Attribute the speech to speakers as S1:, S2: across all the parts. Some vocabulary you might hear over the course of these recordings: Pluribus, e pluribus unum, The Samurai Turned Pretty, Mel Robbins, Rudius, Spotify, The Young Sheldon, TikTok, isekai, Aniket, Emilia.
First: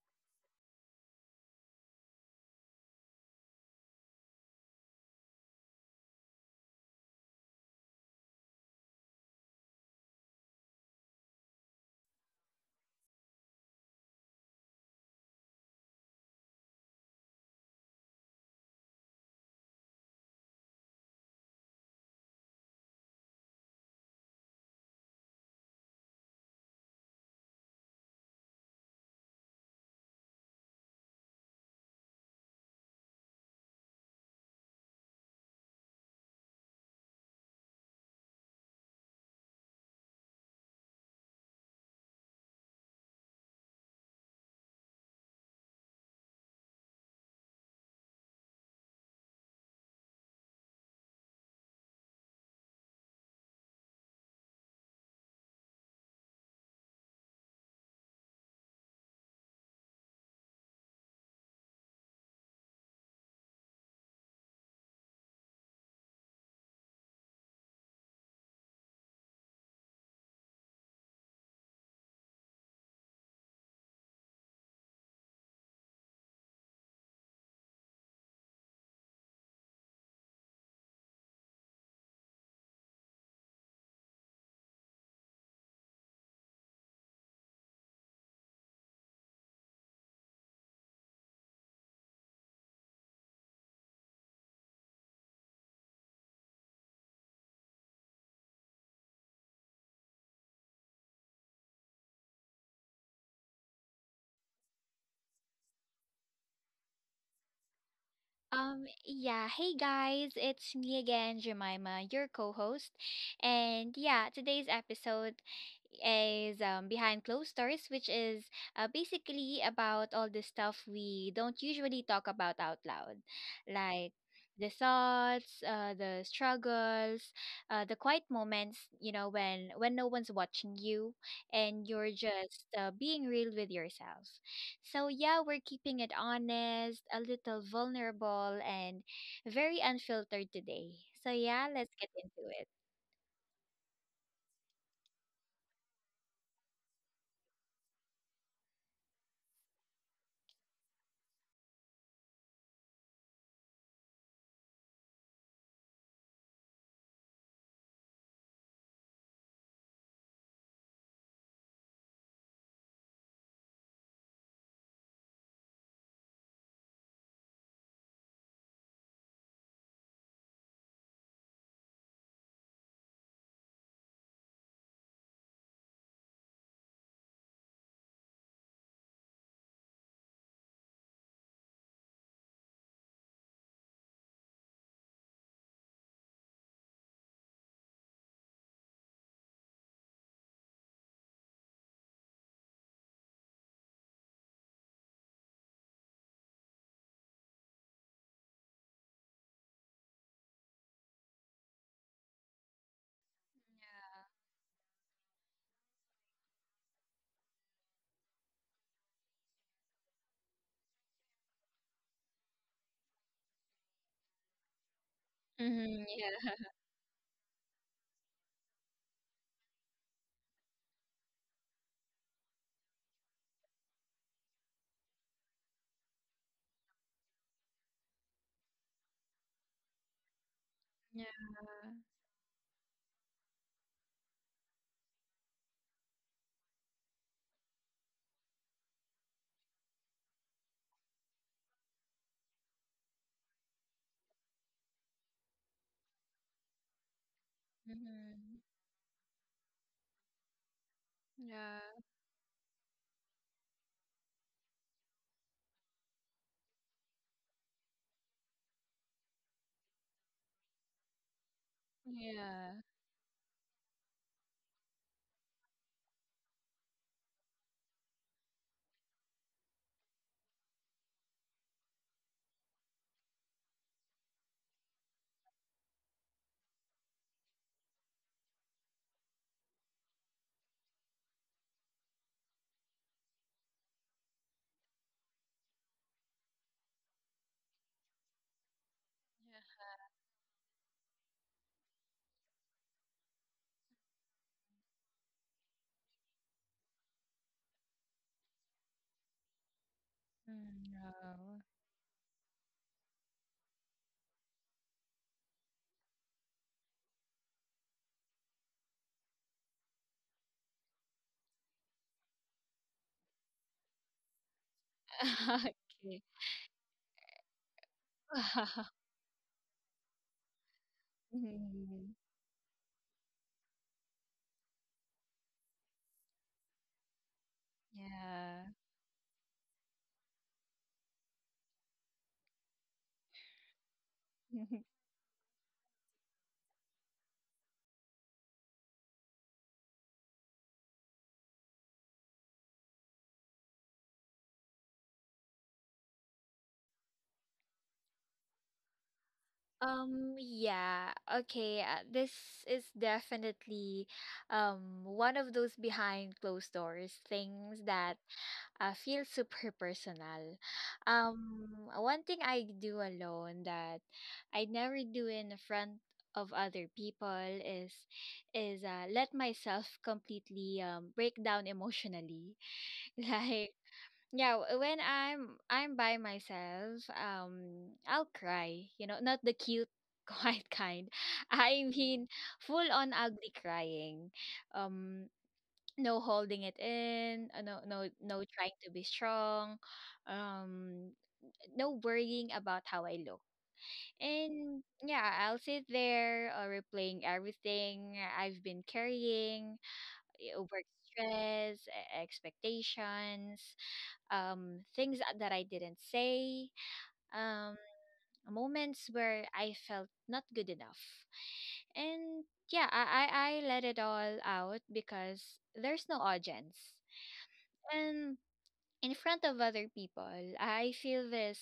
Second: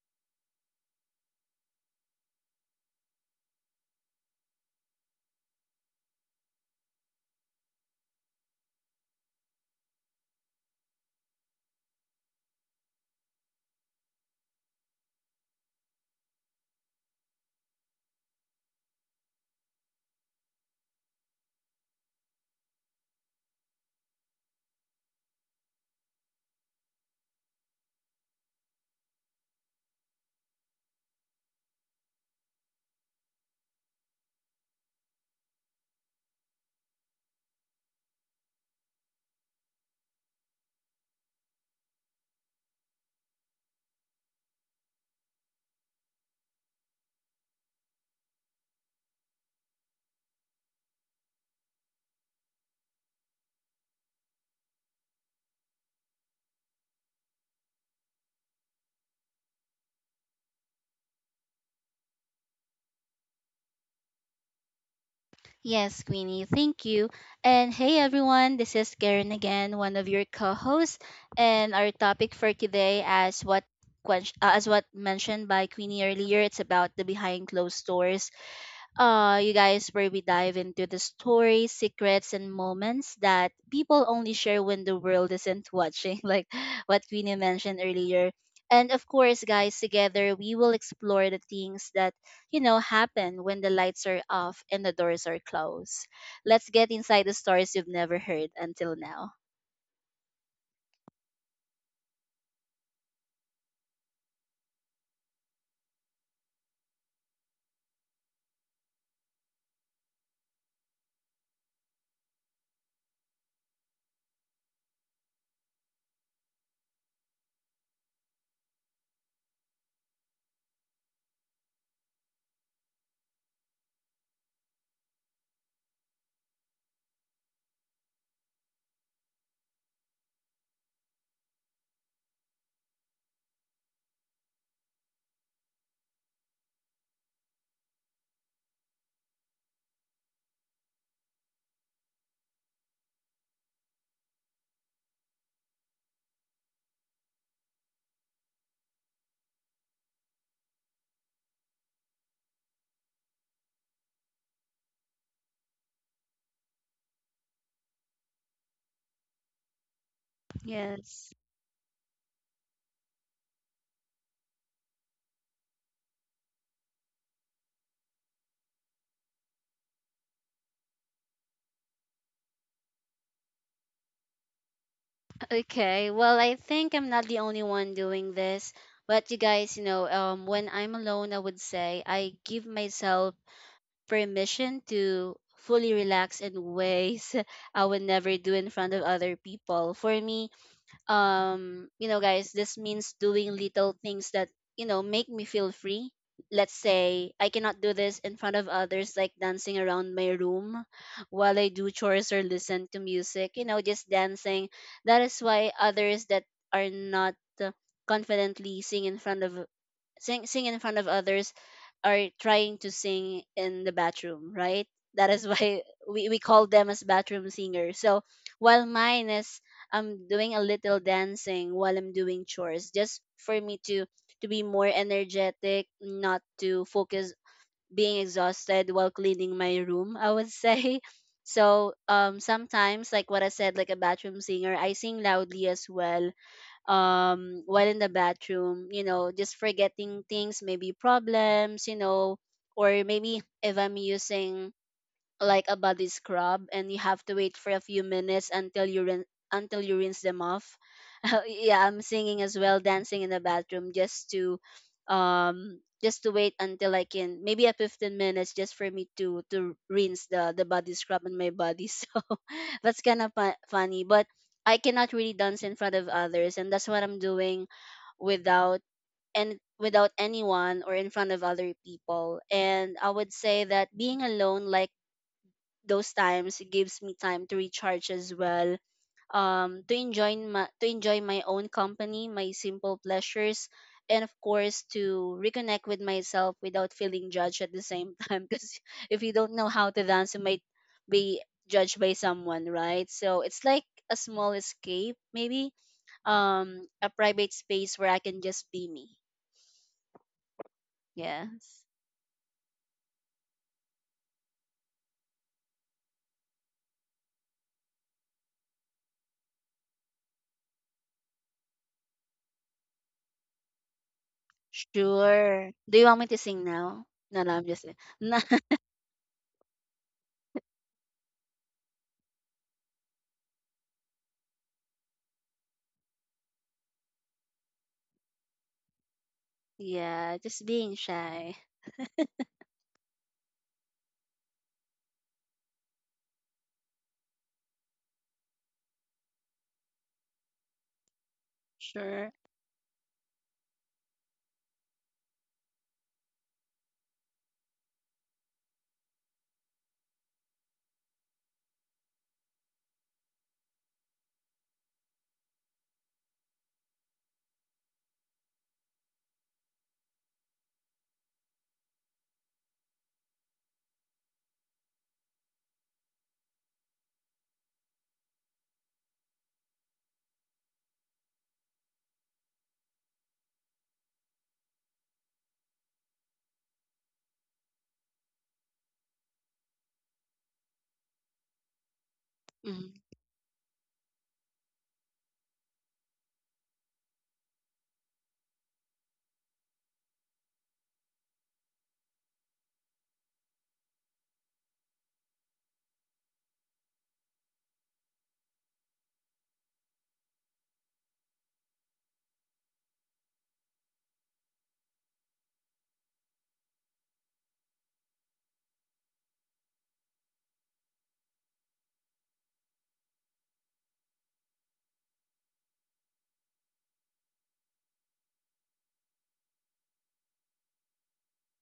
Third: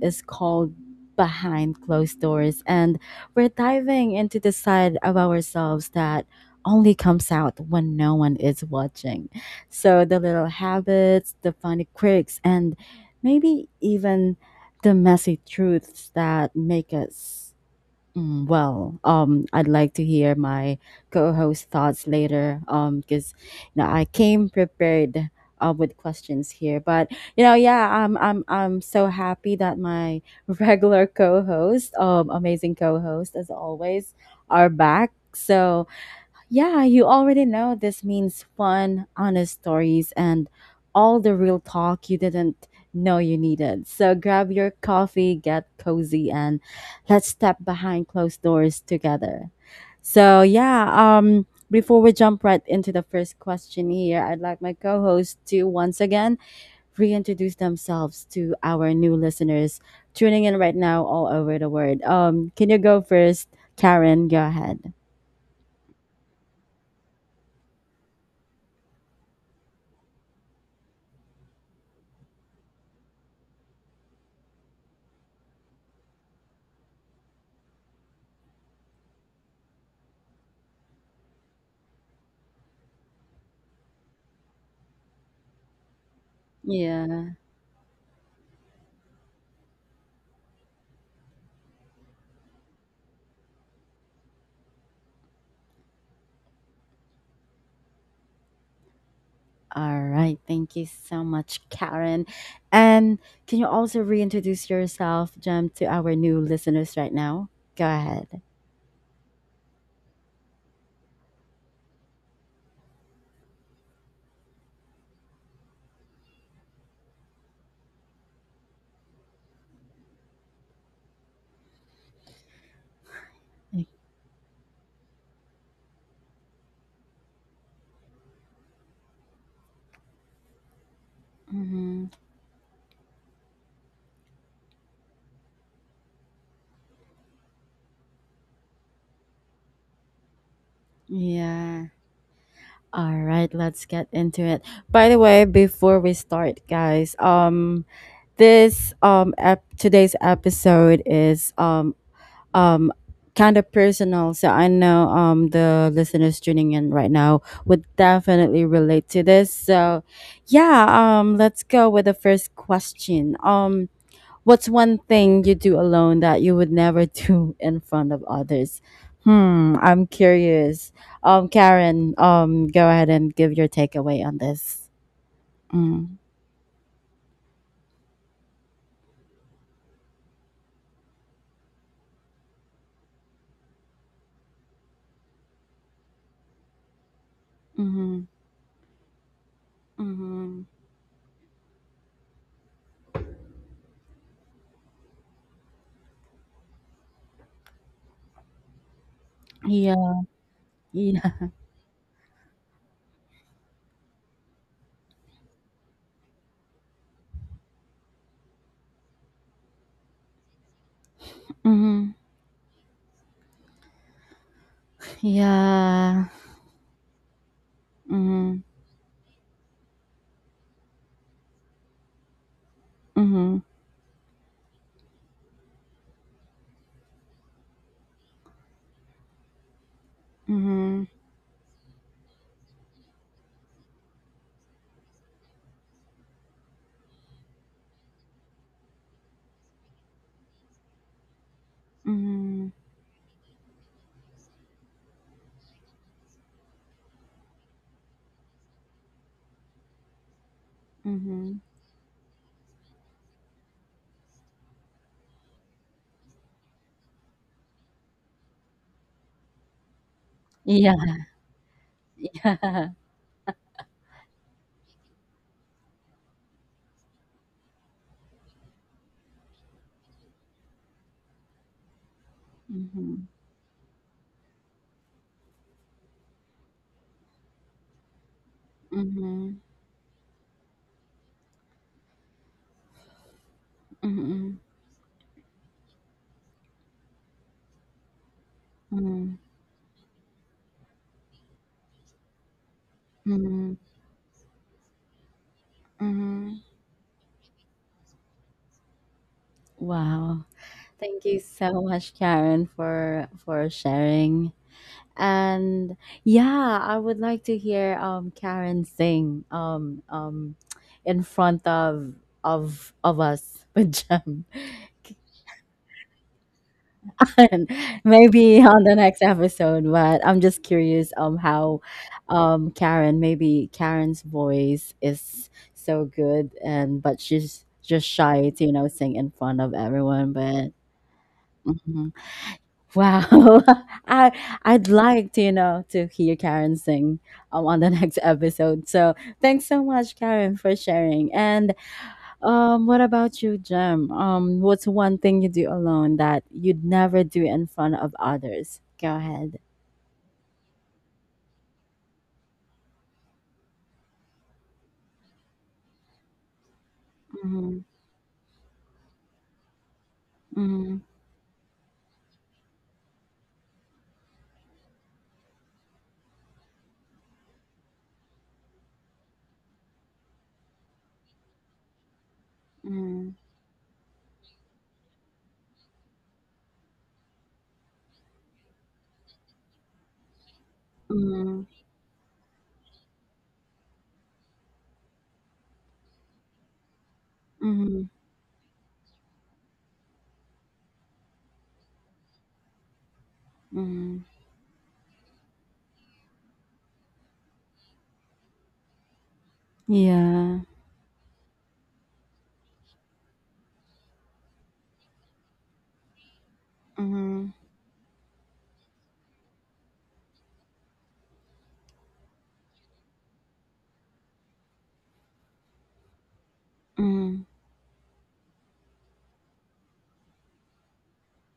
S1: is called Behind Closed Doors, and we're diving into the side of ourselves that only comes out when no one is watching. So the little habits, the funny quirks, and maybe even the messy truths that make us I'd like to hear my co-host thoughts later, because you know I came prepared with questions here, but yeah, I'm so happy that my regular co-host, amazing co-host as always, are back. So yeah, you already know this means fun, honest stories, and all the real talk you didn't know you needed. So grab your coffee, get cozy, and let's step behind closed doors together. So, yeah, before we jump right into the first question here, I'd like my co host to once again reintroduce themselves to our new listeners tuning in right now all over the world. Can you go first, Karen? Go ahead.
S2: Yes, Queenie, thank you. And hey everyone, this is Karen again, one of your co-hosts, and our topic for today as what as what mentioned by Queenie earlier, it's about the behind closed doors you guys, where we dive into the stories, secrets, and moments that people only share when the world isn't watching, like what Queenie
S1: Yeah.
S2: mentioned earlier. And of course, guys, together we will explore the things that, you know, happen when the lights are off and the doors are closed. Let's get inside the stories you've never heard until now.
S1: All right. Thank you so much, Karen. And can you also reintroduce yourself, Jem, to our new listeners right now? Go ahead.
S3: Yeah, hey guys, it's me again, Jemima, your co-host. And yeah, today's episode is Behind Closed Doors, which is basically about all the stuff we don't usually talk about out loud, like the thoughts, the struggles, the quiet moments, you know, when no one's watching you and
S1: Hmm.
S3: you're just being real with yourself. So, yeah, we're keeping it honest, a little vulnerable, and very unfiltered today. So, yeah,
S1: Yeah.
S3: let's get into it.
S1: All right, let's get into it. By the way, before we start, guys, today's episode is um kind of personal, so I know the listeners tuning in right now would definitely relate to this. So yeah,
S2: Yes.
S1: let's go with the first question. What's one thing you do alone that you would never do in front of others? Hmm, I'm curious. Karen, go ahead and give your takeaway on this.
S2: Okay,
S1: Mm.
S2: well, I think I'm not the only one doing this. But you guys, you know, when I'm alone, I would say I give myself permission to fully relax in ways I would
S1: Mm-hmm.
S2: never do in front of other people. For me,
S1: Mm-hmm.
S2: you know, guys, this means doing little things that, you know, make me feel free. Let's say I cannot do this in front of others, like dancing around
S1: Yeah.
S2: my room
S1: Yeah.
S2: while I do chores or listen to music, you know, just dancing. That is why others that are not uh, confidently sing in front of sing in front of others
S1: Mm-hmm.
S2: are trying to sing in the bathroom, right? That is why
S3: Mm-hmm,
S2: we,
S1: Yeah.
S2: we
S3: yeah.
S2: call them as bathroom singers. So
S1: Mm-hmm.
S2: while mine is I'm doing a little dancing while I'm doing chores, just for
S1: Mm-hmm.
S2: me to be more energetic, not to focus being exhausted while cleaning my room, I would say.
S1: Mm-hmm.
S3: Yeah.
S2: So sometimes like what I said, like a bathroom singer, I sing loudly as well while in the bathroom, you know, just forgetting things, maybe problems, you know,
S1: Mhm.
S2: or maybe if I'm using like a body scrub and you have to wait for a few minutes
S3: Mm-hmm.
S2: until you until you rinse them off.
S1: Mhm.
S2: Yeah, I'm
S3: Yeah.
S2: singing as well, dancing in the bathroom just to wait until I can maybe a 15 minutes just for me to rinse the body
S1: Yeah,
S2: scrub on my body. So
S3: Yeah.
S1: yeah.
S2: that's kind of funny, but I cannot really dance in front of others, and that's what I'm doing without and without anyone or in front of other people. And I would
S1: Mhm.
S2: say that being alone, like those times gives me time to recharge as well,
S1: Mhm.
S2: to enjoy my own company, my simple pleasures, and of
S1: Mhm.
S2: course to reconnect with myself without feeling judged at the same time, because if you
S1: Mhm.
S2: don't know how to dance, you might be judged by someone, right? So it's
S1: Mhm.
S2: like a small escape, maybe,
S1: Mhm.
S2: a private space where I can just be me.
S1: Wow.
S3: Mm.
S1: Thank you
S3: Wow.
S2: Yes.
S1: so much, Karen, for sharing. And yeah, I would like to hear Karen sing in front of of us with Jem.
S2: Sure, do you want
S3: Okay.
S2: me to sing now? No, no, I'm just no.
S1: Maybe on the next episode, but I'm just curious how
S3: Hmm.
S1: Karen, maybe Karen's voice is so good, and but she's just shy
S3: Yeah.
S1: to, you know, sing in front of everyone.
S2: Yeah, just
S1: But
S2: being shy.
S1: mhm. Wow. i I'd like to, you know, to hear Karen sing on the next episode. So thanks so much, Karen, for sharing. And
S2: Sure.
S1: what about you, Jem? What's one thing you do alone that you'd never do in front of others? Go ahead.
S3: Yeah, okay. This is definitely one of those behind closed doors things
S1: Mm-hmm.
S3: that feel super personal.
S1: Mm-hmm.
S3: Um, one thing I do alone that I never do in front of other people is let myself completely break down emotionally. Like yeah, when I'm by myself, I'll cry. You know, not the cute quiet kind.
S1: Mm-hmm.
S3: I mean, full
S2: Hmm.
S3: on ugly crying. Um. No holding it in, uh, no
S1: Mm-hmm.
S3: no
S1: Mm-hmm.
S3: no trying to be strong, um, no worrying about how I look.
S1: Mm-hmm.
S3: And yeah, I'll sit there replaying everything I've been carrying,
S1: Yeah.
S3: work stress, expectations, things that I didn't say,
S1: Mm-hmm.
S3: um, moments where I felt not good enough. And yeah, I let it all out because there's no audience.
S1: Mm-hmm.
S3: And in front of other people, I feel this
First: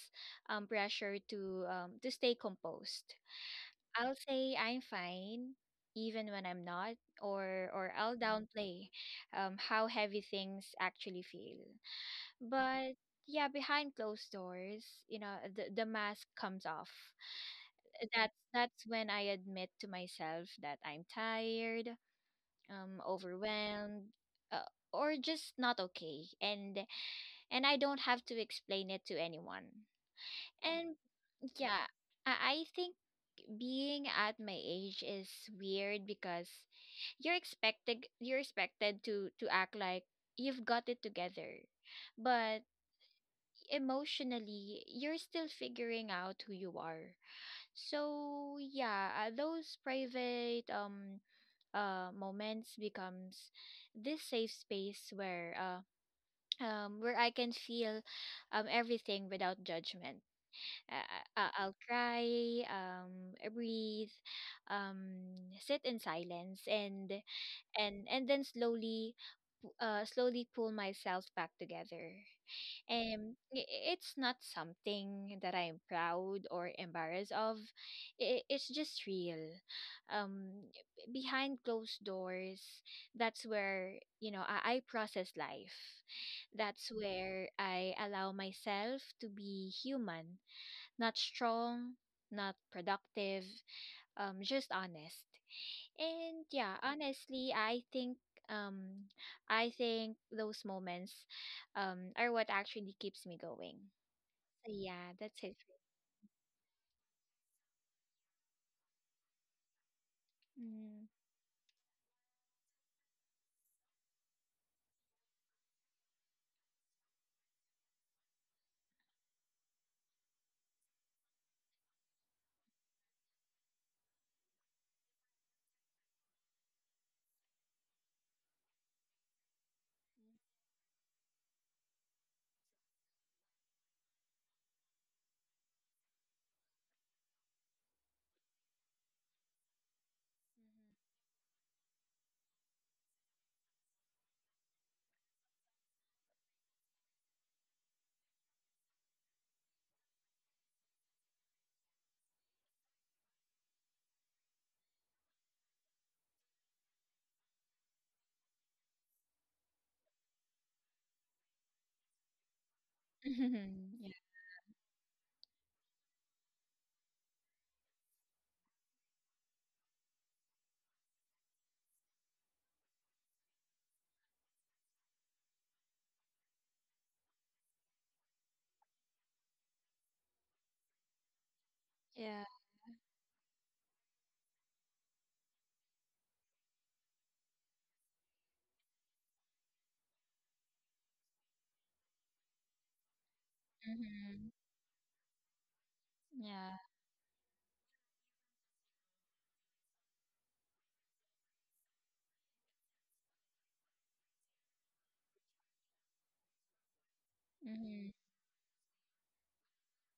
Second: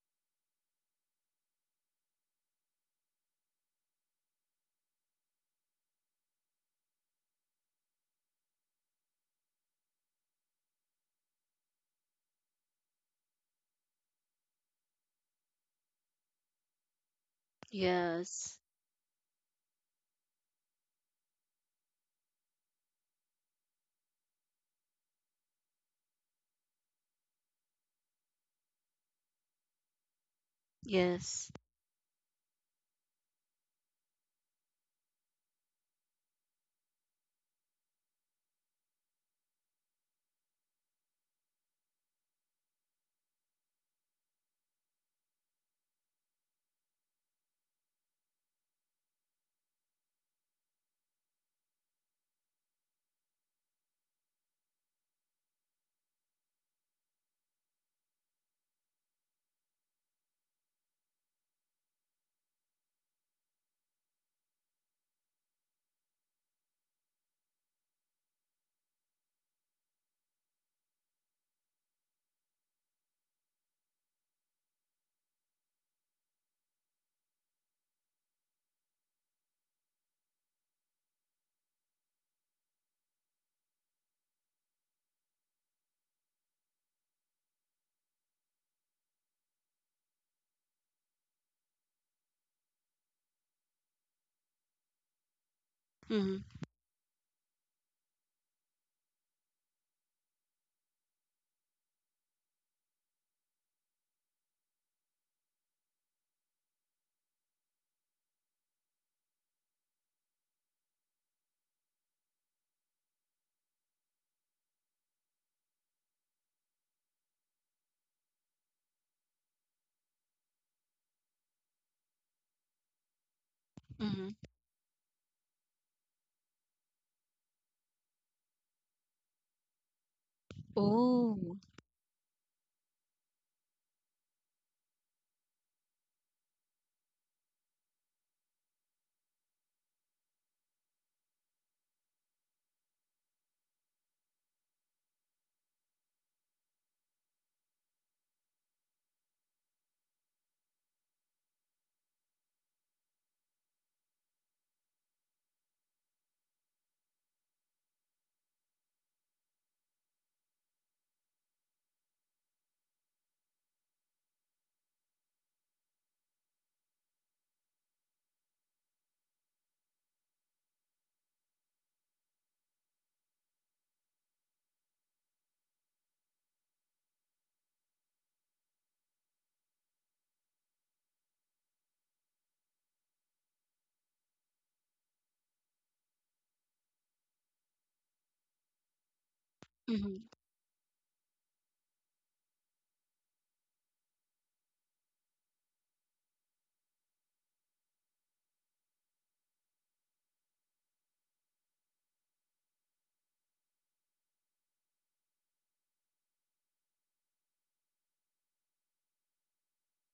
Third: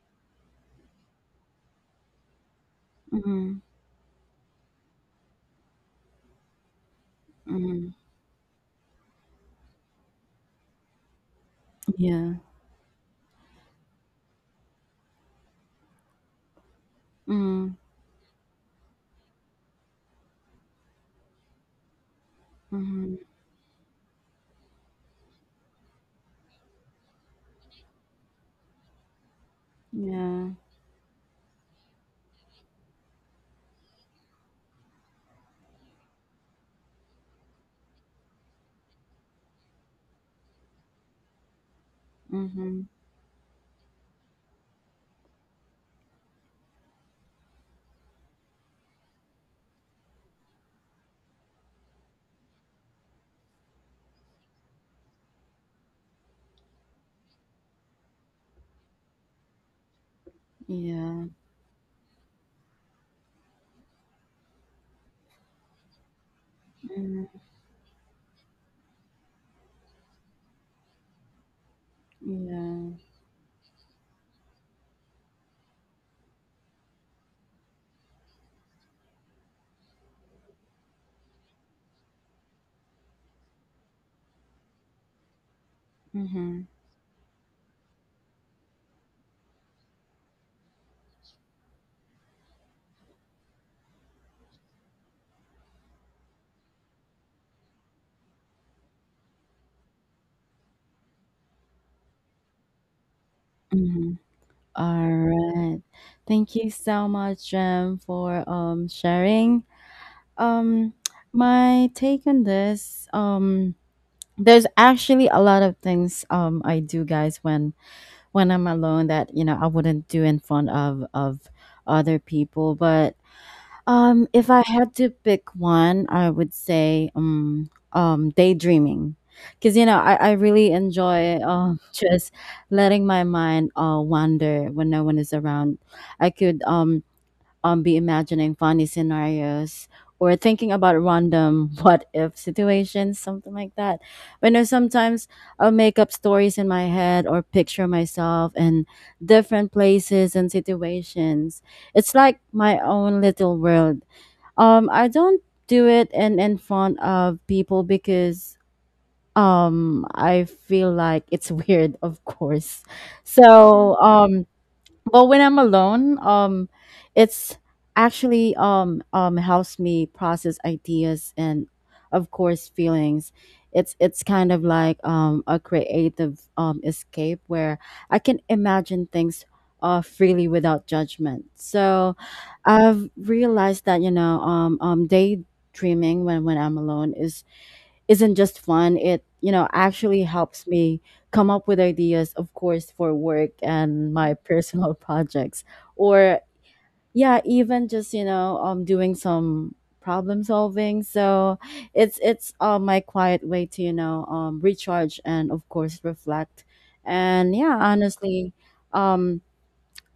S3: pressure to stay composed.
S1: Mm-hmm.
S3: I'll say I'm fine even when I'm not, or
S1: Mm-hmm.
S3: or I'll downplay how heavy things actually feel.
S1: Yeah.
S3: But yeah, behind closed doors, you know, the mask comes off.
S1: Mm-hmm.
S3: That's
S2: Yes.
S3: that's when I admit to myself that I'm tired,
S1: Mm-hmm.
S3: overwhelmed, or just not okay. And I don't have to explain it to anyone.
S1: Yeah.
S3: Mm. And
S2: Yes.
S3: yeah, I think being at my age is weird because you're expected to act like you've got it together. But
S1: Mm-hmm.
S3: emotionally, you're still figuring out who you are. So yeah, those private moments becomes this safe space where I can feel everything without judgment. I,
S1: Yeah.
S3: I'll cry, breathe, sit in silence, and
S1: Mm-hmm.
S3: and and then slowly, slowly pull myself back together.
S1: Yeah.
S3: And it's not something that I'm proud or embarrassed of. I It's just real. Um, behind closed doors, that's where you know I process life,
S1: Mm-hmm.
S3: that's where I allow myself to be human, not strong, not productive, just honest.
S2: Mm-hmm.
S3: And yeah, honestly, um, I think those moments are what actually keeps me going.
S1: Mm-hmm.
S3: So yeah, that's it
S1: All
S3: for
S1: right. Thank you so much, Jem, for sharing. Um,
S3: me.
S1: my take on this, there's actually a lot of things I do, guys, when I'm alone that, you know, I wouldn't do in front of other people. But
S2: Mm-hmm.
S1: if I had to pick one, I would say daydreaming, because you know I really enjoy
S2: Oh.
S1: just letting my mind wander when no one is around. I could be imagining funny scenarios or thinking about random what if situations, something like that. But you know, sometimes I'll make up stories in my head or picture myself in different places and situations. It's like my own little world. I don't do it in front of people because I feel like it's weird, of course. So
S3: Mm.
S1: but when I'm alone, it's actually helps me process ideas and, of course, feelings. It's kind of like a creative escape where I can imagine things freely without judgment. So
S3: Yeah.
S1: I've realized that, you know, daydreaming when I'm alone is isn't just fun. It, you know, actually
S2: Mm-hmm.
S1: helps me come up with ideas, of course, for work
S3: Yeah.
S1: and my
S3: Mm-hmm.
S1: personal projects, or
S3: Yeah.
S1: yeah, even just, you know, doing some problem solving. So it's my quiet way to, you know, recharge and, of course, reflect. And yeah,
S3: Mm-hmm.
S1: honestly, um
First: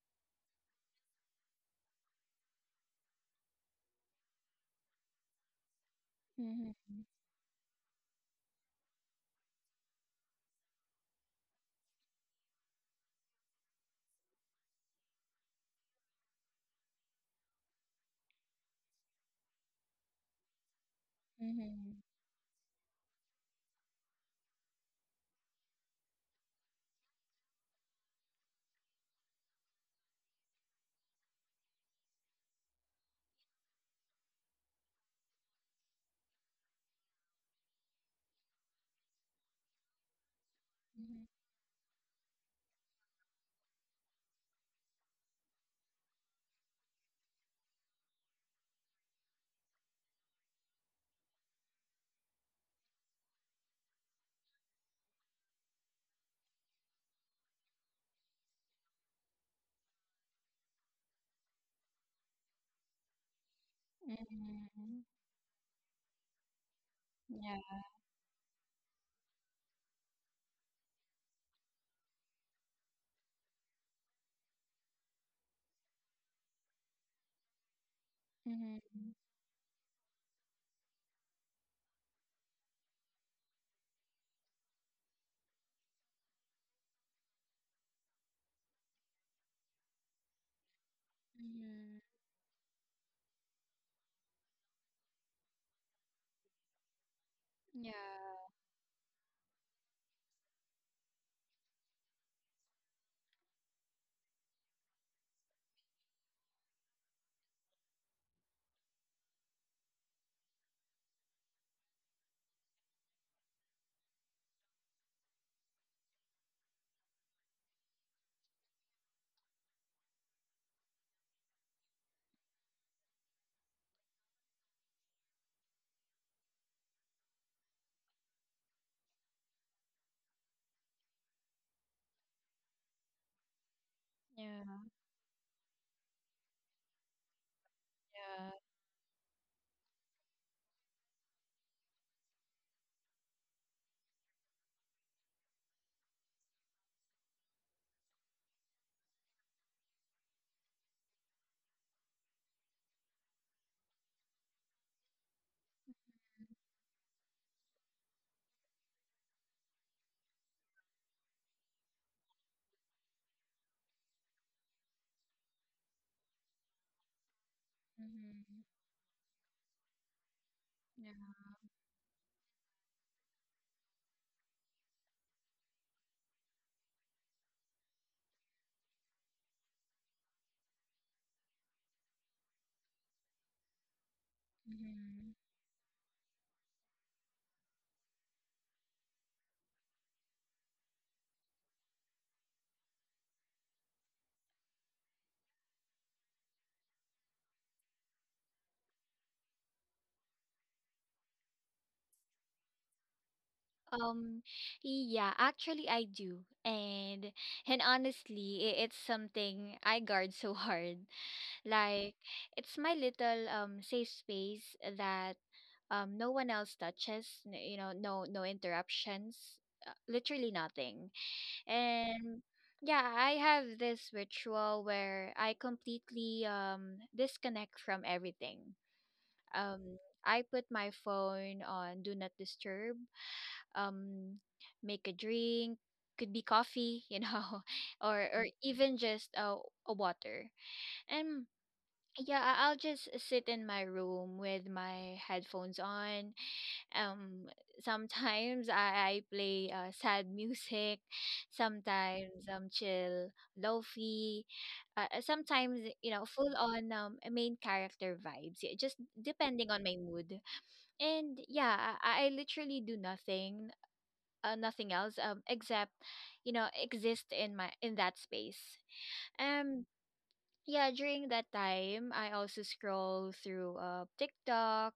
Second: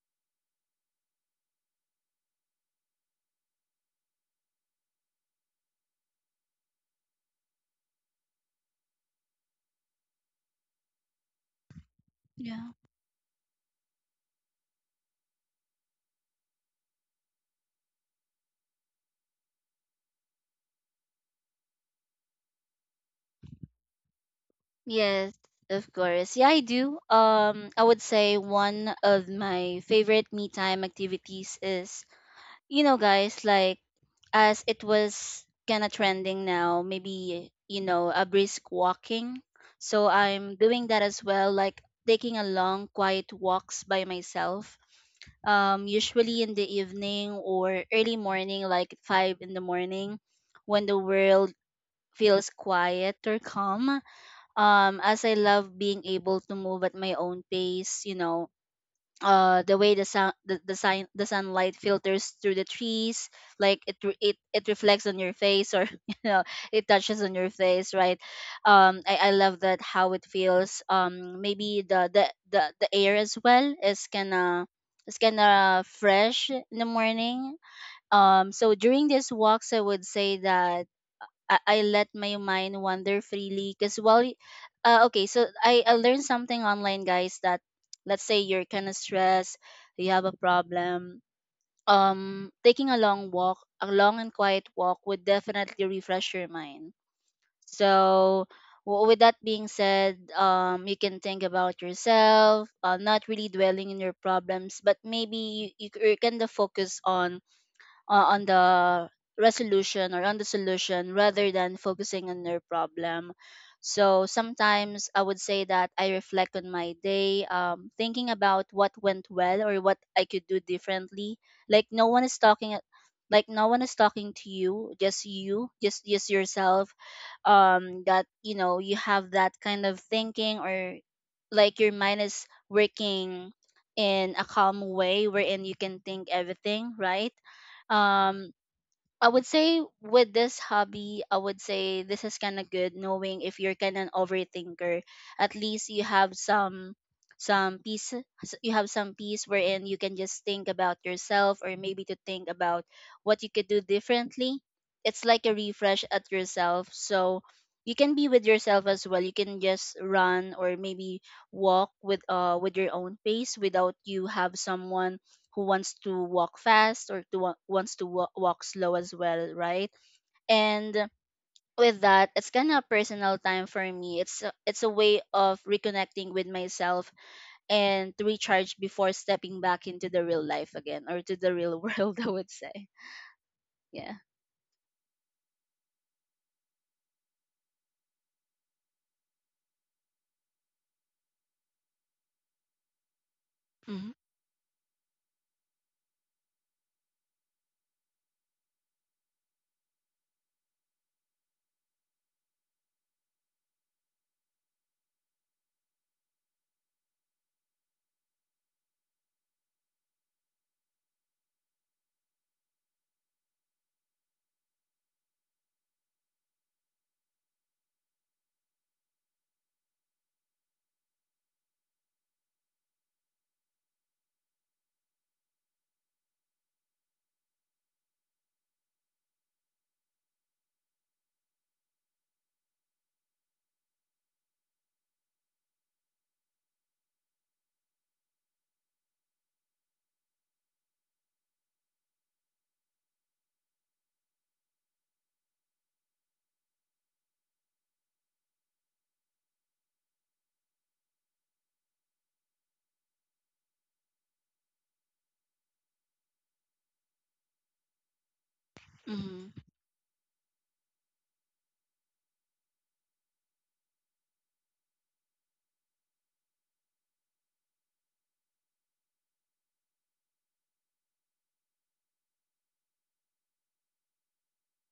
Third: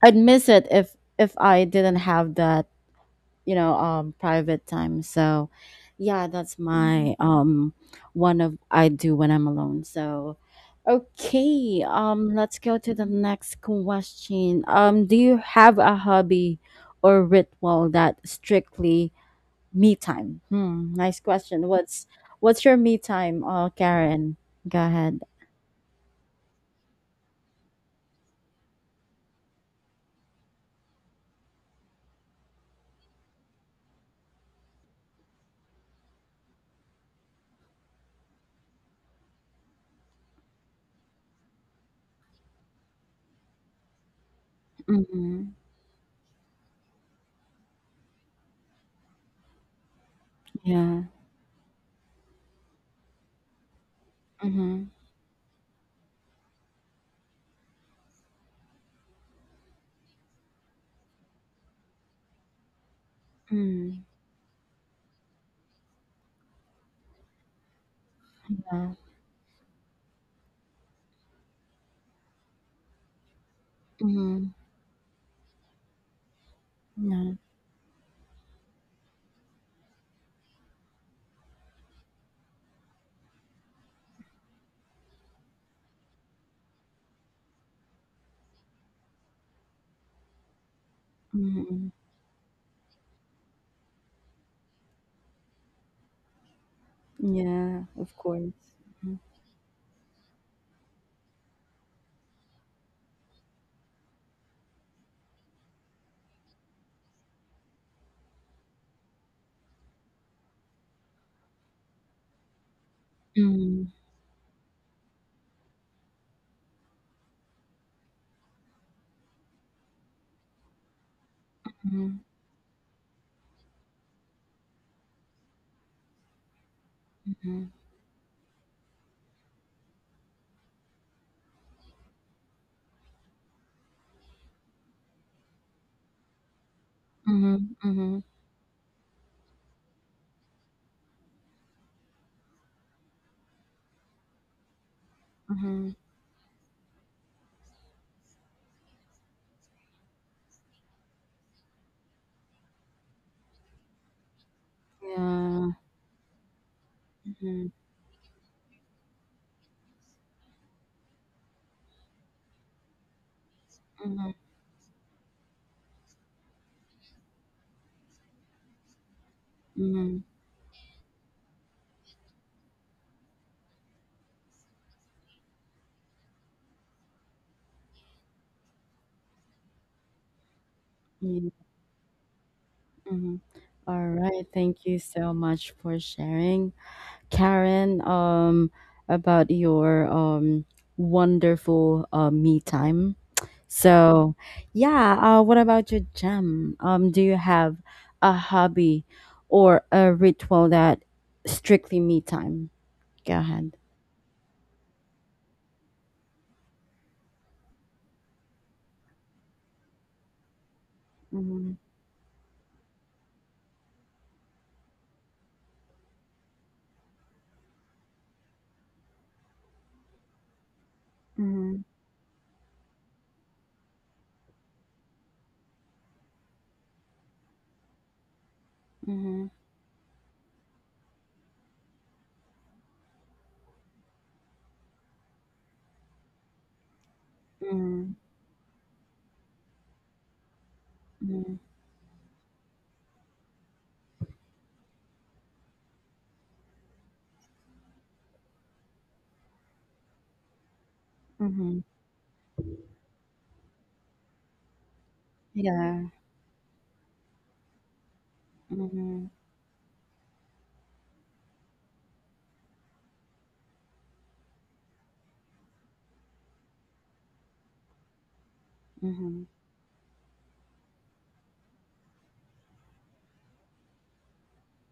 S1: I'd miss it if I didn't have that, you know, private time. So yeah, that's
S3: Mm-hmm.
S1: my one of I do when I'm alone. So okay, let's
S2: Yeah.
S1: go to the next question. Do you have a hobby or ritual that strictly me time? Hmm, nice question.
S3: Mm-hmm.
S1: What's your me time, Karen? Go ahead.
S2: Yes, of course. Yeah, I do. I would say one of my favorite me time activities is, you know, guys, like, as it was kind of trending now, maybe, you know, a brisk walking. So I'm doing that as well, like taking a long, quiet walks by myself,
S1: Mm-hmm.
S2: usually in the evening or early morning, like 5 in the morning, when the
S1: Yeah.
S2: world feels quiet or calm.
S1: Mm-hmm.
S2: As I love being able to move at my own pace, you know, the way the sun the sunlight filters through the trees, like it
S1: Mm.
S2: it it
S3: Mm-hmm.
S2: reflects on your face, or you know, it touches on your
S3: Yeah.
S2: face, right?
S1: Yeah.
S2: I love that, how it feels. Maybe the the air as well is
S1: Mm-hmm.
S2: kinda, it's kinda fresh in the
S1: Yeah.
S2: morning. So during
S3: Mm-hmm.
S2: these walks I would say that I let my mind wander freely, because while okay, so I learned something online, guys, that let's say you're kind of stressed, you have a problem,
S1: Mm-hmm.
S3: Mm-hmm.
S2: taking a long walk, a long and quiet walk would definitely refresh your mind.
S1: Yeah,
S3: Yeah.
S1: of
S2: So
S1: course.
S2: with that being said, you can think about yourself, not really dwelling in your problems, but maybe you, you kind of focus on the resolution or on the solution rather than focusing on their problem.
S1: Hmm.
S2: So sometimes I would say that I reflect on my day, thinking about what went well or what I could do differently. Like no
S1: Mhm.
S2: one is talking, like no one is talking to you, just yourself,
S1: Mhm.
S2: that, you know, you have that kind of thinking, or like your mind is working in a
S3: Yeah.
S2: calm way wherein you can think everything, right?
S1: Mhm. Mhm.
S3: Yeah.
S2: um I would say with this hobby, I would say this is kind of good, knowing if you're kind of an overthinker, at least
S1: Mhm.
S2: you have some you have some peace wherein you can just think about yourself, or maybe to think about what you could do differently. It's like a
S1: Yeah.
S2: refresh at yourself, so
S1: Mhm.
S2: you can be with yourself as well, you can just run or maybe walk with your own pace without you
S1: Mhm.
S2: have someone who wants to walk fast or to wants to
S3: Mm-hmm.
S2: walk slow as well, right?
S1: Mhm.
S2: And
S3: Yeah.
S2: with that, it's kind of personal time for me. It's it's a way of reconnecting with myself and to recharge before stepping back into the real life again or to the
S1: Yeah.
S2: real world, I would say,
S1: Mhm. All
S2: yeah.
S1: right. Thank you
S3: Mm-hmm.
S1: so much for sharing, Karen, about your wonderful me time.
S2: Hmm.
S1: So, yeah. What about your gem? Do you have a hobby or a ritual that strictly me time? Go ahead.
S3: Um, yeah, actually I do. And honestly, it's something I guard so hard.
S1: Mm-hmm.
S3: Like it's my little safe space that no one else touches, you know, no interruptions, literally nothing. And yeah, I have this ritual where I completely disconnect from everything.
S1: Mm-hmm.
S3: Um, I put my phone on do not disturb, um make a drink, could be coffee, you know,
S1: Mm-hmm.
S3: or even just a water. And yeah, I'll just sit in my room with my headphones on, um sometimes I play sad music,
S1: Mhm.
S3: sometimes chill lofi, sometimes you
S1: Yeah.
S3: know full on main character vibes, yeah, just
S1: Mhm.
S2: Hmm.
S3: depending on my mood. And yeah, I literally do nothing, nothing else except you know exist in my in that space.
S1: Mhm.
S3: um yeah, during that time I also scroll through TikTok,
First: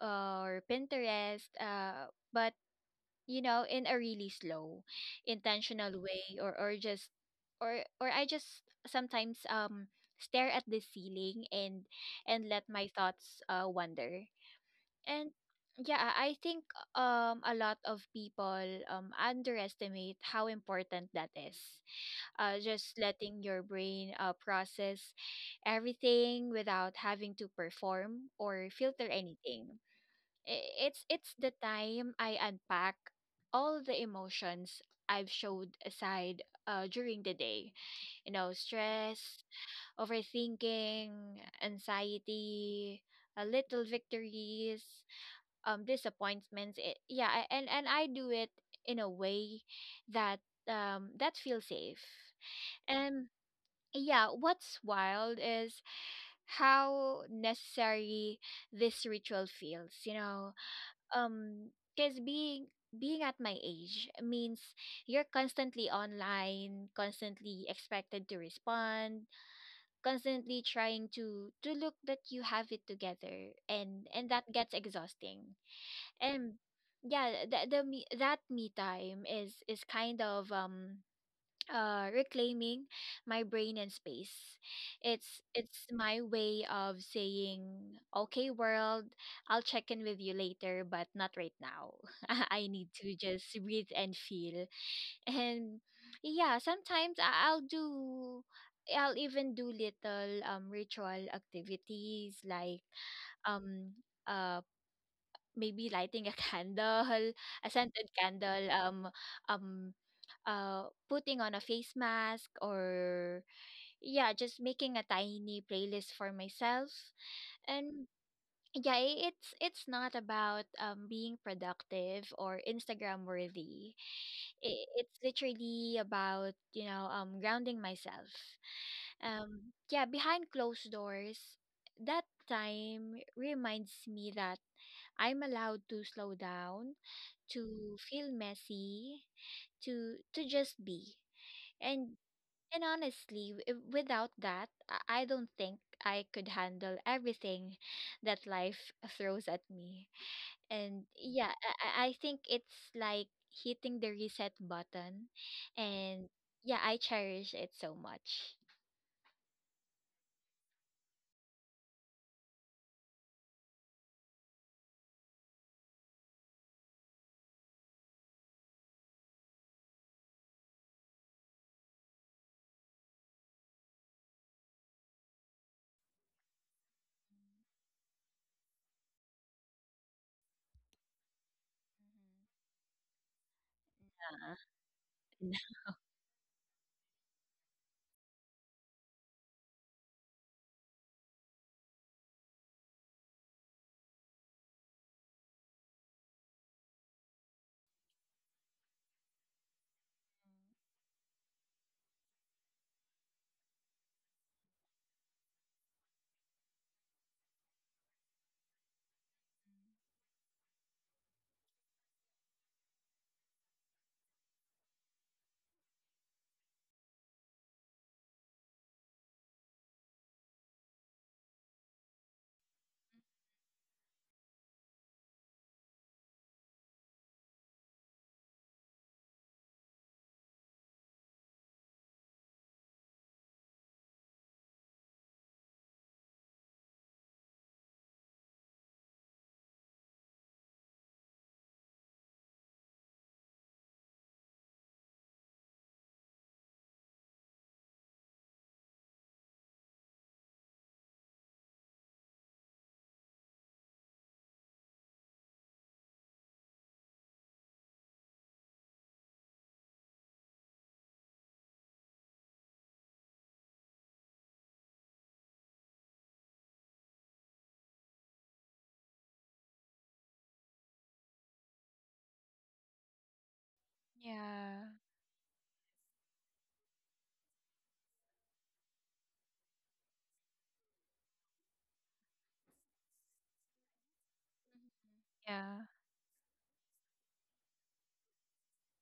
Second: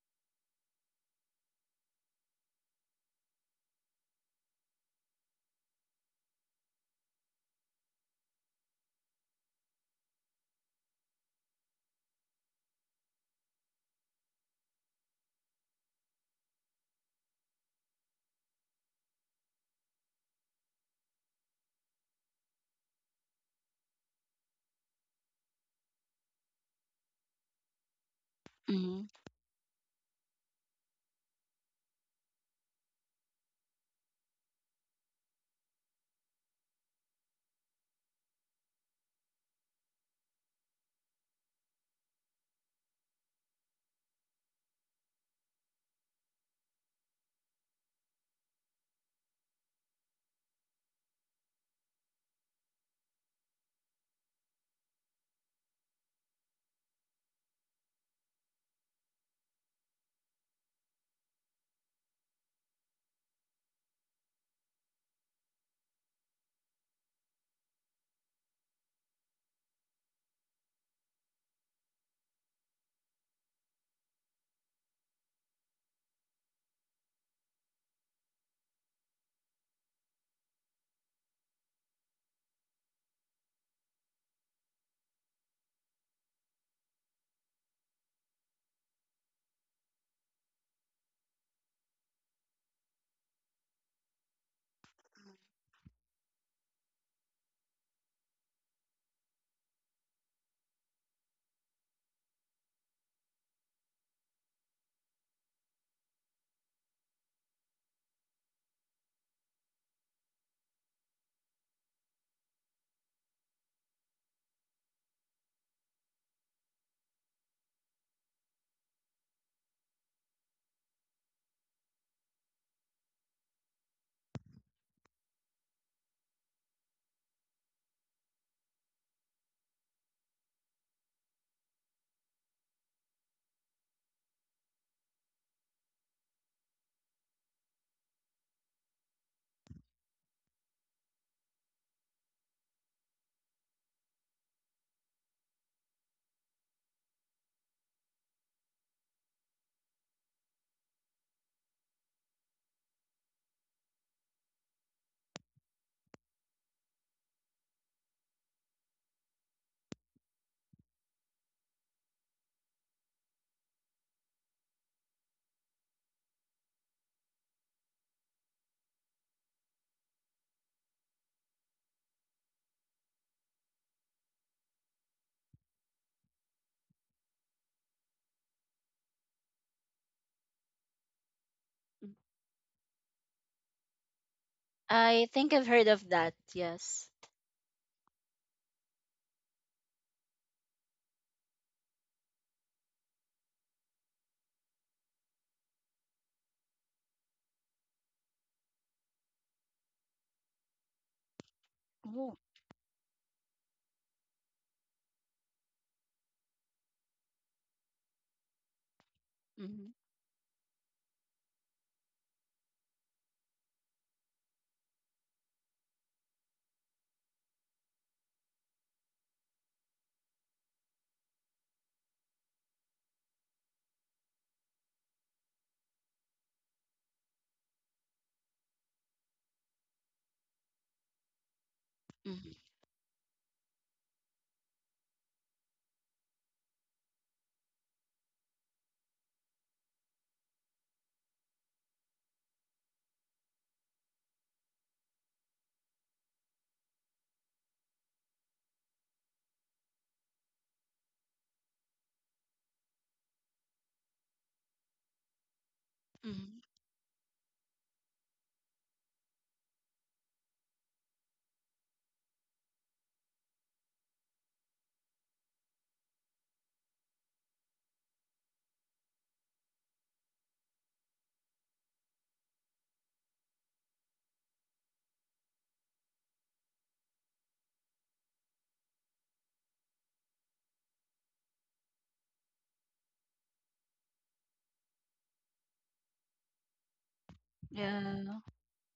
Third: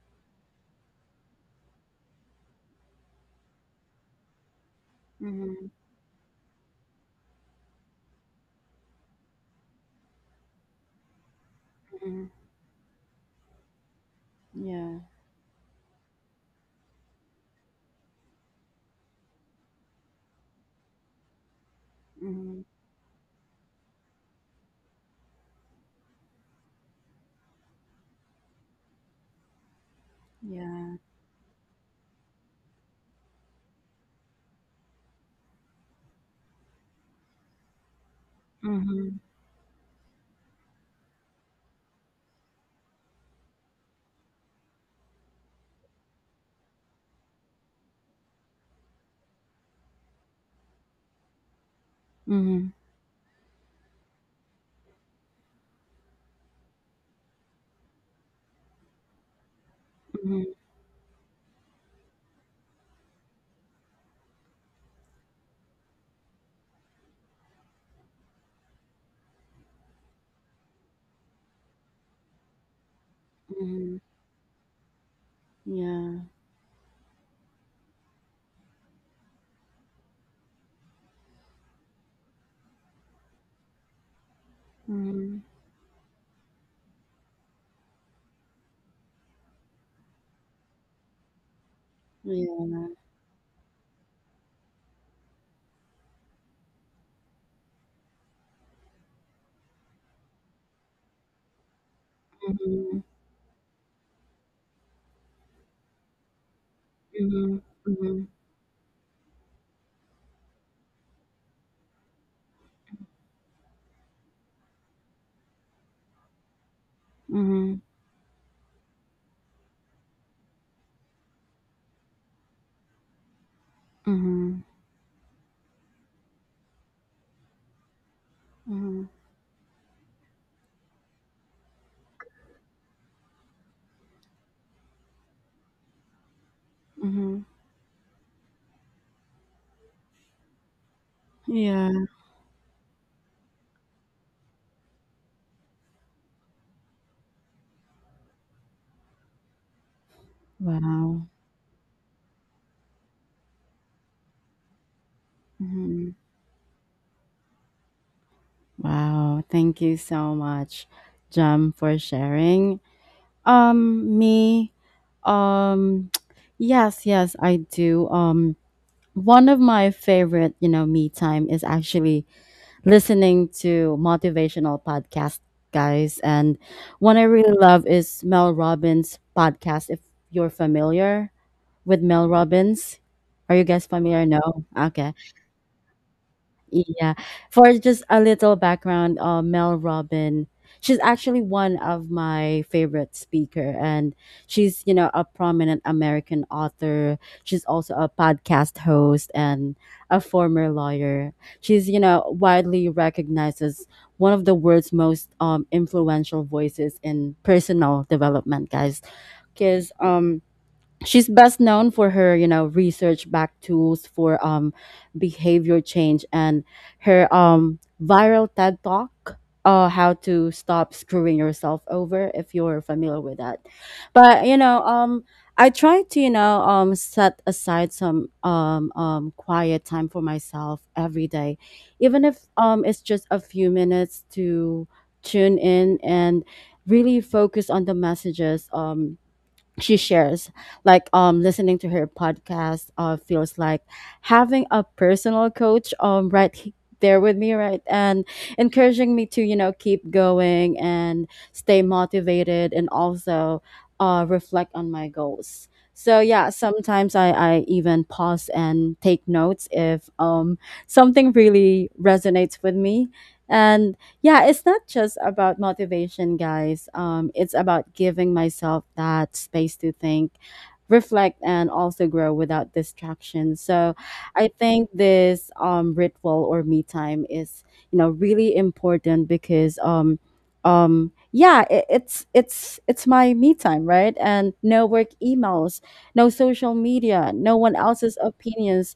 S3: or Pinterest, but you know in a really slow,
S1: Mhm.
S3: intentional way, or I just sometimes stare at the ceiling and
S1: Mhm.
S3: let my thoughts wander.
S1: Yeah.
S3: And yeah, I think a lot of people underestimate how important that is.
S1: Mhm.
S3: Just letting your brain process everything without having to perform or
S2: Hmm.
S3: filter anything.
S1: Yeah.
S3: It's the time I unpack all the emotions I've showed aside during the day. You know,
S1: Mhm.
S3: stress, overthinking, anxiety, little victories, disappointments. Yeah, and I do it in a way that that feels safe.
S1: Mhm.
S3: And yeah, what's wild is how necessary this ritual feels, you
S1: Mhm.
S3: know, um because being at my age means you're constantly online, constantly expected to respond, constantly trying to look that you have it together,
S1: Mhm.
S3: and that gets exhausting.
S1: Yeah.
S3: And yeah, the me time is kind of reclaiming my brain and space.
S1: Mhm.
S3: It's my way of saying, okay world, I'll check in with you later but not right now. I need
S1: Yeah.
S3: to just breathe and feel. And yeah, sometimes I'll even do little ritual activities like
S1: Mhm.
S3: um uh maybe lighting a candle, a scented
S1: Mhm.
S3: candle, um, uh, putting on a face mask, or yeah, just making a tiny playlist for myself.
S1: Mhm.
S3: And yeah, it's not about being productive or Instagram worthy.
S1: Mhm. Mhm.
S3: It's literally about you know grounding myself.
S1: Mhm.
S3: Yeah, behind closed doors, that time reminds me that I'm allowed to slow down,
S1: Mhm.
S3: to feel messy, to just be.
S1: Yeah.
S3: And honestly, without that, I don't think I could handle everything that life throws at me. And
S1: Wow.
S3: yeah, I think it's like hitting the reset button.
S1: Mhm.
S3: And yeah, I cherish it so much.
S1: Wow. Thank you so much, Jam, for sharing. Me, um, yes, yes, I do. One of my favorite, you know, me time is actually listening to motivational podcast, guys. And one I really love is Mel Robbins podcast. If you're familiar with Mel Robbins, are you guys familiar? No? Okay.
S2: I think I've heard of that. Yes.
S1: Yeah. For just a little background, Mel Robin, she's actually one of my favorite speaker, and she's, you know, a prominent American author. She's also a podcast host and a former lawyer. She's, you know,
S2: Oh.
S1: widely recognized as one of the world's most influential voices in personal development, guys.
S2: Mm-hmm.
S1: Because She's best known for her, you know, research back tools for behavior change and her viral TED Talk, how to stop screwing yourself over, if you're familiar with that. But you know, I try to, you know, set aside some quiet time for myself every day, even if
S2: Mm-hmm.
S1: it's just a few minutes to tune in and really focus on the messages she shares, like listening to her podcast feels like having a personal coach right there with me, right, and encouraging me to, you know, keep going and stay motivated, and also reflect on my goals. So yeah,
S2: Hmm.
S1: sometimes I even pause and take notes if something really resonates with me. And yeah, it's not just about motivation, guys. It's about giving myself that space to think, reflect, and also grow without distraction. So I
S3: Yeah.
S1: think this ritual or me time is, you know, really important because yeah, it, it's my me time, right? And no work
S3: Yeah.
S1: emails, no social media, no one else's
S2: Yeah.
S1: opinions,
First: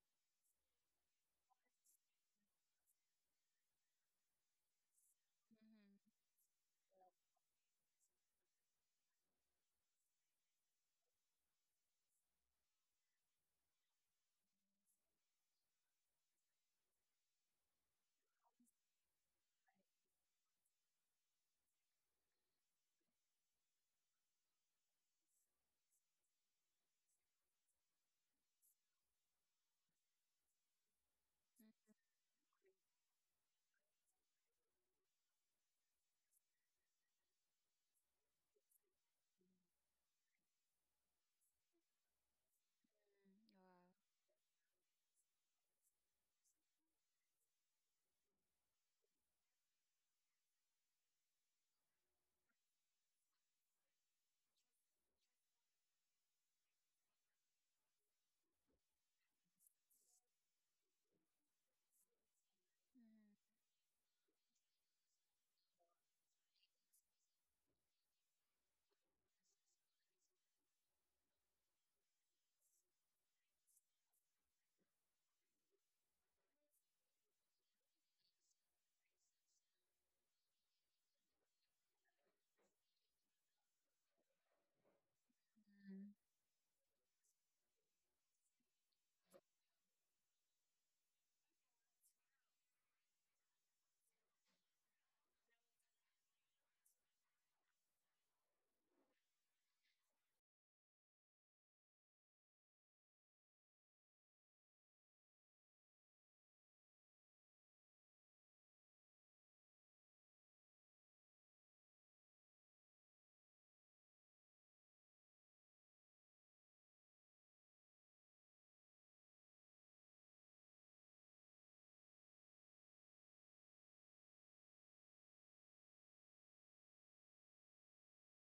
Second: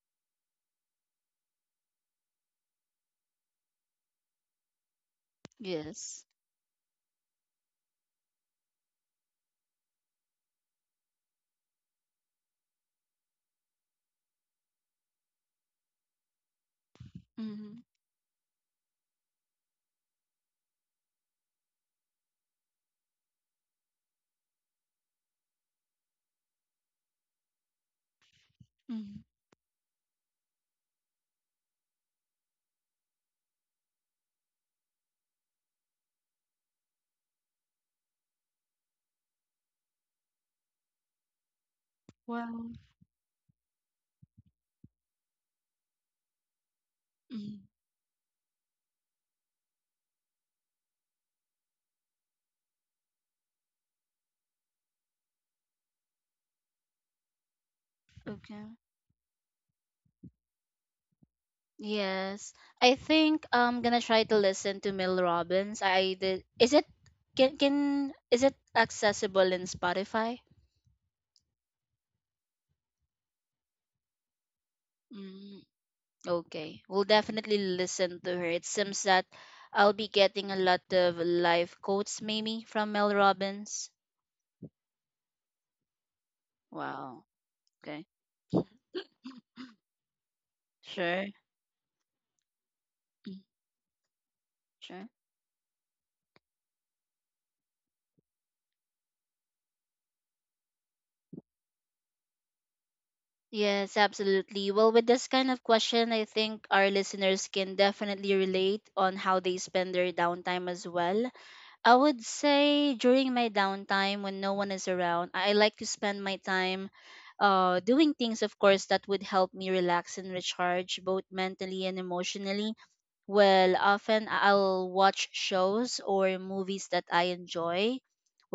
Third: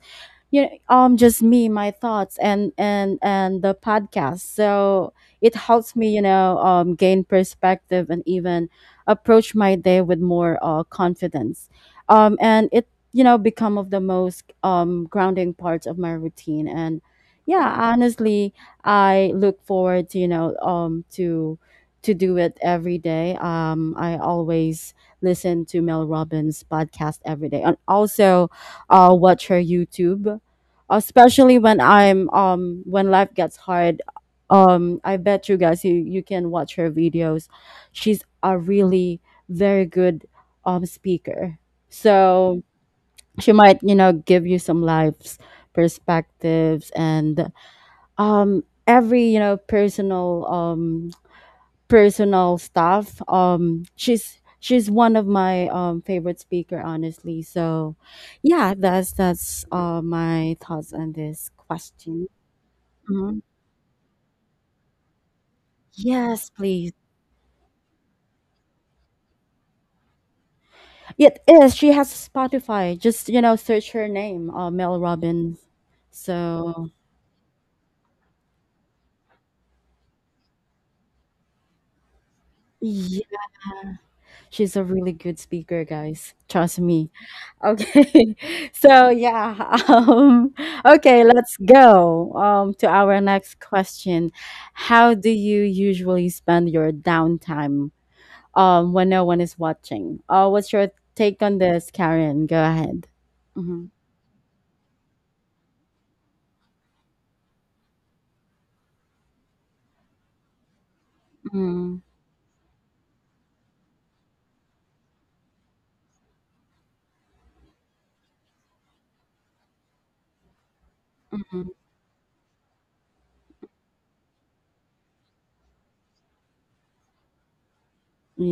S1: you know, just me, my thoughts, and the podcast. So it helps me, you
S2: Yes.
S1: know, gain perspective and even approach my day with more confidence. And it, you know, become of the most grounding parts of my routine. And
S2: Mm-hmm.
S1: yeah, honestly, I look forward to, you know, to do it every day. I always listen to Mel Robbins podcast every day, and also
S2: Mm-hmm.
S1: watch her YouTube, especially when I'm when life gets hard. I bet you guys, you can watch her videos. She's a really very good speaker. So
S2: Wow.
S1: she might, you know, give you some life's perspectives and
S2: Mm-hmm.
S1: every, you know, personal stuff. She's one of my favorite speaker, honestly. So,
S2: Okay.
S1: yeah, that's my thoughts on this question.
S2: Yes, I
S1: Mhm.
S2: think I'm gonna try to listen to Mel Robbins. I did.
S1: Yes,
S2: Is it
S1: please.
S2: can is it accessible in Spotify?
S1: It is. She has Spotify. Just, you know, search her name, Mel Robbins.
S2: Mm, okay,
S1: So
S2: we'll definitely listen to her. It seems that I'll be getting a lot of life quotes maybe from Mel
S1: yeah,
S2: Robbins.
S1: she's a really good speaker, guys. Trust me.
S2: Wow. Okay.
S1: Okay. So yeah, um, okay,
S2: Sure.
S1: let's go to our
S2: Mm.
S1: next question.
S2: Sure.
S1: How do you usually spend your downtime when no one is watching? What's your take on this, Karen? Go ahead. Mm-hmm.
S2: Yes, absolutely. Well, with this kind of question, I think our listeners can definitely relate on how they spend their downtime as well. I would say during my downtime when no one is around, I like to spend my time doing things, of course, that would help me relax and recharge both
S1: Mm-hmm.
S2: mentally and emotionally. Well, often I'll watch shows or movies that I enjoy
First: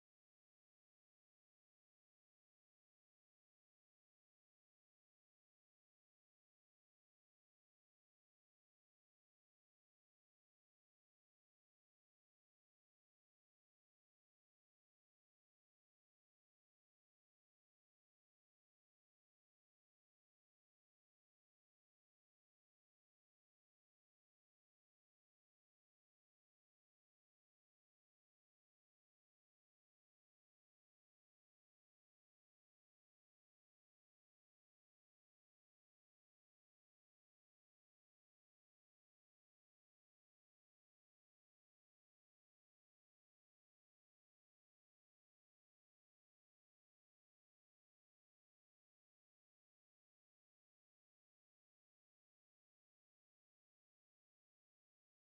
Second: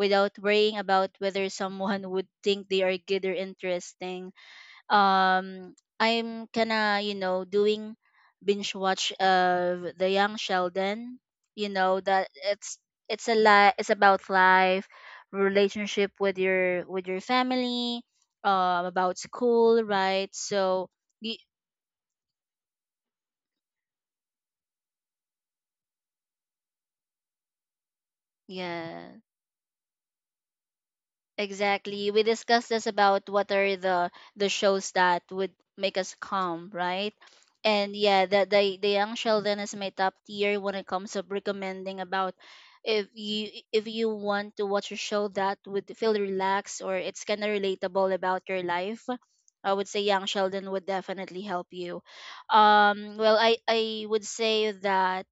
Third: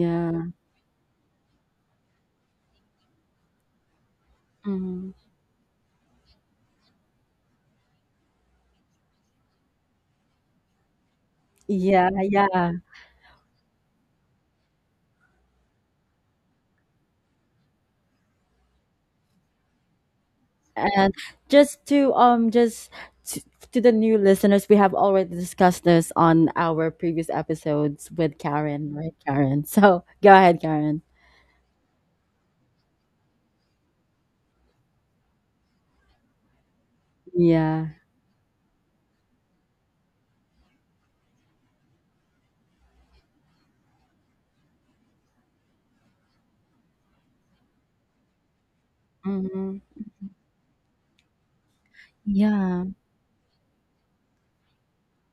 S2: without worrying about whether someone would think they are good or interesting.
S1: Mm-hmm.
S2: I'm kinda, you know, doing binge watch of The Young Sheldon. You know,
S1: Yeah.
S2: that
S1: Yeah.
S2: it's a it's about life, relationship with your family, about school, right? So
S1: And
S2: y-
S1: just to, to the new listeners, we have already discussed this on our previous episodes with Karen, right,
S2: yes.
S1: Karen? So go ahead, Karen.
S2: Exactly. We discussed this about what are the shows that would make us calm, right?
S1: Yeah.
S2: And yeah, the Young Sheldon is my top tier when it comes to recommending about if you, if you want to watch a show that would feel relaxed or it's kind of relatable about your life. I
S1: Mm-hmm.
S2: would say Young Sheldon would definitely help you.
S1: Yeah.
S2: Well, I would say that,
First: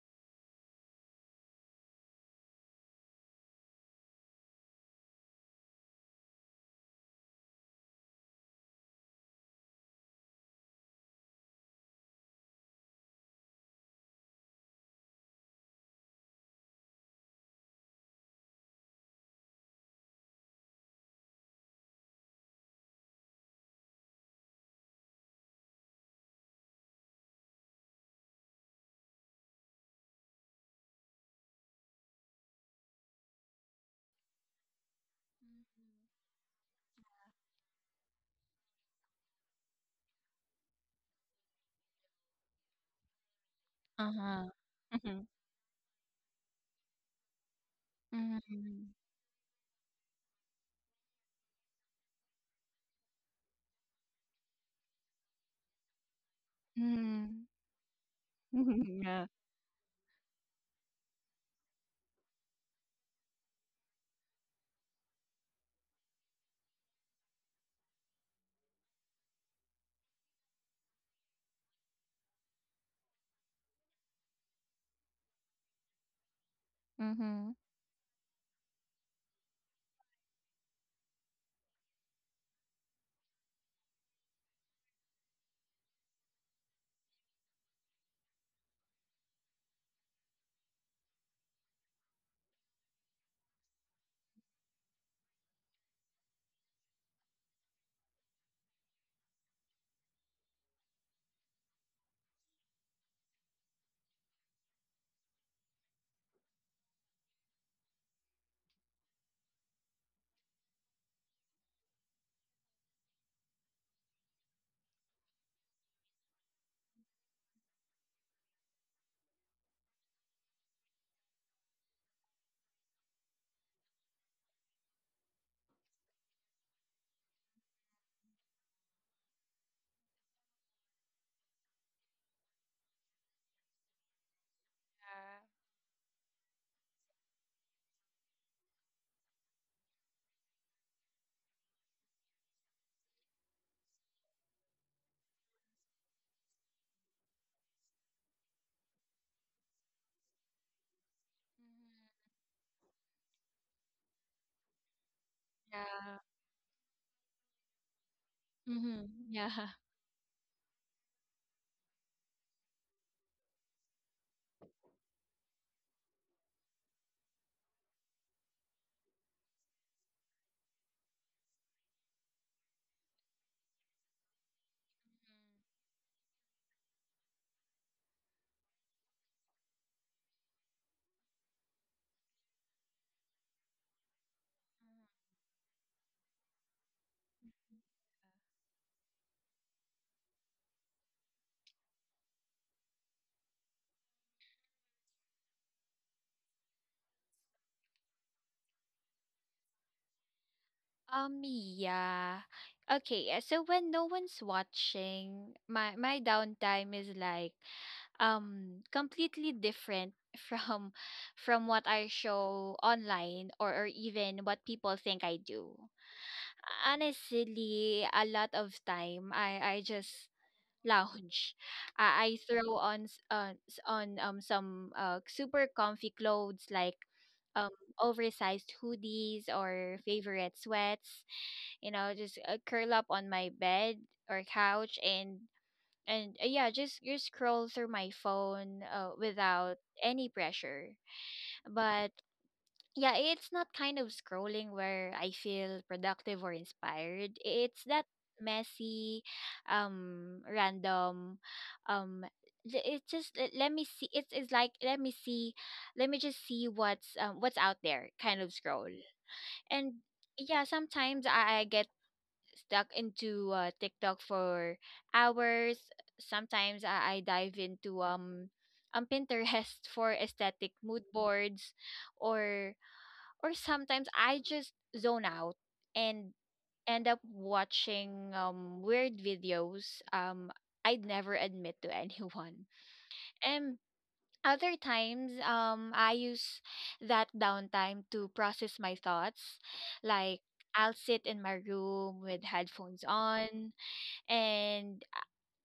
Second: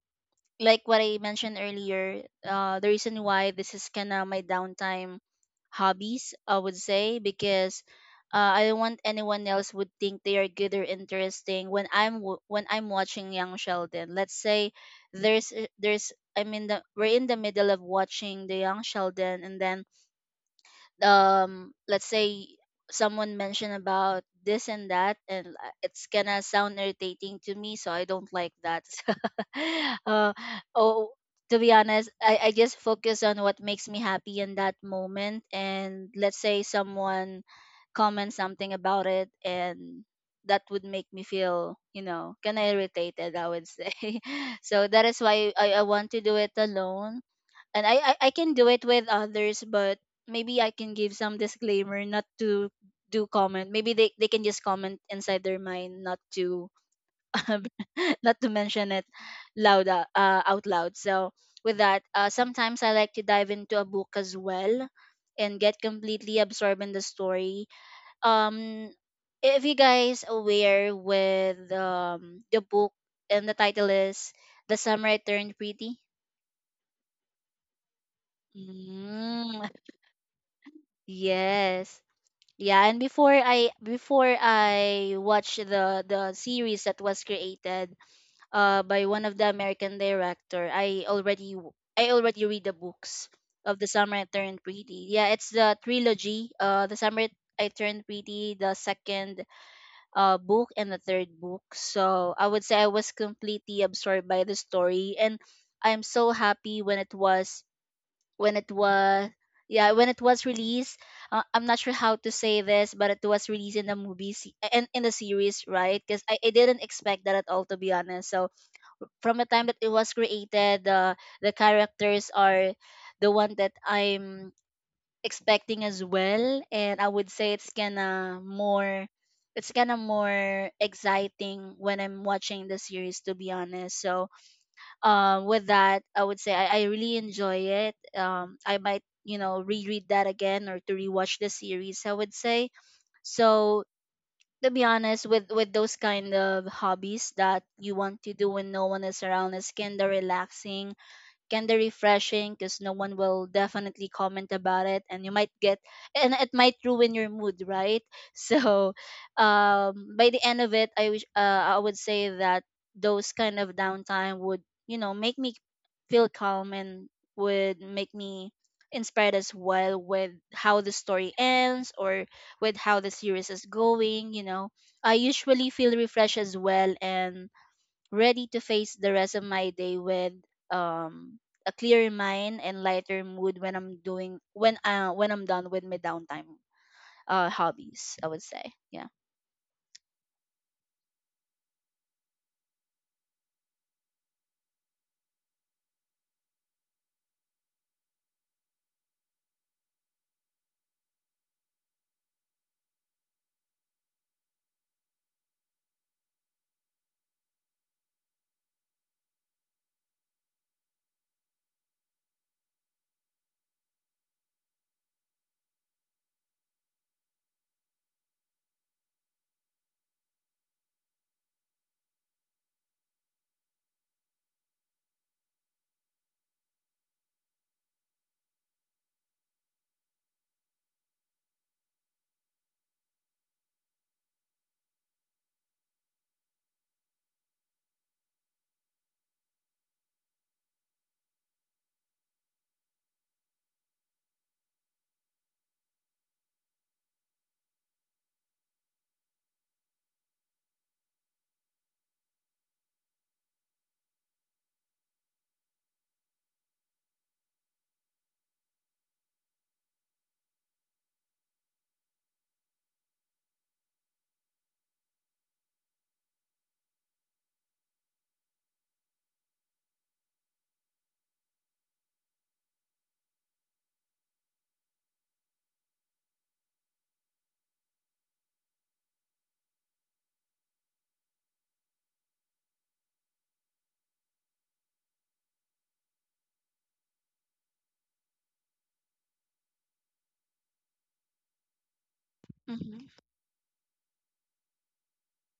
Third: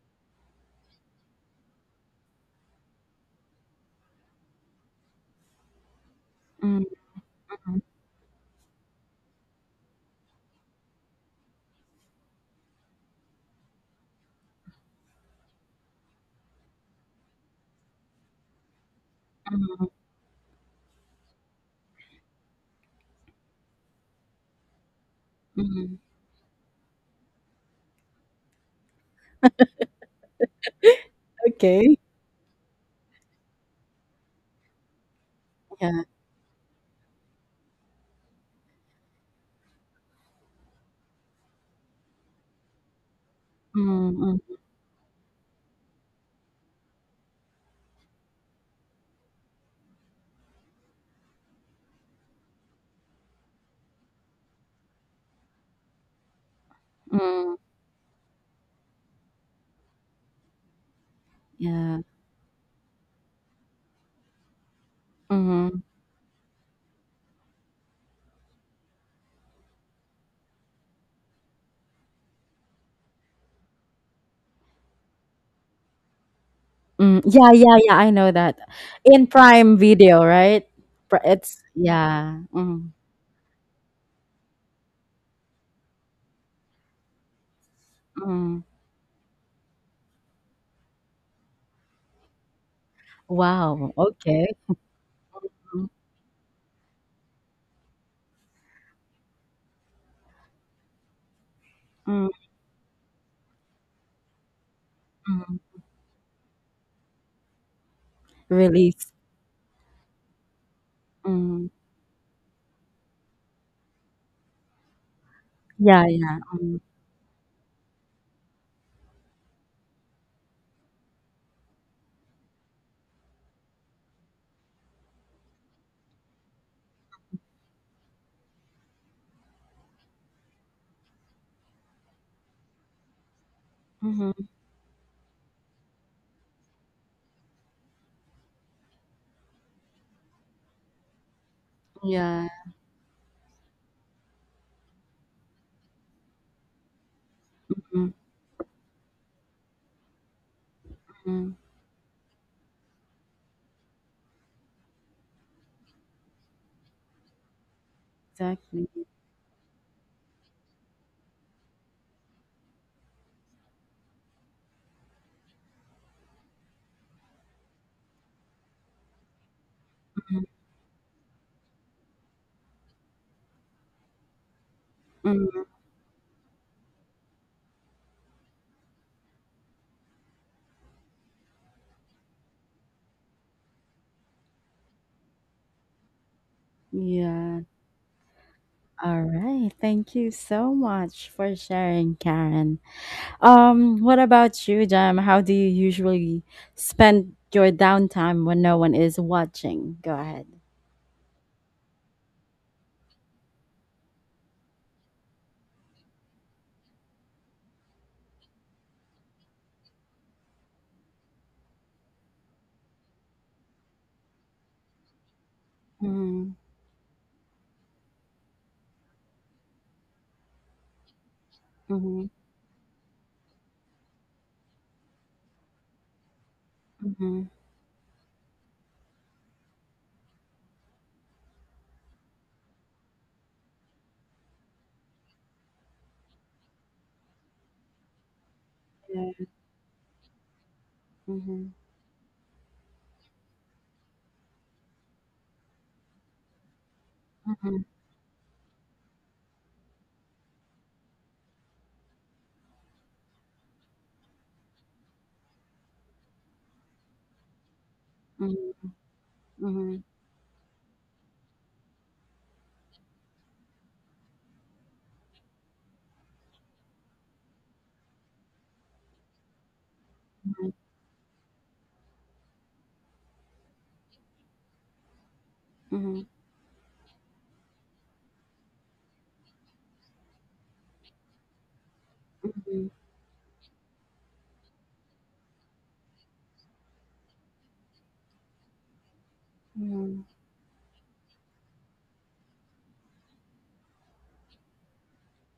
S2: like what I mentioned earlier, the reason why this is kind of my downtime hobbies, I would
S1: Mm-hmm.
S2: say, because I don't want anyone else would think they are good or interesting when I'm when I'm watching Young Sheldon. Let's say there's, I mean, we're in the middle of watching the Young Sheldon, and then let's say someone mentioned about this and that, and
S1: Mm-hmm.
S2: it's gonna sound irritating to me, so I don't like that. uh, oh to be
S1: Okay.
S2: honest, I just focus on what makes me happy in that moment,
S1: Yeah.
S2: and let's say someone comments something about it, and that would make me feel, you know, kind of irritated, I would say.
S1: Mm-hmm.
S2: So that is why I want to do it alone, and I can do it with others, but maybe I can give some disclaimer not to do comment. Maybe they can just comment inside their mind, not to
S3: Mm.
S1: Mm-hmm.
S2: not to mention it
S3: Yeah.
S2: loud, out loud. So with
S1: Yeah.
S2: that, sometimes I like to dive into a book as well and get
S1: Mm-hmm.
S2: completely absorbed in the story. Um, if you guys aware with the book, and the title is The Samurai Turned Pretty.
S1: Mm,
S3: Mm-hmm.
S1: yeah, yeah, yeah. I know that in
S2: Mm.
S1: Prime Video, right? Pri- It's
S2: Yes.
S1: yeah.
S2: Yeah,
S1: Mm,
S2: and before I, before I watched the series that was created
S1: mm.
S2: by one of the American director, I already I already read the books of The
S1: Wow.
S2: Summer I
S1: Okay.
S2: Turned Pretty. Yeah, it's the
S1: Mm,
S2: trilogy, The Summer I Turned Pretty, the second book and the third book.
S1: mm,
S2: So, I would say I was completely absorbed by the story. And
S1: mm.
S2: I'm so happy when it
S1: Release.
S2: was yeah, when it was released. I'm
S1: Mm.
S2: not sure how to say this, but it was released in the and in the series, right?
S1: Yeah,
S2: Because I,
S1: yeah.
S2: I didn't
S1: Mm.
S2: expect that at all, to be honest. So, from the time that it was created, the characters are the one that I'm expecting as well. And I would say it's kind of more exciting when I'm watching the series, to be honest. So,
S1: Mhm.
S3: Yeah.
S2: with that, I would say I really enjoy it. I might reread that again, or to rewatch the series, I would
S1: Yeah.
S2: say. So, to be honest, with those kind of hobbies that you
S1: Mhm.
S2: want to do when no one is around, it's kind of relaxing,
S1: Mhm.
S2: kind of refreshing, because no one will definitely comment about it, and you might get
S3: Yeah.
S2: and it might ruin your mood, right? So,
S3: Mm-hmm.
S1: Exactly.
S3: Yeah.
S2: by the end of it, I would say that those kind of downtime would, make me feel calm, and would make me inspired as well with
S1: Mhm.
S2: how the story ends, or with how the series is going. I
S1: Mhm.
S2: usually feel refreshed as well, and ready to face the rest of my day with um a clearer mind and lighter mood when I'm doing when I'm done with my downtime
S1: Yeah.
S2: hobbies, I would say. Yeah.
S1: All right. Thank you so much for sharing, Karen. What about you, Jam? How do you usually spend your downtime when no one is watching? Go ahead.
S3: Um, yeah. Okay, so when no one's watching, my downtime is like completely different from what I show online or even what people think I do.
S1: Mhm.
S3: Honestly, a lot of time I just lounge.
S1: Mhm.
S3: I throw on s- s- on some super comfy clothes like
S1: Mhm.
S3: um oversized hoodies or favorite sweats. You know, just curl up on my bed or couch and yeah, just scroll through my phone
S1: Yeah.
S3: without any pressure.
S1: Mhm.
S3: But yeah, it's not kind of scrolling where I feel productive or inspired. It's
S1: Mhm.
S3: that messy, random, um, let me see. It's like let me see, let me just see what's out there kind of
S1: Mhm.
S3: scroll. And
S1: Mhm.
S3: yeah, sometimes I get stuck into TikTok for hours. Sometimes I dive into Pinterest for aesthetic
S1: Mhm.
S3: mood boards or or sometimes I just zone out
S1: Mhm.
S3: and end up watching weird videos I'd never admit to anyone.
S1: Mhm.
S3: And other times, I use that downtime to process my thoughts.
S1: Mhm.
S3: Like, I'll sit in my room with headphones
S2: Mhm.
S3: on and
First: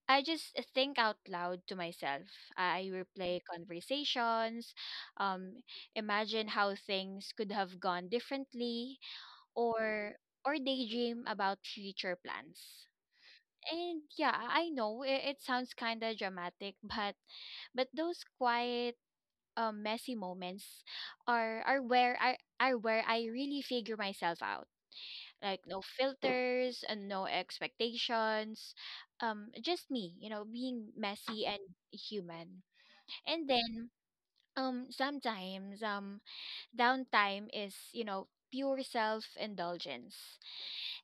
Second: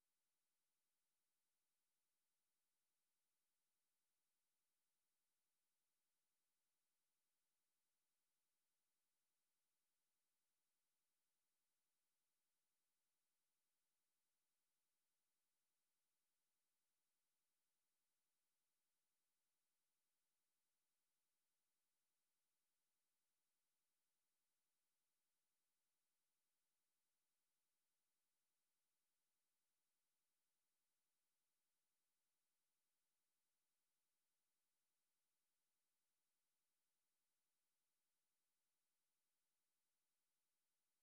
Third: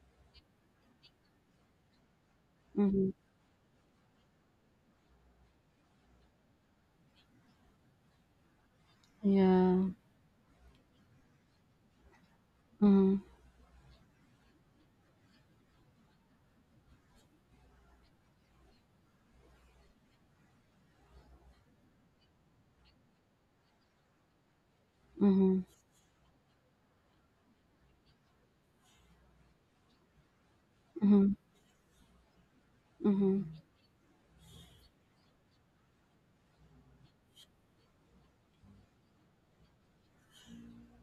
S3: I just think out loud to myself. I
S1: Mhm.
S3: replay conversations, um, imagine how things could have gone differently
S1: Yeah.
S3: or or daydream about future plans.
S1: Mhm.
S3: And yeah, I know it sounds kind of dramatic, but those quiet messy moments are where I really figure myself out. Like
S1: Mhm.
S3: no filters and no expectations. Um, just me, you know, being
S1: Mhm.
S3: messy and human.
S1: Mhm.
S3: And then sometimes downtime is, you know, pure self indulgence.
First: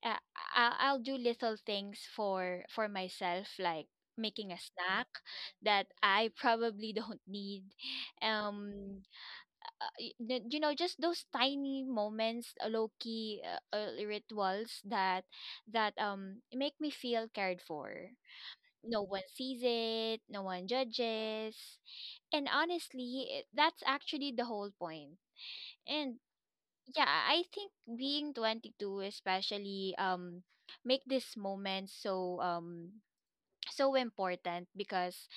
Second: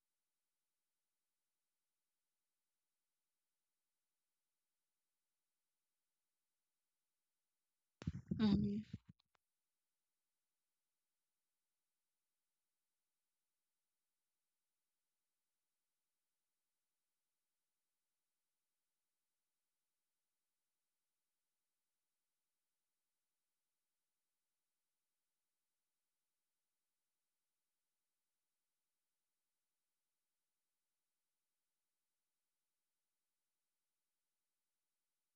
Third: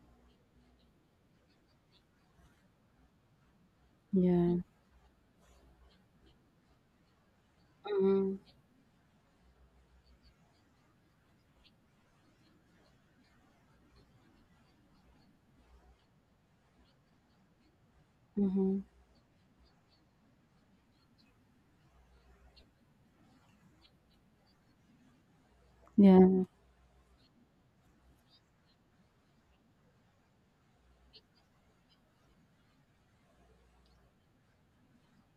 S3: uh, I'll do little things for myself, like making
S1: Yeah.
S3: a snack that I probably don't need.
S1: Mhm.
S2: Mhm.
S3: Um, you know, just those tiny moments, low key rituals that make me feel cared for.
S1: Mhm.
S3: No one sees it, no one judges, and honestly, that's actually the whole point. And
S1: Yeah.
S3: yeah, I think being 22 especially make this moment so so important because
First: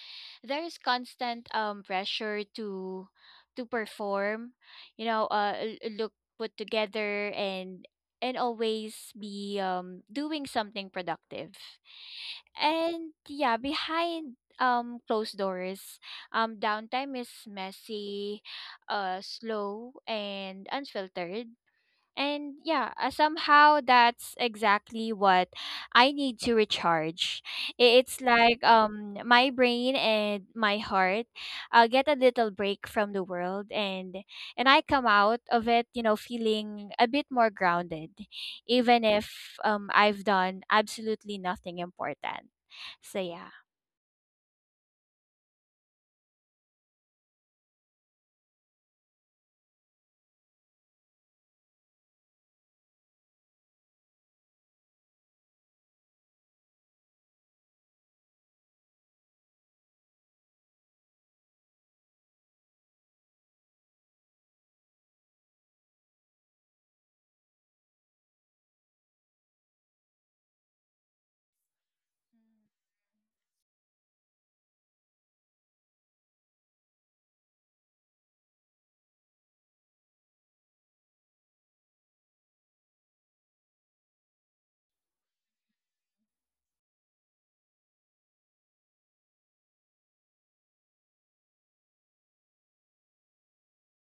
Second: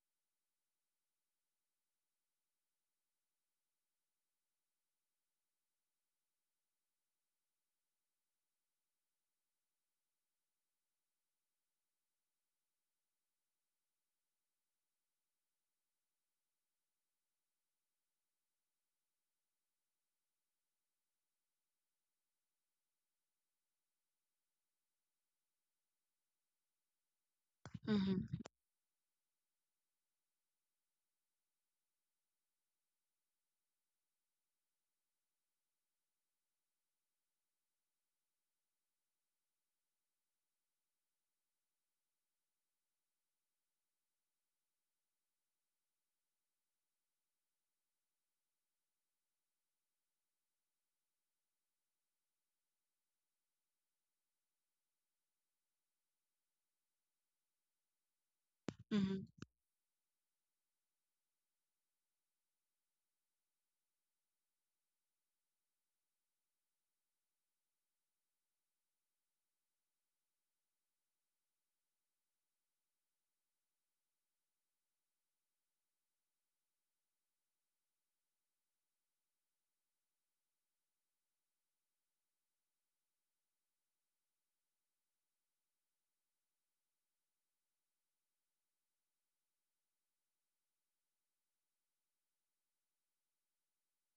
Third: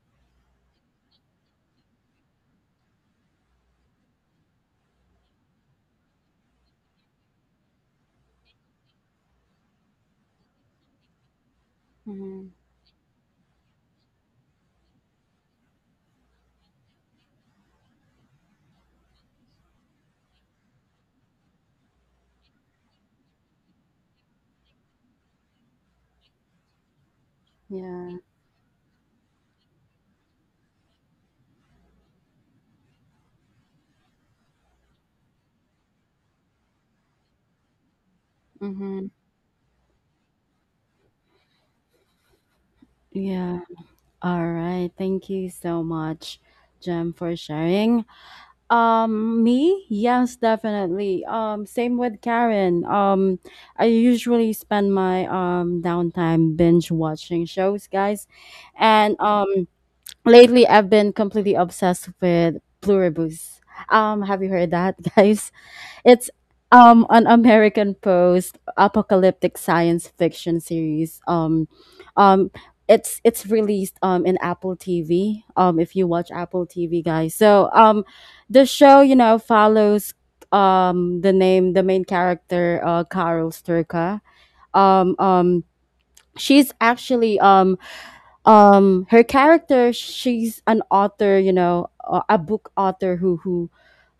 S3: there's constant pressure to perform, you know, look put together and always be doing something productive.
S1: Mhm.
S3: And yeah, behind closed doors, downtime is messy, slow and unfiltered, and yeah, somehow that's exactly what I need to recharge.
S1: Yeah.
S3: It's
S2: Mhm.
S3: like my brain and my heart get a little break from the world, and I come out of it, you know, feeling a bit more grounded even
S1: Mhm.
S3: if I've done absolutely nothing important. So yeah.
S1: Yeah. All right. Thank you so much, Jem, for sharing. Me? Yes, definitely. Same with Karen. I usually spend my downtime binge watching shows, guys. And
S2: Mhm.
S1: um lately I've been completely obsessed with Pluribus. Have you heard that, guys? It's an American post apocalyptic science fiction series. Um, it's released in Apple TV. If you watch Apple TV, guys. So the show, follows the main character, Carol Sturka. Um, um, she's actually her character she's an author, a book author who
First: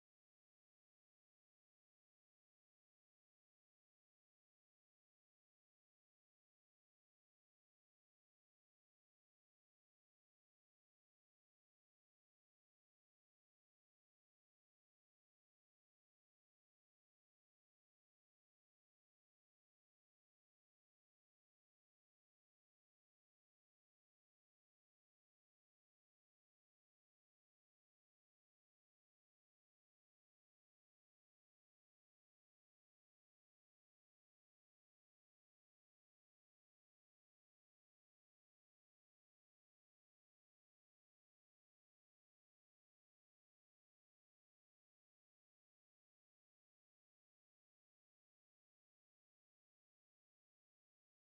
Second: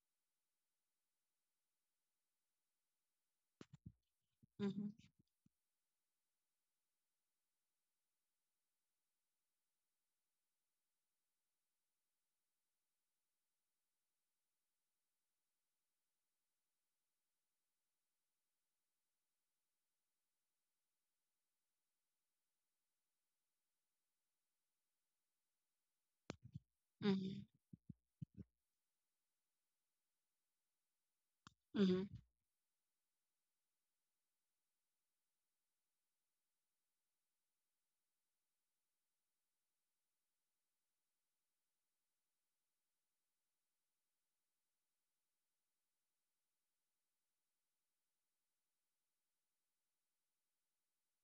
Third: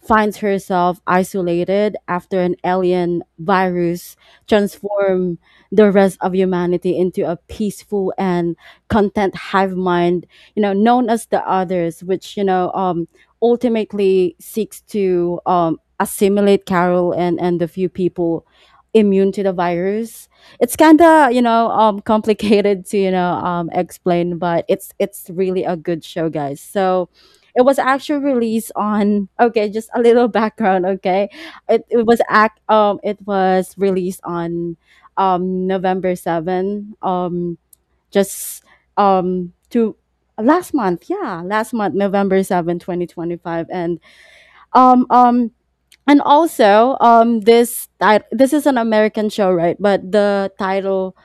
S1: finds herself isolated after an alien virus
S2: Mhm.
S1: transform the rest of humanity into a peaceful and content hive mind, known as the others, which ultimately seeks to assimilate Carol and the few people immune to the virus. It's kind of, complicated to, explain, but it's really a good show, guys. So
S2: Mhm.
S1: it was actually released on, okay, just a little background. Okay, it
S2: Mhm.
S1: was act it was released on November 7, just to last month. Yeah, last month, November 7 2025. And um um and also, this is an American show, right? But the title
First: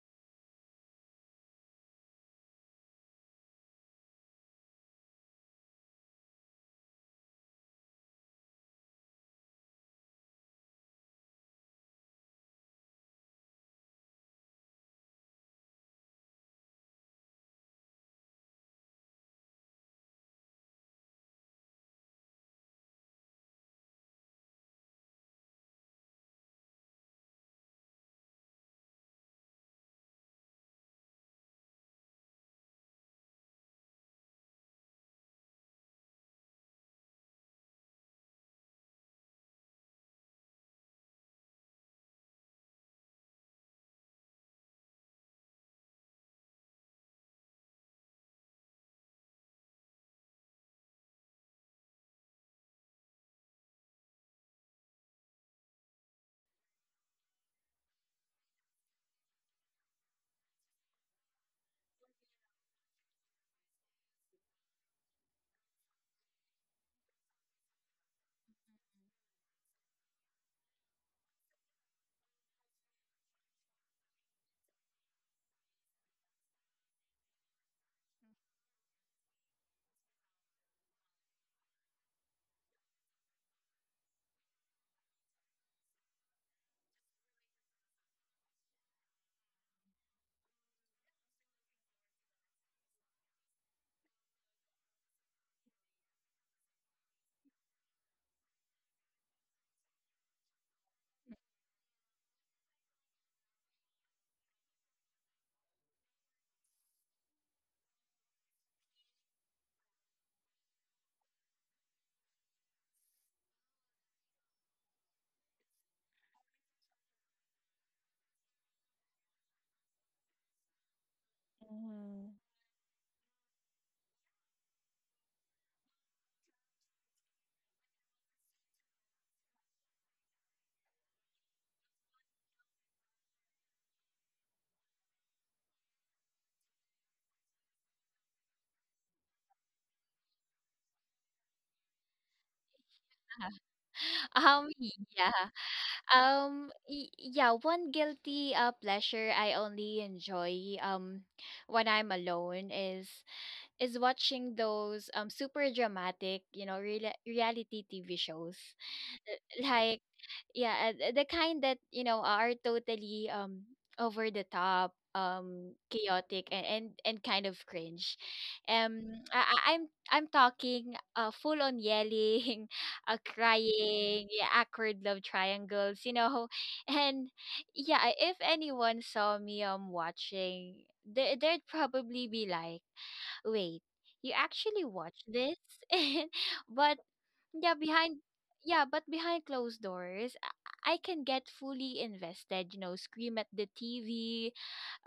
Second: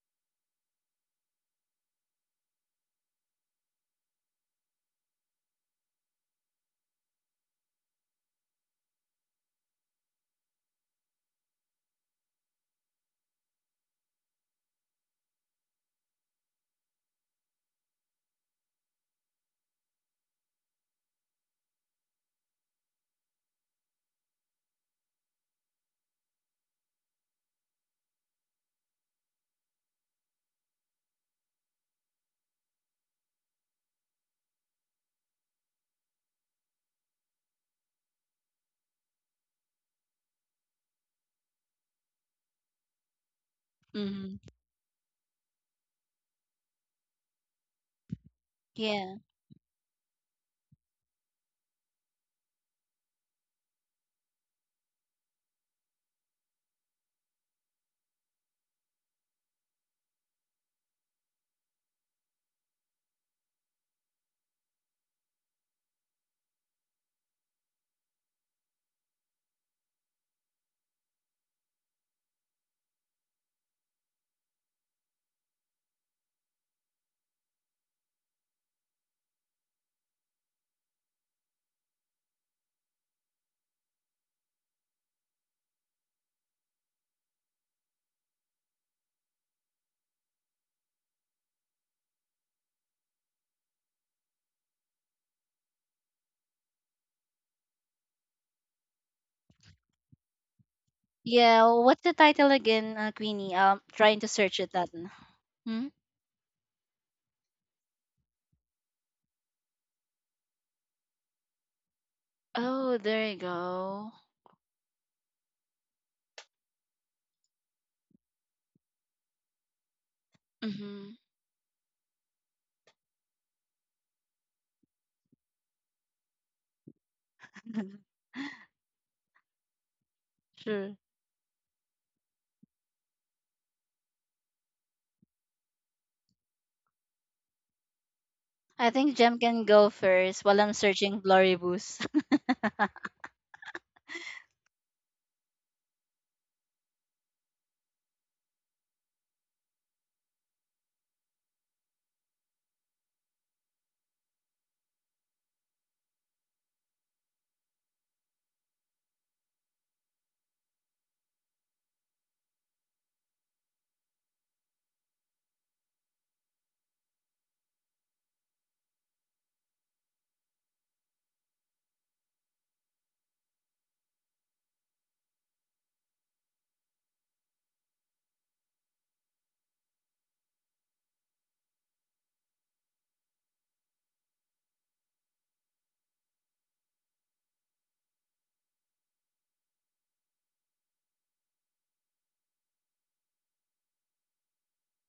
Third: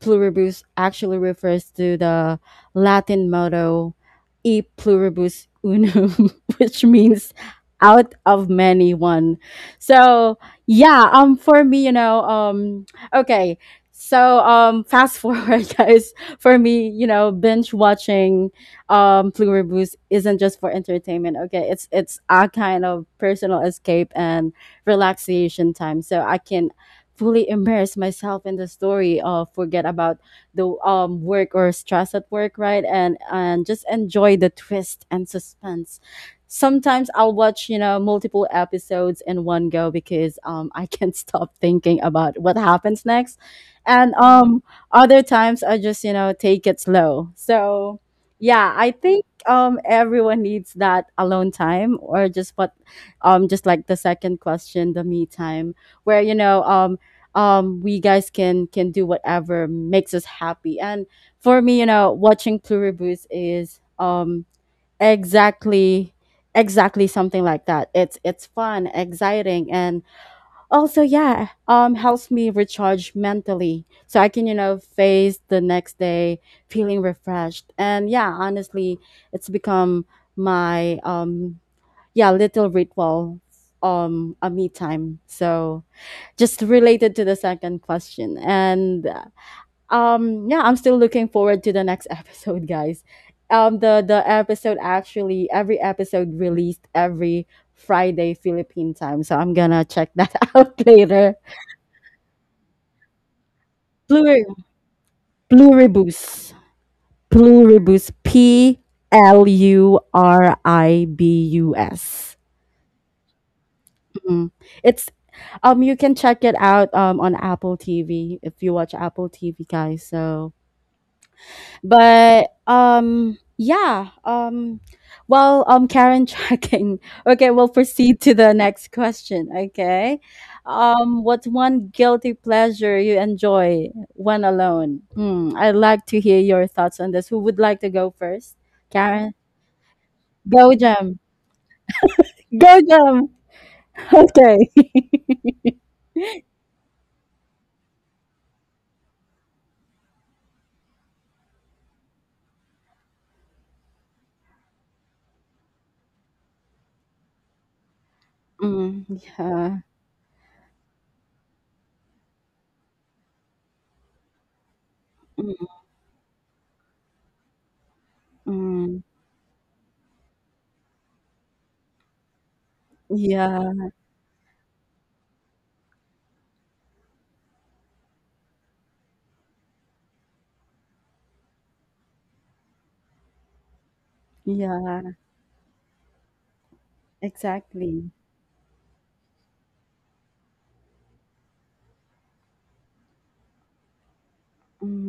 S1: Pluribus actually refers to the Latin motto e pluribus unum, which means out of many, one. So yeah, for me, okay. So fast forward, guys, for me, binge watching Pluribus isn't just for entertainment. Okay. It's a kind of personal escape and relaxation time. So I can fully immerse myself in the story, forget about the, work or stress at work, right? And just enjoy the twist and suspense. Sometimes I'll watch, multiple episodes in one go, because, I can't stop thinking about what happens next. and
S2: Mhm.
S1: um other times I just, take it slow. So yeah, I
S2: Yeah.
S1: think everyone needs that alone time, or just what, just like the second question, the me time, where, we guys can do whatever makes us happy. And for me, watching Pluribus is exactly exactly something like that. It's fun, exciting, and also, yeah, helps me recharge mentally, so I can, face the next day feeling refreshed. And yeah, honestly, it's become my yeah little ritual, a me time, so just related to the second question. And yeah, I'm still looking forward to the next episode, guys. The episode actually, every episode released every Friday Philippine time, so I'm gonna check that out later.
S2: Yeah, what's the title again, Queenie? Trying to
S1: Plur-
S2: search it that. Hmm?
S1: Pluribus, P L U R I B U S.
S2: Oh, there you go.
S1: Mhm. It's You can check it out on Apple TV if you watch Apple TV, guys. So,
S2: Mhm.
S3: Mhm.
S1: but yeah well, Karen checking. Okay, we'll proceed to the next question. Okay,
S2: Sure.
S1: what's one guilty pleasure you enjoy when alone? Hmm. I'd like to hear your thoughts on this. Who would like to go first?
S2: I think
S1: Karen,
S2: Jem can go first while I'm
S1: go, Jam.
S2: searching Glory Boost
S1: Go, Jam. Okay.
S3: Um, yeah. One guilty pleasure I only enjoy when I'm alone is watching those super dramatic, you know, reality TV shows.
S1: Mm, yeah.
S3: like yeah the kind that you know are totally over the top,
S1: Mm.
S3: chaotic and and kind of cringe.
S1: Mm.
S3: Um I, I- i'm i'm talking full on yelling,
S1: Yeah,
S3: crying, yeah, awkward love triangles, you know. And yeah, if anyone saw me watching, they'd probably be like, wait, you actually
S1: yeah,
S3: watch this? But yeah
S1: exactly.
S3: behind yeah but behind closed doors, I can get fully invested, you know, scream at the TV,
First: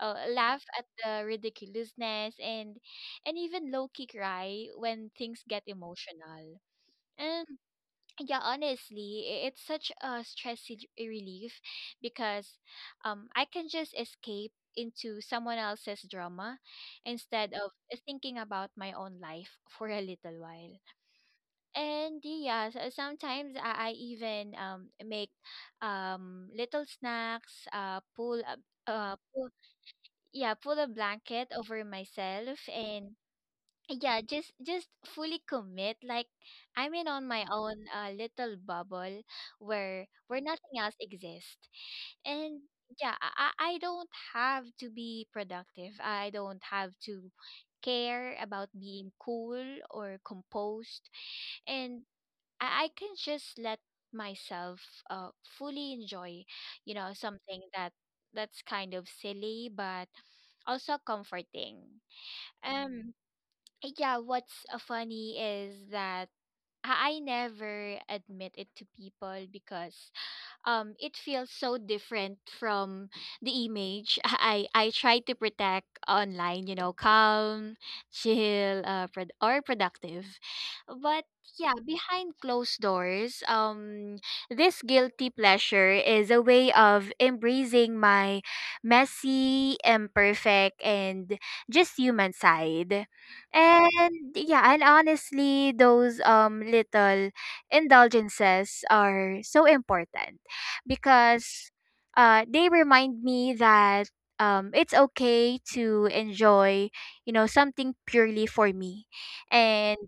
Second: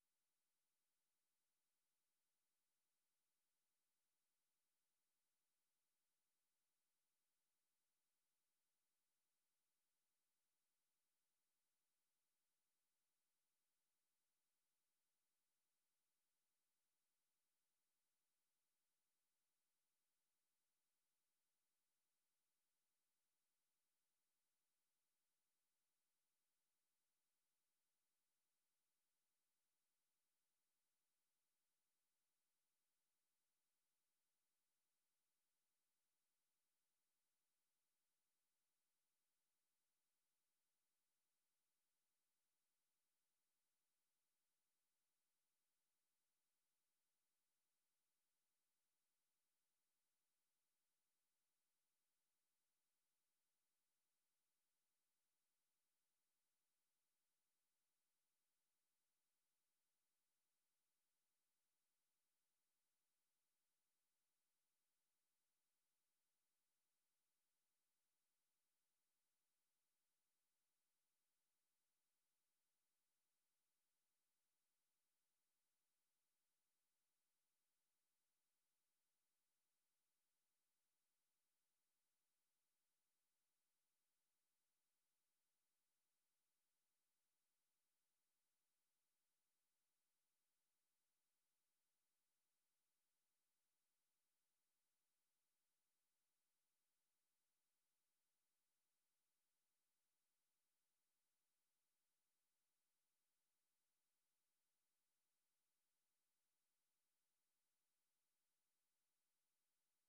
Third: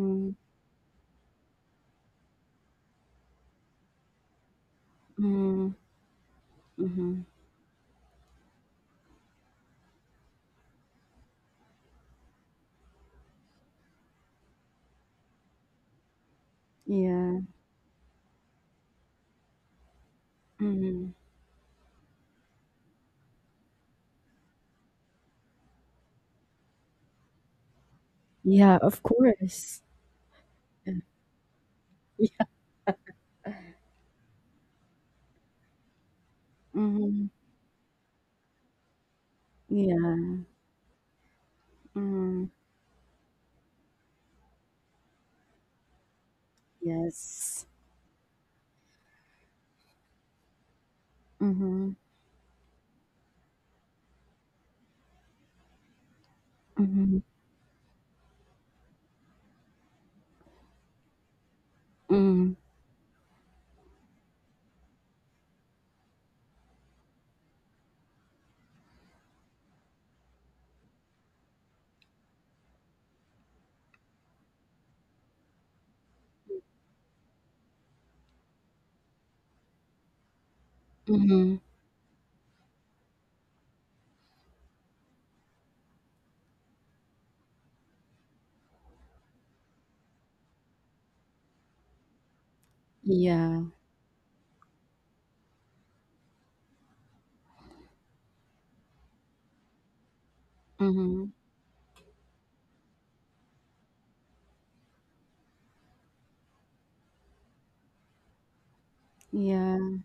S3: laugh at the ridiculousness, and even low key cry when things get
S1: Mm.
S3: emotional.
S1: Mhm.
S3: And yeah, honestly, it's such a relief because I can just escape into someone else's drama
S1: Yeah.
S3: instead of thinking about my own life for a little while.
S1: Mhm.
S3: And yeah, so sometimes I even make little snacks,
S1: Yeah, of course.
S3: pull a
S1: Yeah.
S3: blanket over
S1: Yeah.
S3: myself and yeah, just fully commit. Like I'm in on
S1: Mhm.
S3: my own little bubble where
S1: Yeah.
S3: where nothing else exists.
S1: Mhm.
S3: And yeah, I don't have to be productive. I don't have to
S1: Yes.
S3: care about being cool or composed,
S1: Mhm.
S3: and I can just let myself uh fully enjoy, you know,
S1: Mhm.
S3: something that's kind of silly but also comforting.
S1: Mhm.
S3: Um yeah, what's funny is that I never admit it to people because it feels so different from the image I try to protect online, you know, calm, chill, productive. But
S1: Mhm.
S3: yeah, behind closed doors, this guilty pleasure is a way of embracing my messy, imperfect, and just human side.
S1: Yeah.
S3: And yeah, and honestly, those little indulgences are so important
S1: Mhm.
S3: because they remind me that it's okay to enjoy, you know, something purely for me, and
S1: Yeah.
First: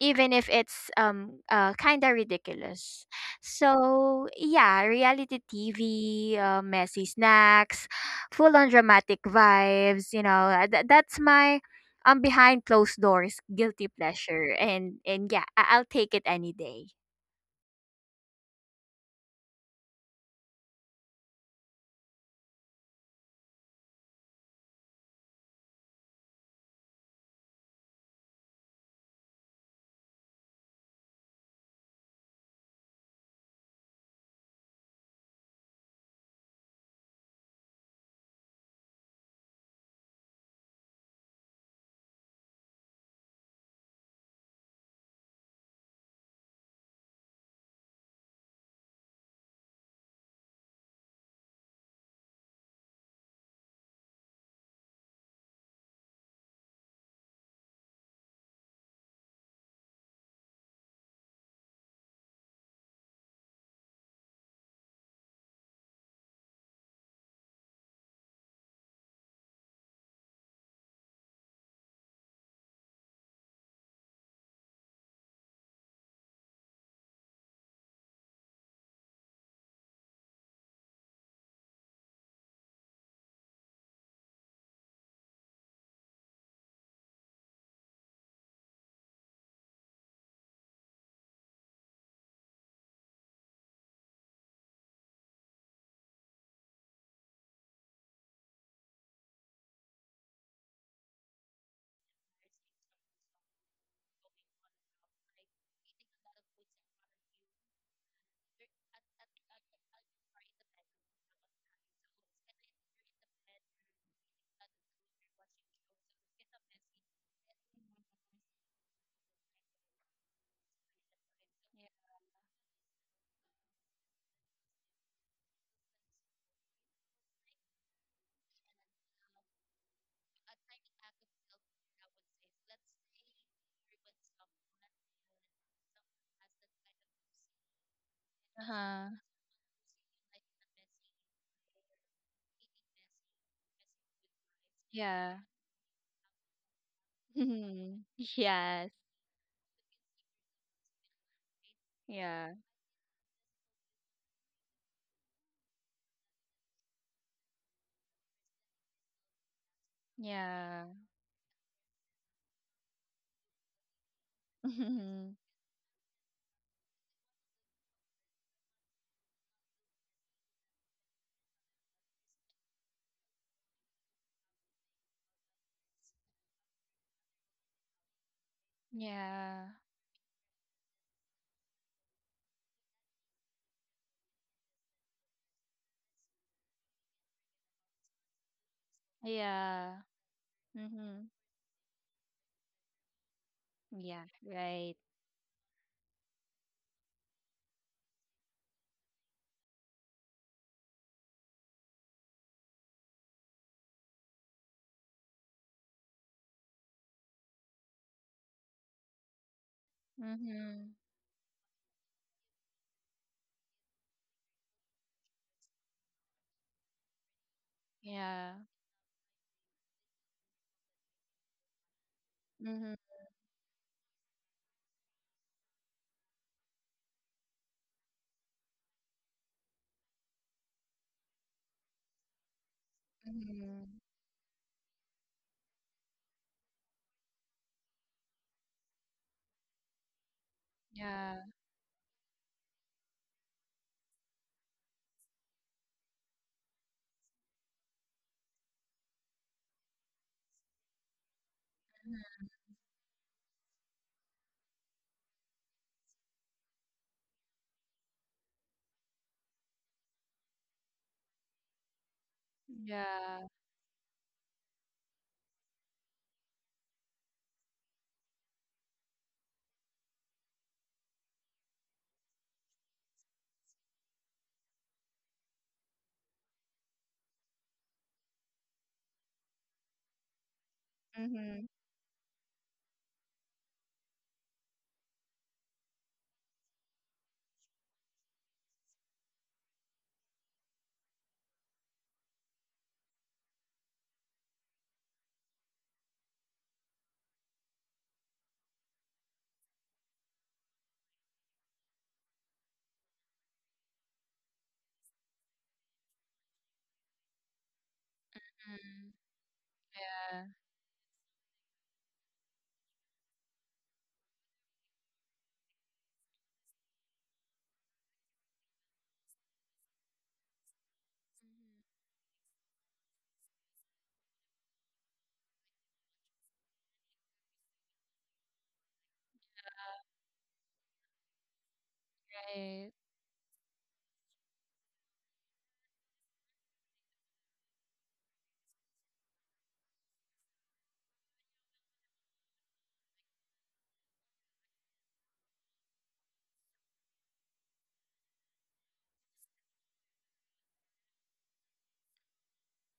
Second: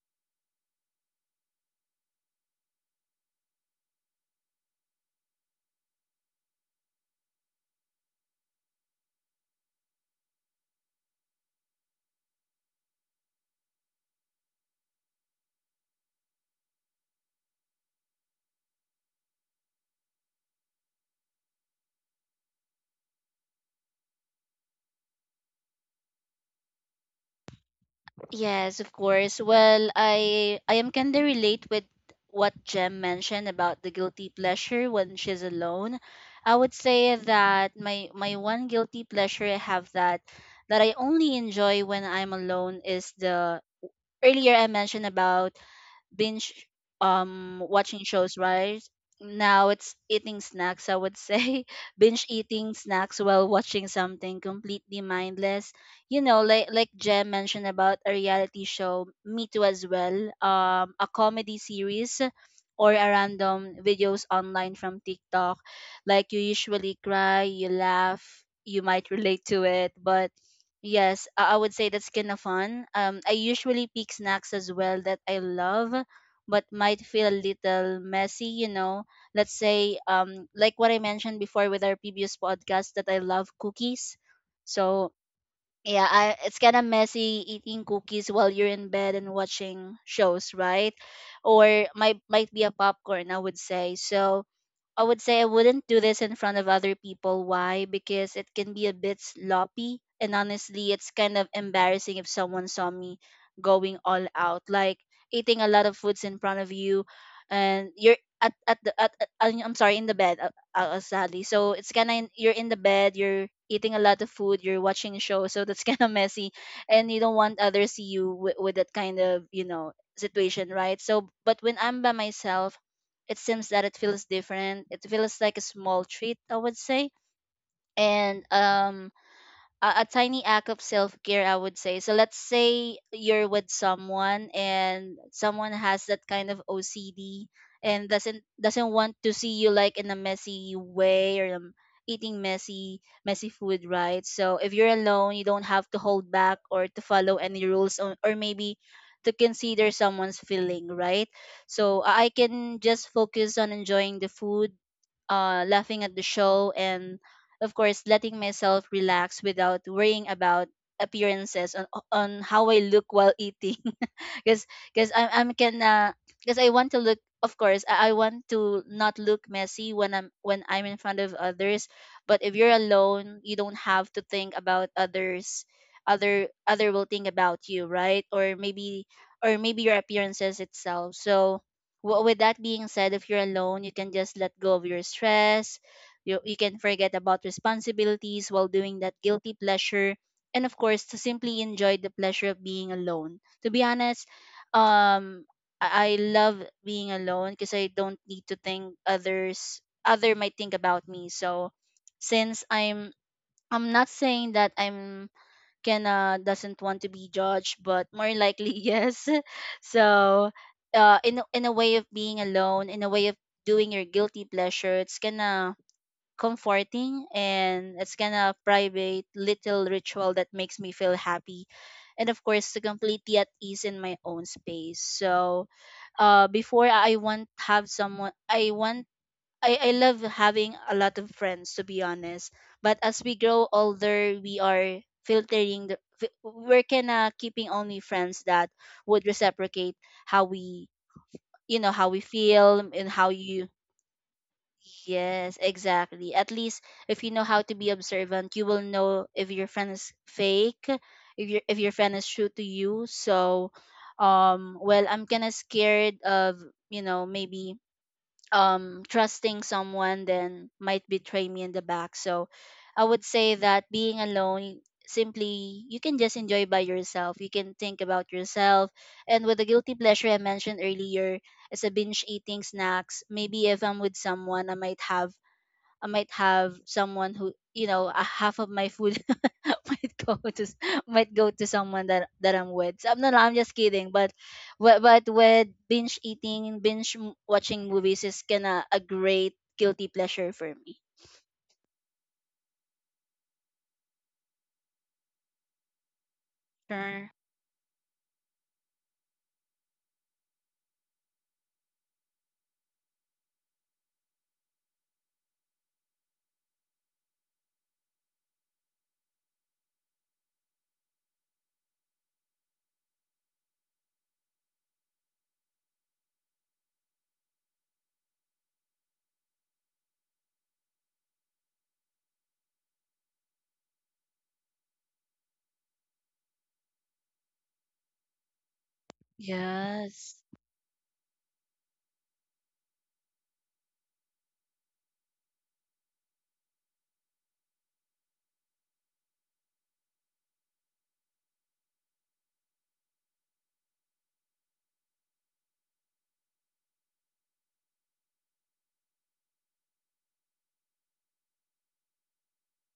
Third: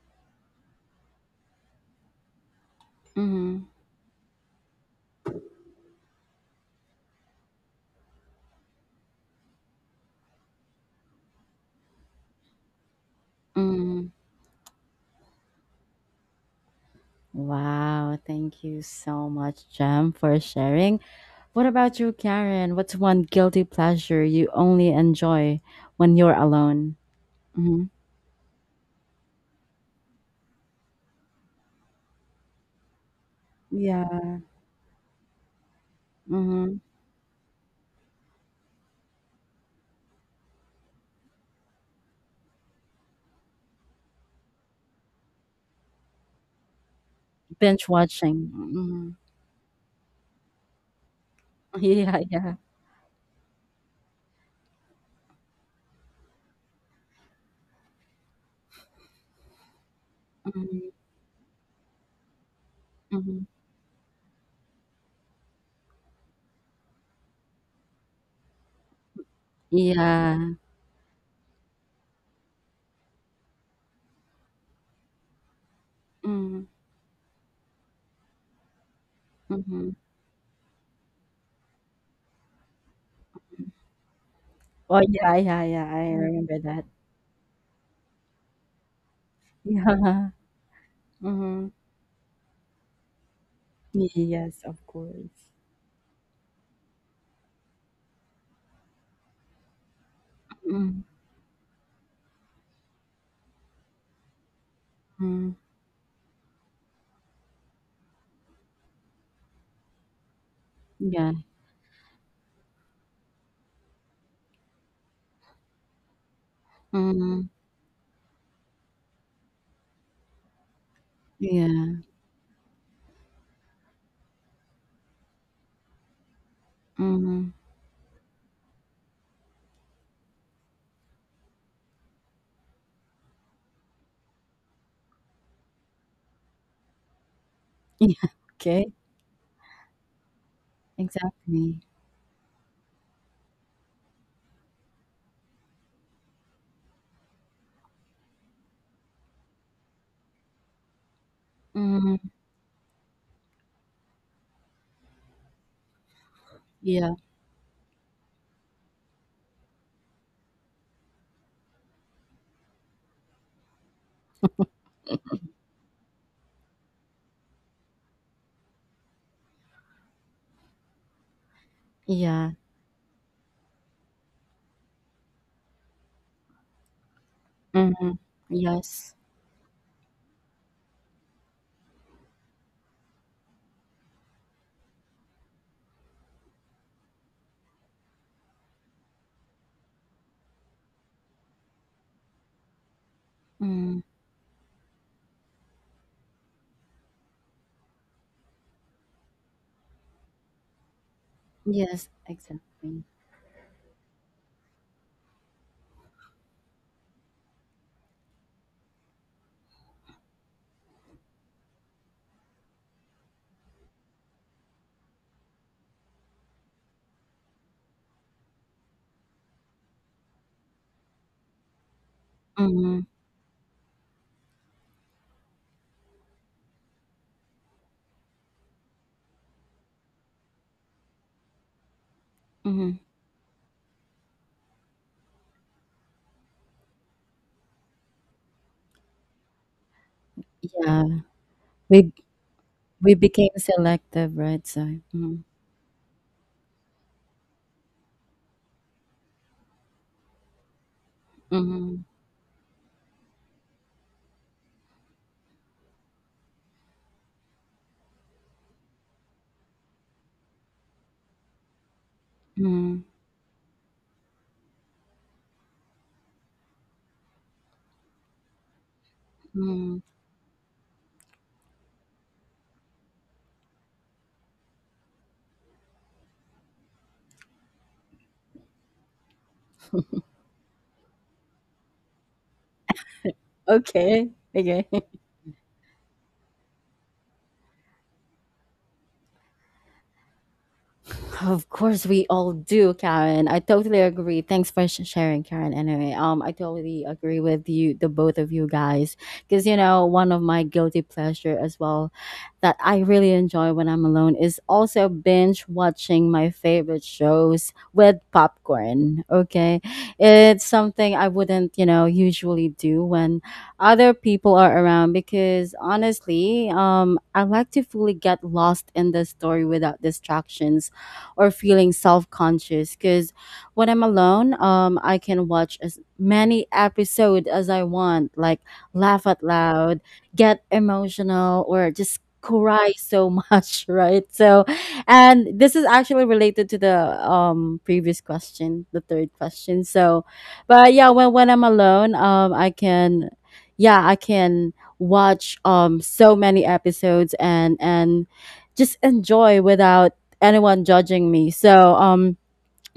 S3: even if it's kind of ridiculous.
S1: Mhm.
S3: So yeah, reality TV, messy snacks, full on dramatic vibes. You know, that's my behind closed doors guilty
S1: Mhm.
S3: pleasure, and yeah, I'll take it any day.
S1: Wow, thank you so much, Jem, for sharing. What about you, Karen? What's one guilty pleasure you only enjoy when you're alone? Mm-hmm.
S2: Yes, of course. Well, I am kind of relate with what Jem mentioned about the guilty
S1: Yeah.
S2: pleasure when she's alone. I would
S1: Mm-hmm.
S2: say that my one guilty pleasure I have that I only enjoy when I'm alone is the earlier I mentioned about binge
S1: Binge
S2: watching shows,
S1: watching.
S2: right?
S1: Mm-hmm.
S2: Now it's eating snacks, I would say.
S1: Yeah,
S2: Binge
S1: yeah.
S2: eating snacks while watching something completely mindless. You know, like Jem mentioned about a reality show, me too as well. A comedy series, or a
S1: Mm-hmm.
S2: random videos online from TikTok. Like, you usually cry, you laugh, you might relate to it. But
S1: Yeah.
S2: yes, I would say that's kind of fun. I usually pick snacks as well that I love,
S1: Mm,
S2: but might feel a little messy. Let's
S1: mhm.
S2: say, like what I mentioned before with our previous podcast, that I love cookies.
S1: Oh,
S2: So,
S1: yeah, yeah, yeah, I
S2: yeah,
S1: Remember
S2: it's kind
S1: that.
S2: of messy eating cookies while you're in bed and watching
S1: Yeah.
S2: shows, right?
S1: Mhm.
S2: Or might be a popcorn, I would say. So,
S1: Yes, of
S2: I would
S1: course.
S2: say I wouldn't do this in front of other people. Why? Because it can be a bit sloppy. And honestly,
S1: Mhm.
S2: it's kind of embarrassing if someone saw me going all out, like eating a lot of foods in front of you. And you're at the, at- I'm sorry, in the bed,
S1: Yeah.
S2: sadly. So it's kind of, you're in the bed, you're eating a lot of food, you're watching a show. So that's kind of messy. And you don't
S1: Mhm.
S2: want others see you with that kind of, situation, right? So, but
S1: Yeah.
S2: when I'm by myself, it seems that it feels different. It feels like a small treat, I would say.
S1: Mhm.
S2: And a tiny act of self-care, I would say. So, let's say you're with someone and someone has that kind of OCD, and
S1: Yeah,
S2: doesn't
S1: okay,
S2: doesn't
S3: Uh-huh.
S2: want to see you, like, in a messy way, or
S1: exactly.
S2: eating messy, messy food, right? So, if you're alone,
S3: Yeah.
S2: you don't have to hold back or to follow any rules,
S3: Mhm.
S2: or maybe
S3: Yes.
S2: to consider someone's feeling, right? So, i
S1: Mhm.
S2: I
S3: Yeah.
S2: can just focus on enjoying the food, laughing at the show,
S1: Yeah,
S2: and of course letting myself relax without worrying about
S3: Yeah.
S2: appearances, on how I look while eating. because because I'm
S3: Mhm.
S2: I'm kinda because I want to look Of course, I want to not look messy when I'm in front of others. But
S1: yeah.
S2: if you're alone, you don't have to think about others. Other will think about you,
S1: Mhm.
S2: right? or maybe
S1: Yes.
S2: or
S3: Yeah.
S2: maybe your appearances itself. So, with that being said, if you're alone, you can just let go of your stress. You can forget about responsibilities while doing that guilty
S3: Yeah.
S2: pleasure. And of course, to
S3: Mhm.
S2: simply enjoy the pleasure of being alone. To be
S1: Mhm.
S3: Yeah.
S2: honest,
S3: Right.
S2: um, I love being alone because I don't need to think other might think about me. So,
S1: Yes,
S2: since
S1: exactly.
S2: I'm not saying that I'm Kenna doesn't want to be judged, but more likely, yes. So,
S3: Mhm.
S2: in a way of being alone, in a way of doing your guilty pleasure, it's gonna comforting, and it's kind
S3: Yeah.
S2: of private little ritual that makes me feel happy, and of course to
S3: Mhm.
S1: Mhm.
S2: completely at ease in my own space. So, before I want have someone I want I love having a lot of friends, to be honest. But
S1: Mhm.
S2: as we grow
S3: Mhm.
S2: older, we are filtering we're kinda keeping only friends that would reciprocate how we
S1: Yeah,
S3: Yeah.
S2: how
S1: we
S2: we feel, and
S1: we
S2: how
S1: became
S2: you...
S1: selective, right? So, mhm.
S2: Yes, exactly. At least if you know how to be observant, you will know if your friend is fake, if your
S1: Mhm.
S2: friend is true to you. So, well, I'm kind of scared of, maybe trusting someone then might betray me in the back. So,
S1: Mhm.
S2: I would
S3: Yeah.
S2: say that being alone, simply, you can just enjoy by yourself. You can think about yourself, and with the guilty
S1: Mhm.
S2: pleasure I mentioned earlier as a binge eating snacks, maybe if I'm with someone, I might have someone who, a half of my food might go to s- might go
S3: Mhm.
S2: to someone that I'm with. So, no, no, I'm just kidding.
S1: Okay,
S2: But
S1: okay.
S2: with binge eating binge m- watching movies is kinda a great guilty pleasure for me.
S1: Of course, we all do, Karen. I totally agree. Thanks for sharing, Karen. Anyway, I totally
S2: Sure.
S1: agree with you, the both of you guys, because, one of my guilty pleasure as well that I really enjoy when I'm alone is also binge watching my favorite shows with
S3: Mhm.
S1: popcorn. Okay,
S3: Yeah.
S1: it's something I wouldn't, usually do when other people are around, because honestly, I like to fully get lost in the story without distractions or feeling self-conscious, because when I'm alone, I can watch as many episodes as I want, like laugh out loud,
S2: Yes.
S1: get emotional, or just
S3: Right.
S1: cry so much right? So, and this is actually related to the, previous question, the third question. So but yeah, when I'm alone, I can watch so many episodes, and just enjoy without anyone judging me. So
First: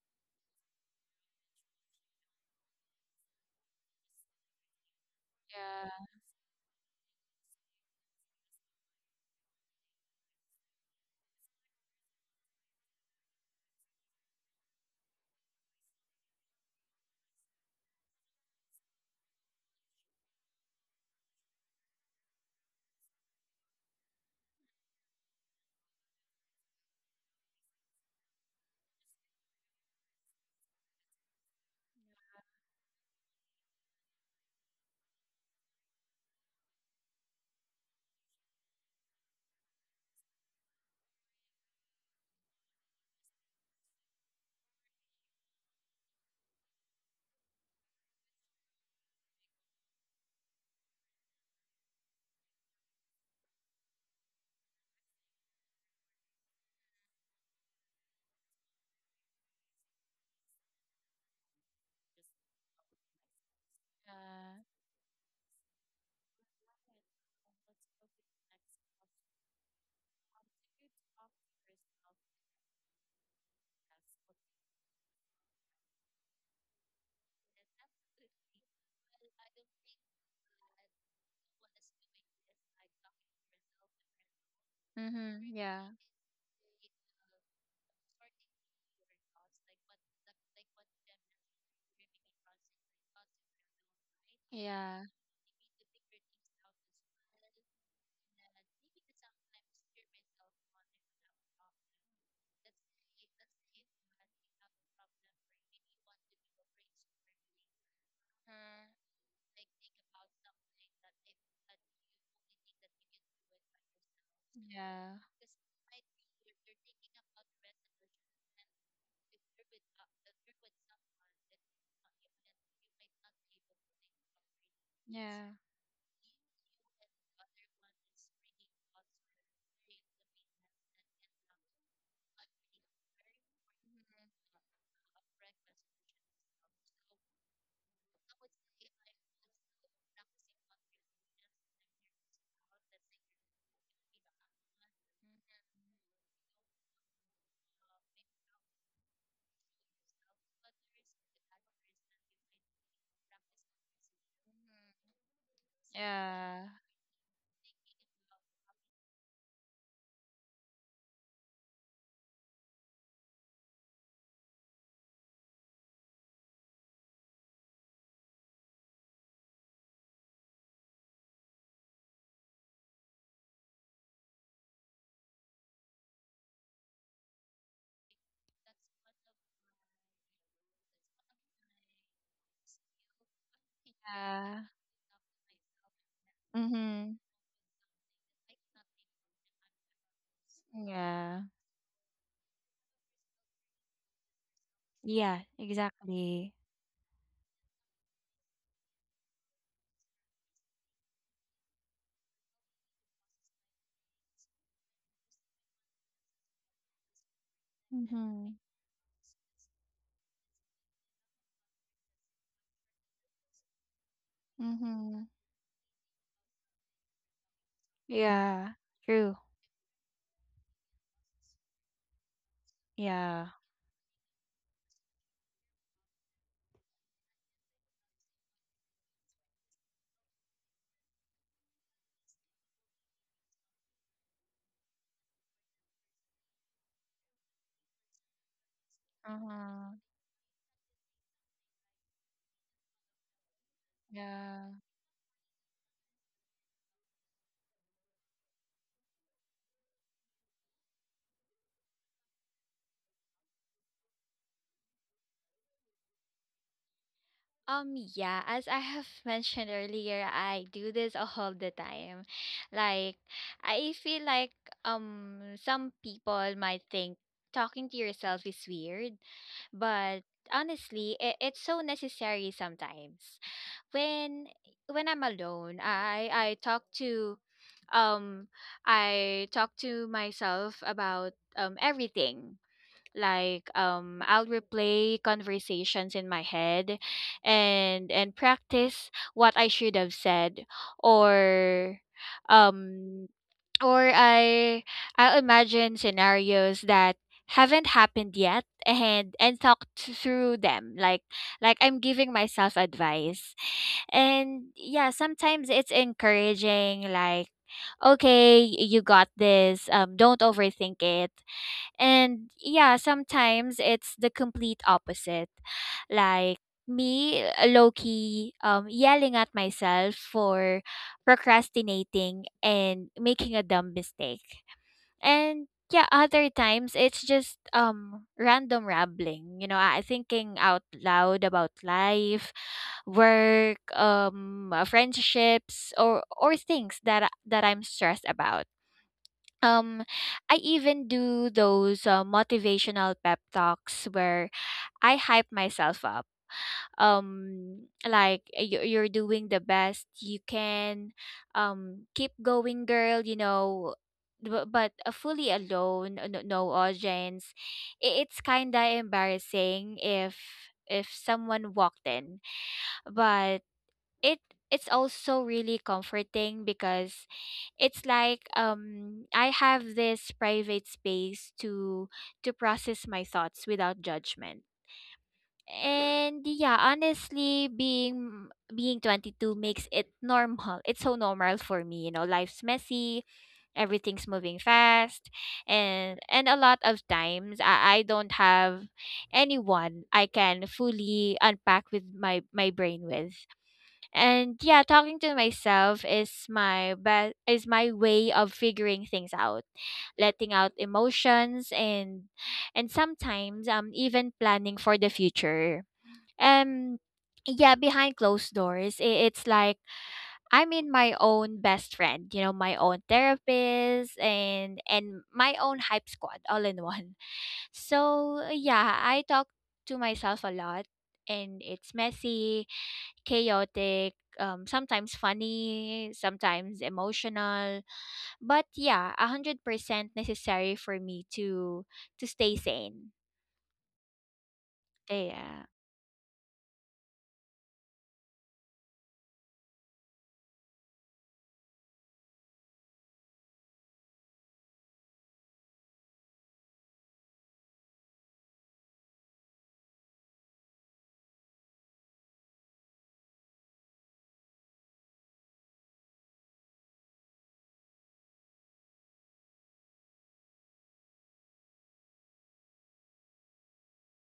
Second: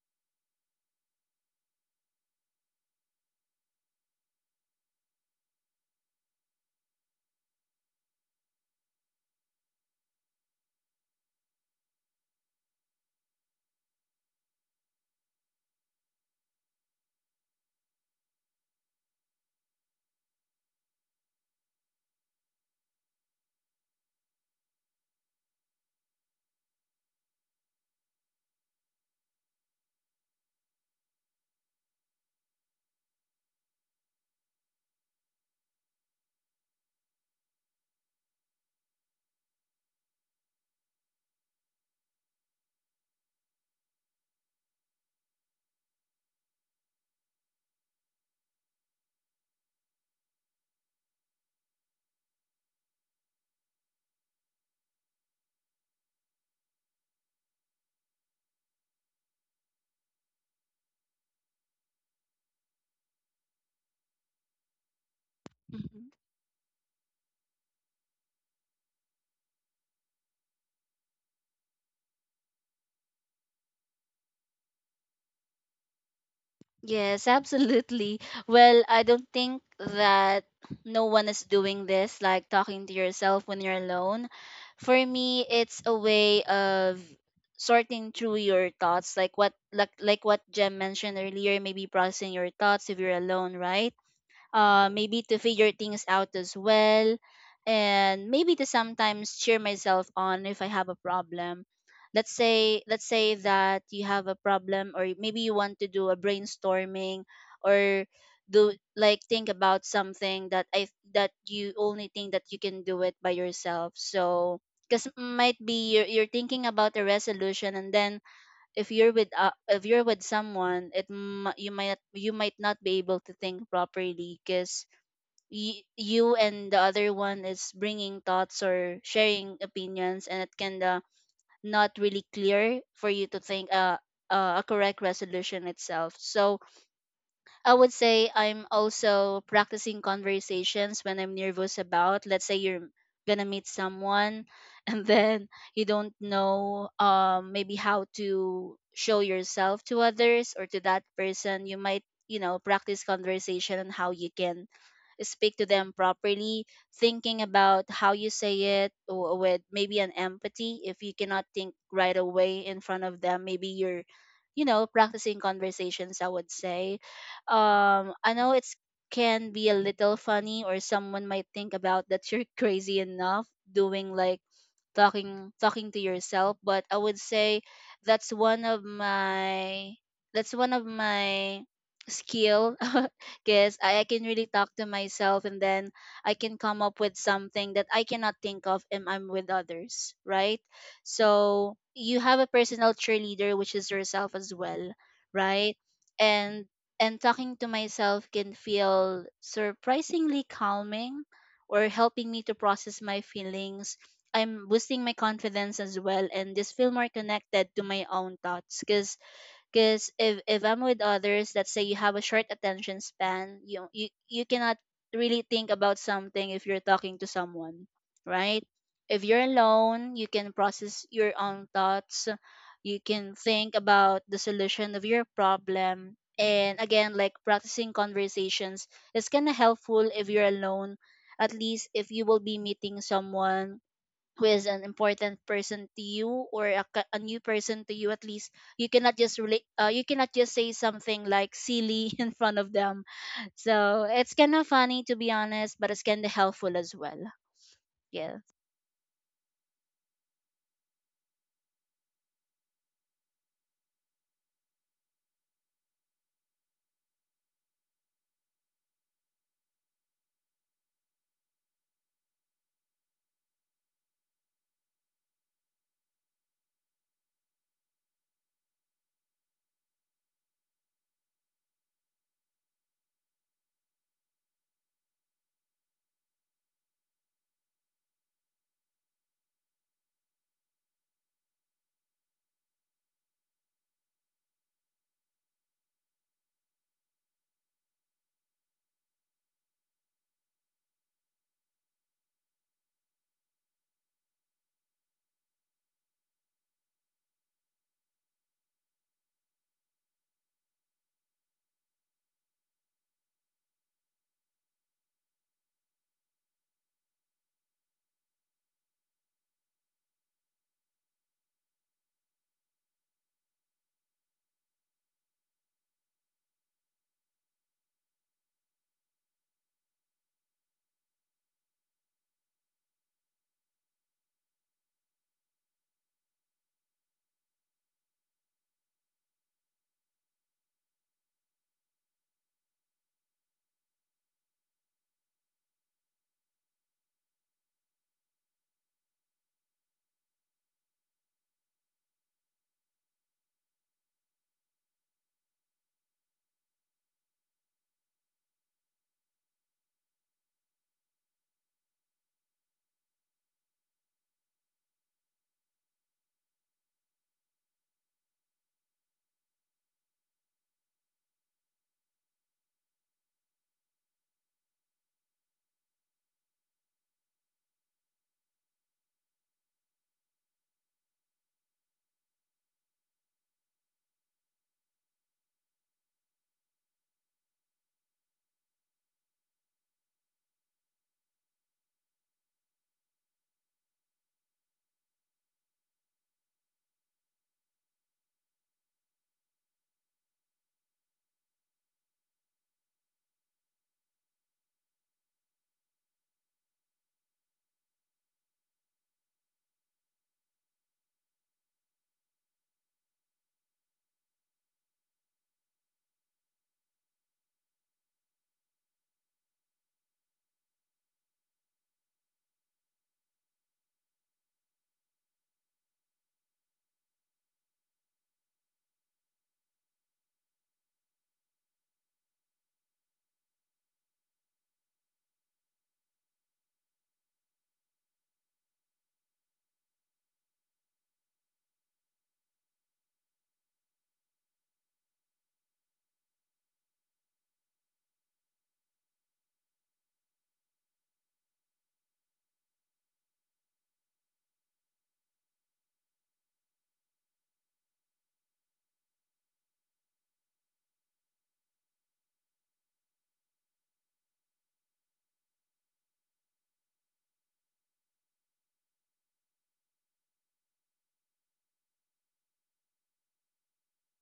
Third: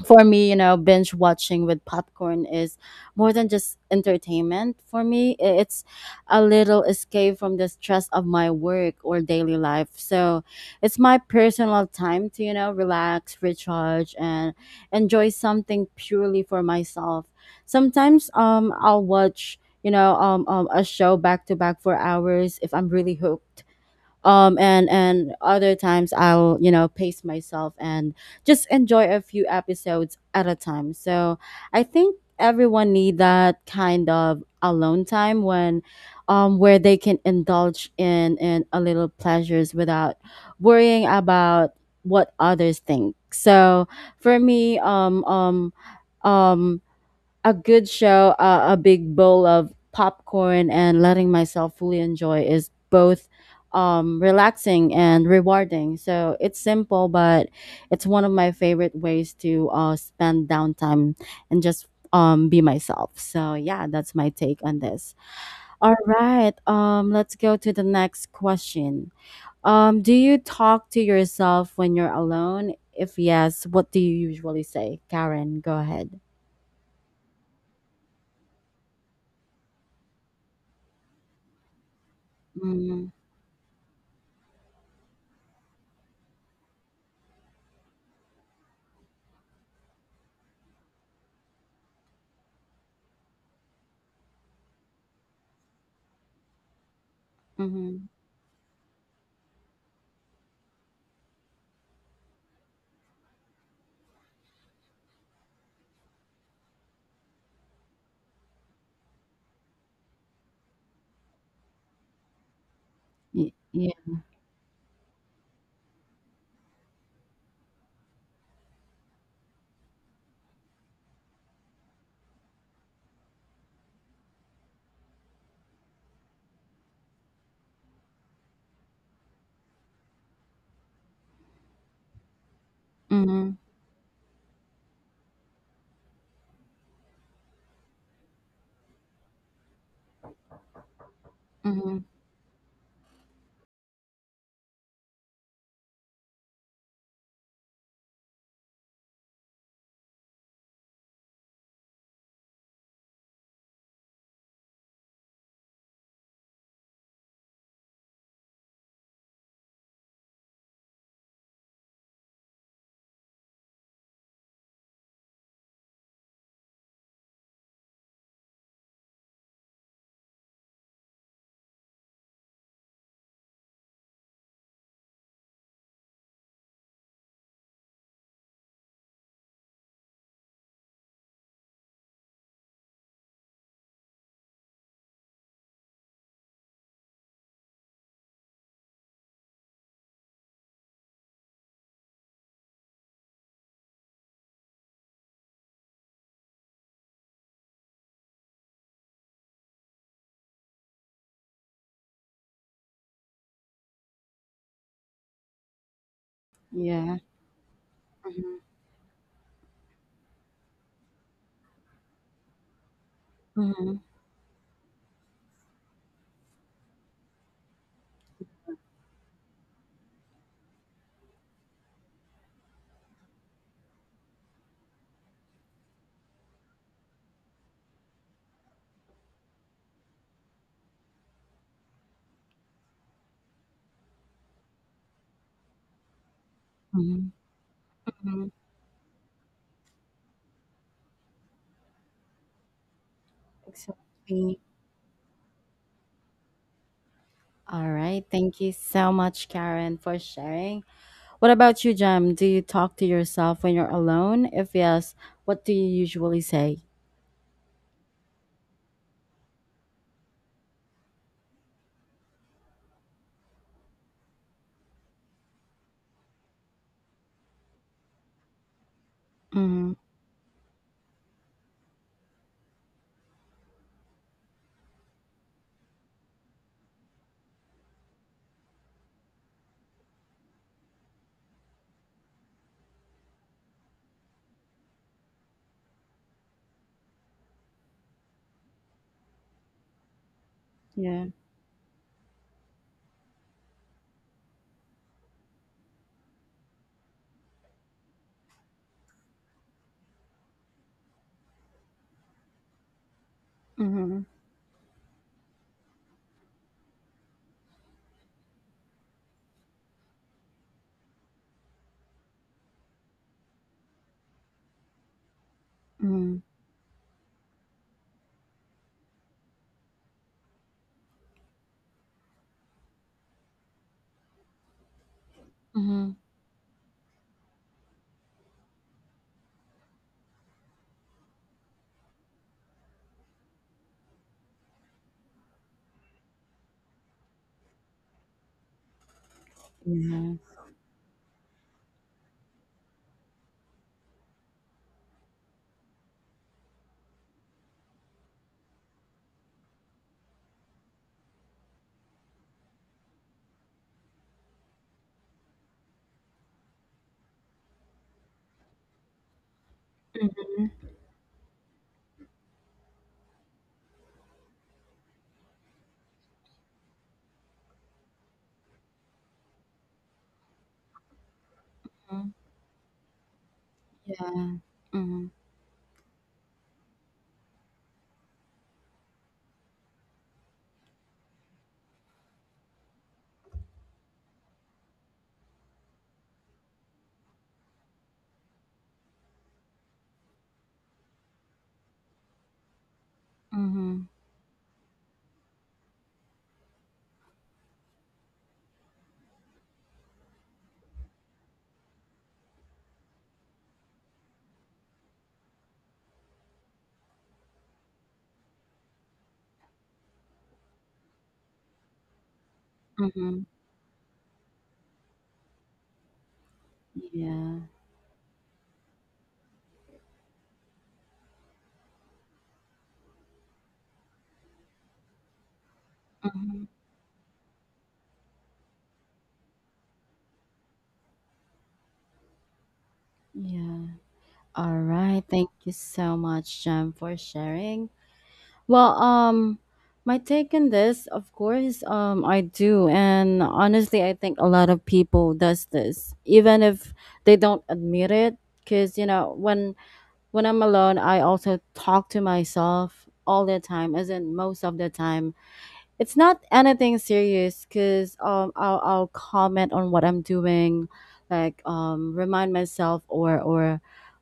S1: for me, binge watching with popcorn is more than just entertainment for me. It's
S3: Yeah.
S1: a little escape from the stress of my work or daily life. So it's my personal time to, relax, recharge, and enjoy something purely for myself. Sometimes I'll watch, a show back to back for hours if I'm really hooked, and other times I'll, pace myself, and just enjoy a few episodes at a time. So I think everyone need that kind of alone time, when where they can indulge in a little pleasures without worrying about what others think. So for me, um a good show, a big bowl of popcorn, and letting myself fully enjoy is both, relaxing and rewarding. So it's simple, but it's one of my favorite ways to, spend downtime and just, be myself. So yeah, that's my take
S3: Yeah.
S1: on this. All
S2: Mm-hmm.
S1: right, let's go to the next question. Do you talk to yourself when you're alone? If yes, what do you usually say? Karen, go ahead.
S2: Yes, absolutely. Well, I don't think that no one is doing this, like talking to
S1: Mm-hmm.
S2: yourself when you're alone. For
S3: Mhm.
S2: me, it's a way of sorting through your thoughts, like what Jem mentioned earlier, maybe processing your thoughts if you're alone, right? Maybe to figure things out as well, and maybe to sometimes cheer myself on if I have a problem. Let's say that you have a problem, or maybe you want to do a brainstorming, or do, like, think about something that you only think that you can do it by
S1: Ye
S2: yourself.
S1: Yeah.
S2: So, because might be you're thinking about a resolution, and then if you're with someone, you might not be able to think properly. Because you and the other one is bringing thoughts or sharing opinions, and it can, not really clear for you to
S1: Mhm.
S2: think, a correct resolution itself. So, I would say I'm also practicing conversations when I'm nervous
S1: Mhm.
S2: about. Let's say you're gonna meet someone, and then you don't know, maybe how to show yourself to others or to that person. You might, practice conversation and how you can speak to them properly, thinking about how you say it, or with maybe an empathy. If you cannot think right away in front of them, maybe you're, practicing conversations, I would say. I know it's can be a little funny, or someone might think about that you're crazy enough doing, like, talking to yourself. But I would say that's one of my that's one of my skill. Because I can really
S3: Yeah.
S2: talk to myself, and then I can come up with
S3: Mhm.
S2: something that I cannot think of if I'm with others, right?
S3: Yeah.
S2: So you have a personal cheerleader, which is yourself as well,
S3: Yeah.
S2: right?
S3: Exactly.
S2: and and talking to myself can feel surprisingly calming, or helping me to process my feelings. I'm boosting my confidence as well, and just feel more
S1: Yeah.
S2: connected to my own
S3: Mhm.
S1: Mhm.
S2: thoughts. Because if I'm with others, let's say you have a short attention span, you
S1: Mhm.
S2: you you cannot
S3: Mm-hmm.
S2: really think about something if you're talking to someone, right?
S3: Yeah.
S2: If
S3: True.
S2: you're alone, you can process your own thoughts, you can
S3: Yeah.
S2: think about the solution of your problem, and again, like practicing conversations, is kind of helpful if you're alone. At least if you will be meeting someone who is an important person to you, or a
S1: Mhm.
S2: new person to you, at least
S1: Mhm.
S3: Uh-huh.
S2: you cannot just say something like silly in front of them. So it's kind
S1: Exactly.
S2: of
S3: Yeah.
S2: funny, to be honest, but it's kind of helpful as well.
S1: Alright,
S2: Yeah.
S1: thank you so much, Karen, for sharing. What about you, Jem? Do you talk to yourself when you're alone? If yes, what do you usually say?
S3: Like, I feel like some people might think talking to yourself is weird,
S1: Mhm.
S3: but honestly, it's so necessary sometimes. When when I'm alone, I talk to um I talk to myself about everything. Like, I'll replay conversations in my head and practice what I should have said,
S1: Yeah.
S3: or um or I I'll imagine scenarios that haven't happened yet and talk through them, like I'm giving myself advice.
S1: Mhm.
S3: And yeah, sometimes it's encouraging, like, okay, you got this, don't overthink it. And yeah, sometimes it's the complete opposite.
S1: Mhm.
S3: Like me, low key, yelling at myself for procrastinating and making a dumb mistake. And yeah,
S1: Mhm.
S3: other times it's just random rambling, you know, I thinking out loud about life, work, friendships, or or things that I'm stressed about. um,
S1: Yeah.
S3: I even do those motivational pep talks where I hype myself up. Like, you're doing the best you can. Keep going, girl. You know, bu- but fully alone, no audience. It's kinda embarrassing
S1: Mhm.
S3: if someone walked in, but it it's also really comforting because it's like I have this private space
S1: Mhm.
S3: to process my thoughts without
S1: Yeah.
S3: judgment.
S1: Mhm.
S3: And yeah, honestly, being 22 makes it normal. It's so normal for me, you know, life's messy, everything's moving fast, and a lot of times I don't have anyone I can fully unpack with my my brain with.
S1: Mhm.
S3: And yeah, talking to myself is my best is my way of figuring things out, letting out emotions, and sometimes even planning for the future. Um yeah, behind closed doors, it's like I'm in my own best friend, you know, my own
S1: Mhm.
S3: therapist and my own hype squad all in one.
S1: Yeah.
S3: So yeah, I talk to myself a lot, and it's messy, chaotic, sometimes funny,
S1: Mhm.
S3: sometimes emotional. But yeah, 100% necessary for me to stay sane.
S1: Yeah. All right. Thank
S3: Yeah.
S1: you so much, Jem, for sharing. Well, my take on this, of course, I do, and honestly, I think a lot of people does this, even if they don't admit it. Cause, when I'm alone, I also talk to myself all the time, as in most of the time. It's not anything serious because I'll comment on what I'm doing, like remind myself, or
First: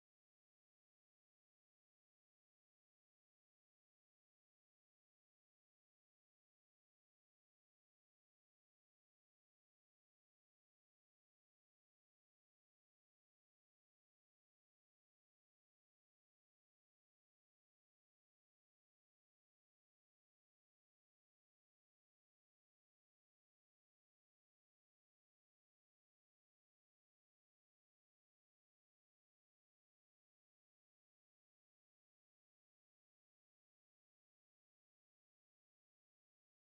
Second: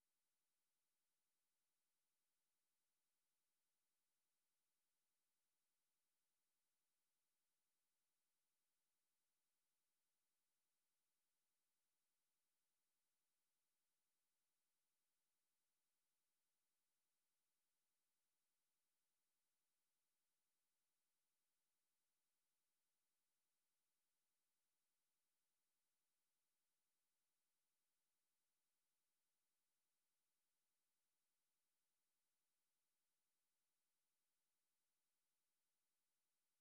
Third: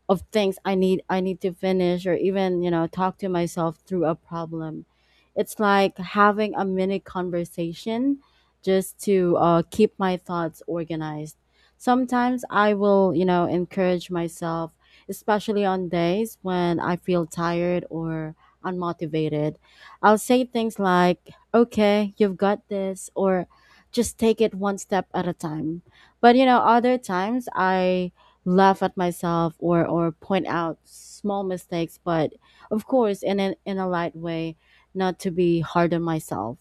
S1: of things I need, to finish, or even, talk to myself through a problem. It's like having a mini conversation just to, keep my thoughts organized. Sometimes I will, encourage myself, especially on days when I feel tired or unmotivated. I'll say things like, okay, you've got this, or just take it one step at a time. But, other times I laugh at myself, or point out small mistakes, but of course in a light way, not to be hard on myself.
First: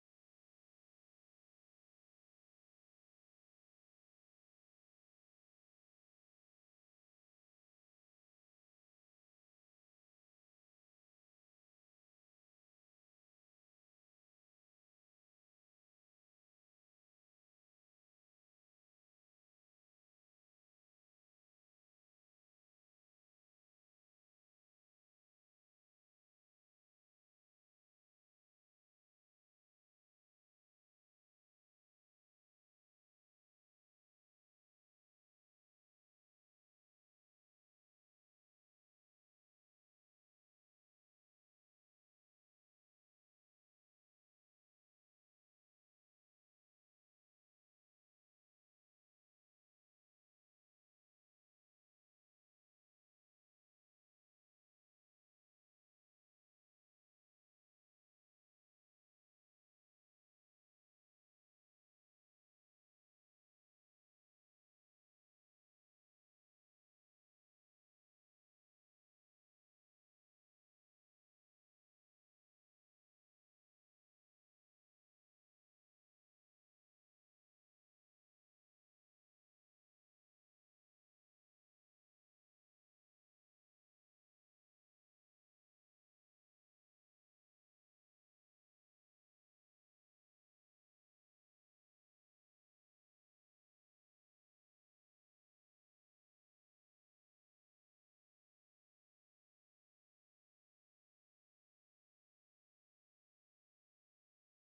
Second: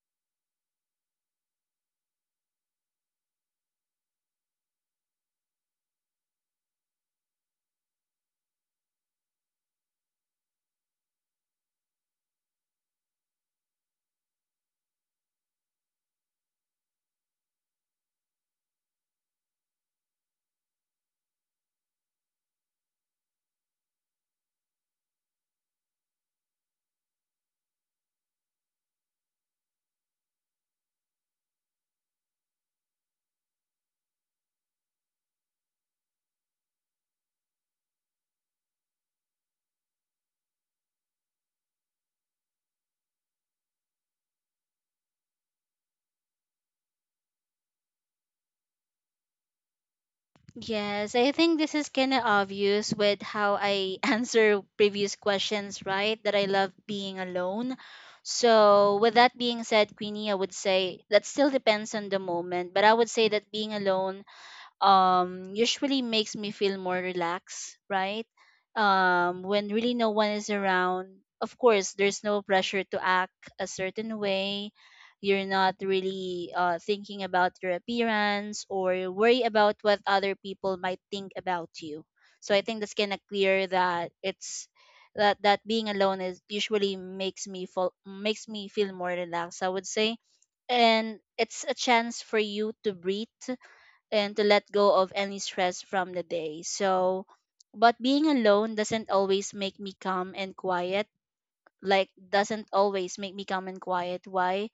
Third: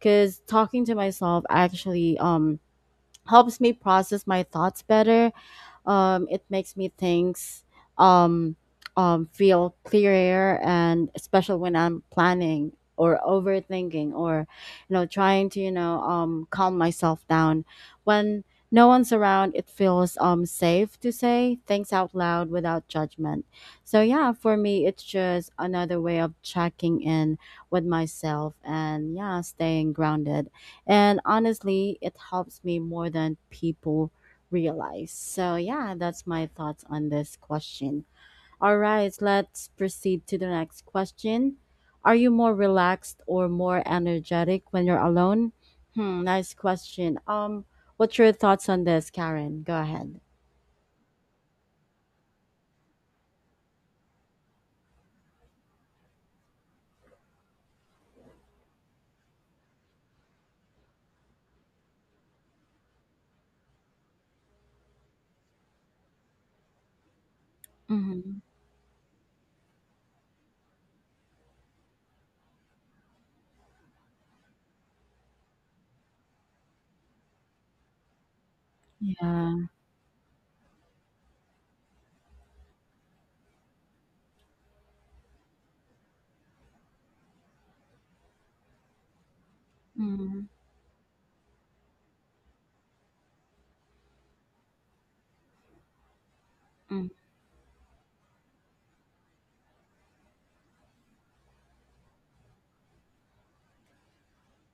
S1: Cause talking to myself actually, helps me process my thoughts better. It makes me things, um, feel clearer, and especially when I'm planning, or overthinking, or, trying to, calm myself down, when no one's around, it feels safe to say things out loud without judgment. So yeah, for me it's just another way of checking in with myself, and yeah, staying grounded, and honestly, it helps me more than people realize. So, yeah, that's my thoughts on this question. All right, let's proceed to the next question. Are you more relaxed or more energetic when you're alone? Hmm, nice question. What's your thoughts on this, Karen? Go ahead.
S2: Yes, I think this is kind of obvious with how I answer previous questions, right? That I love being alone. So with that being said Queenie, I would say that still depends on the moment, but I would say that being alone usually makes me feel more relaxed, right?
S1: Mm-hmm.
S2: When really no one is around, of course there's no pressure to act a certain way. You're not really thinking about your appearance or worry
S1: Yeah.
S2: about what other people might think about you. So I think that's kind of clear that it's that that being alone is usually makes me feel more relaxed, I would say.
S1: Mm-hmm.
S2: And it's a chance for you to breathe and to let go of any stress from the day. So, but being alone doesn't always make me calm and quiet. Like, doesn't always make me calm and quiet. Why?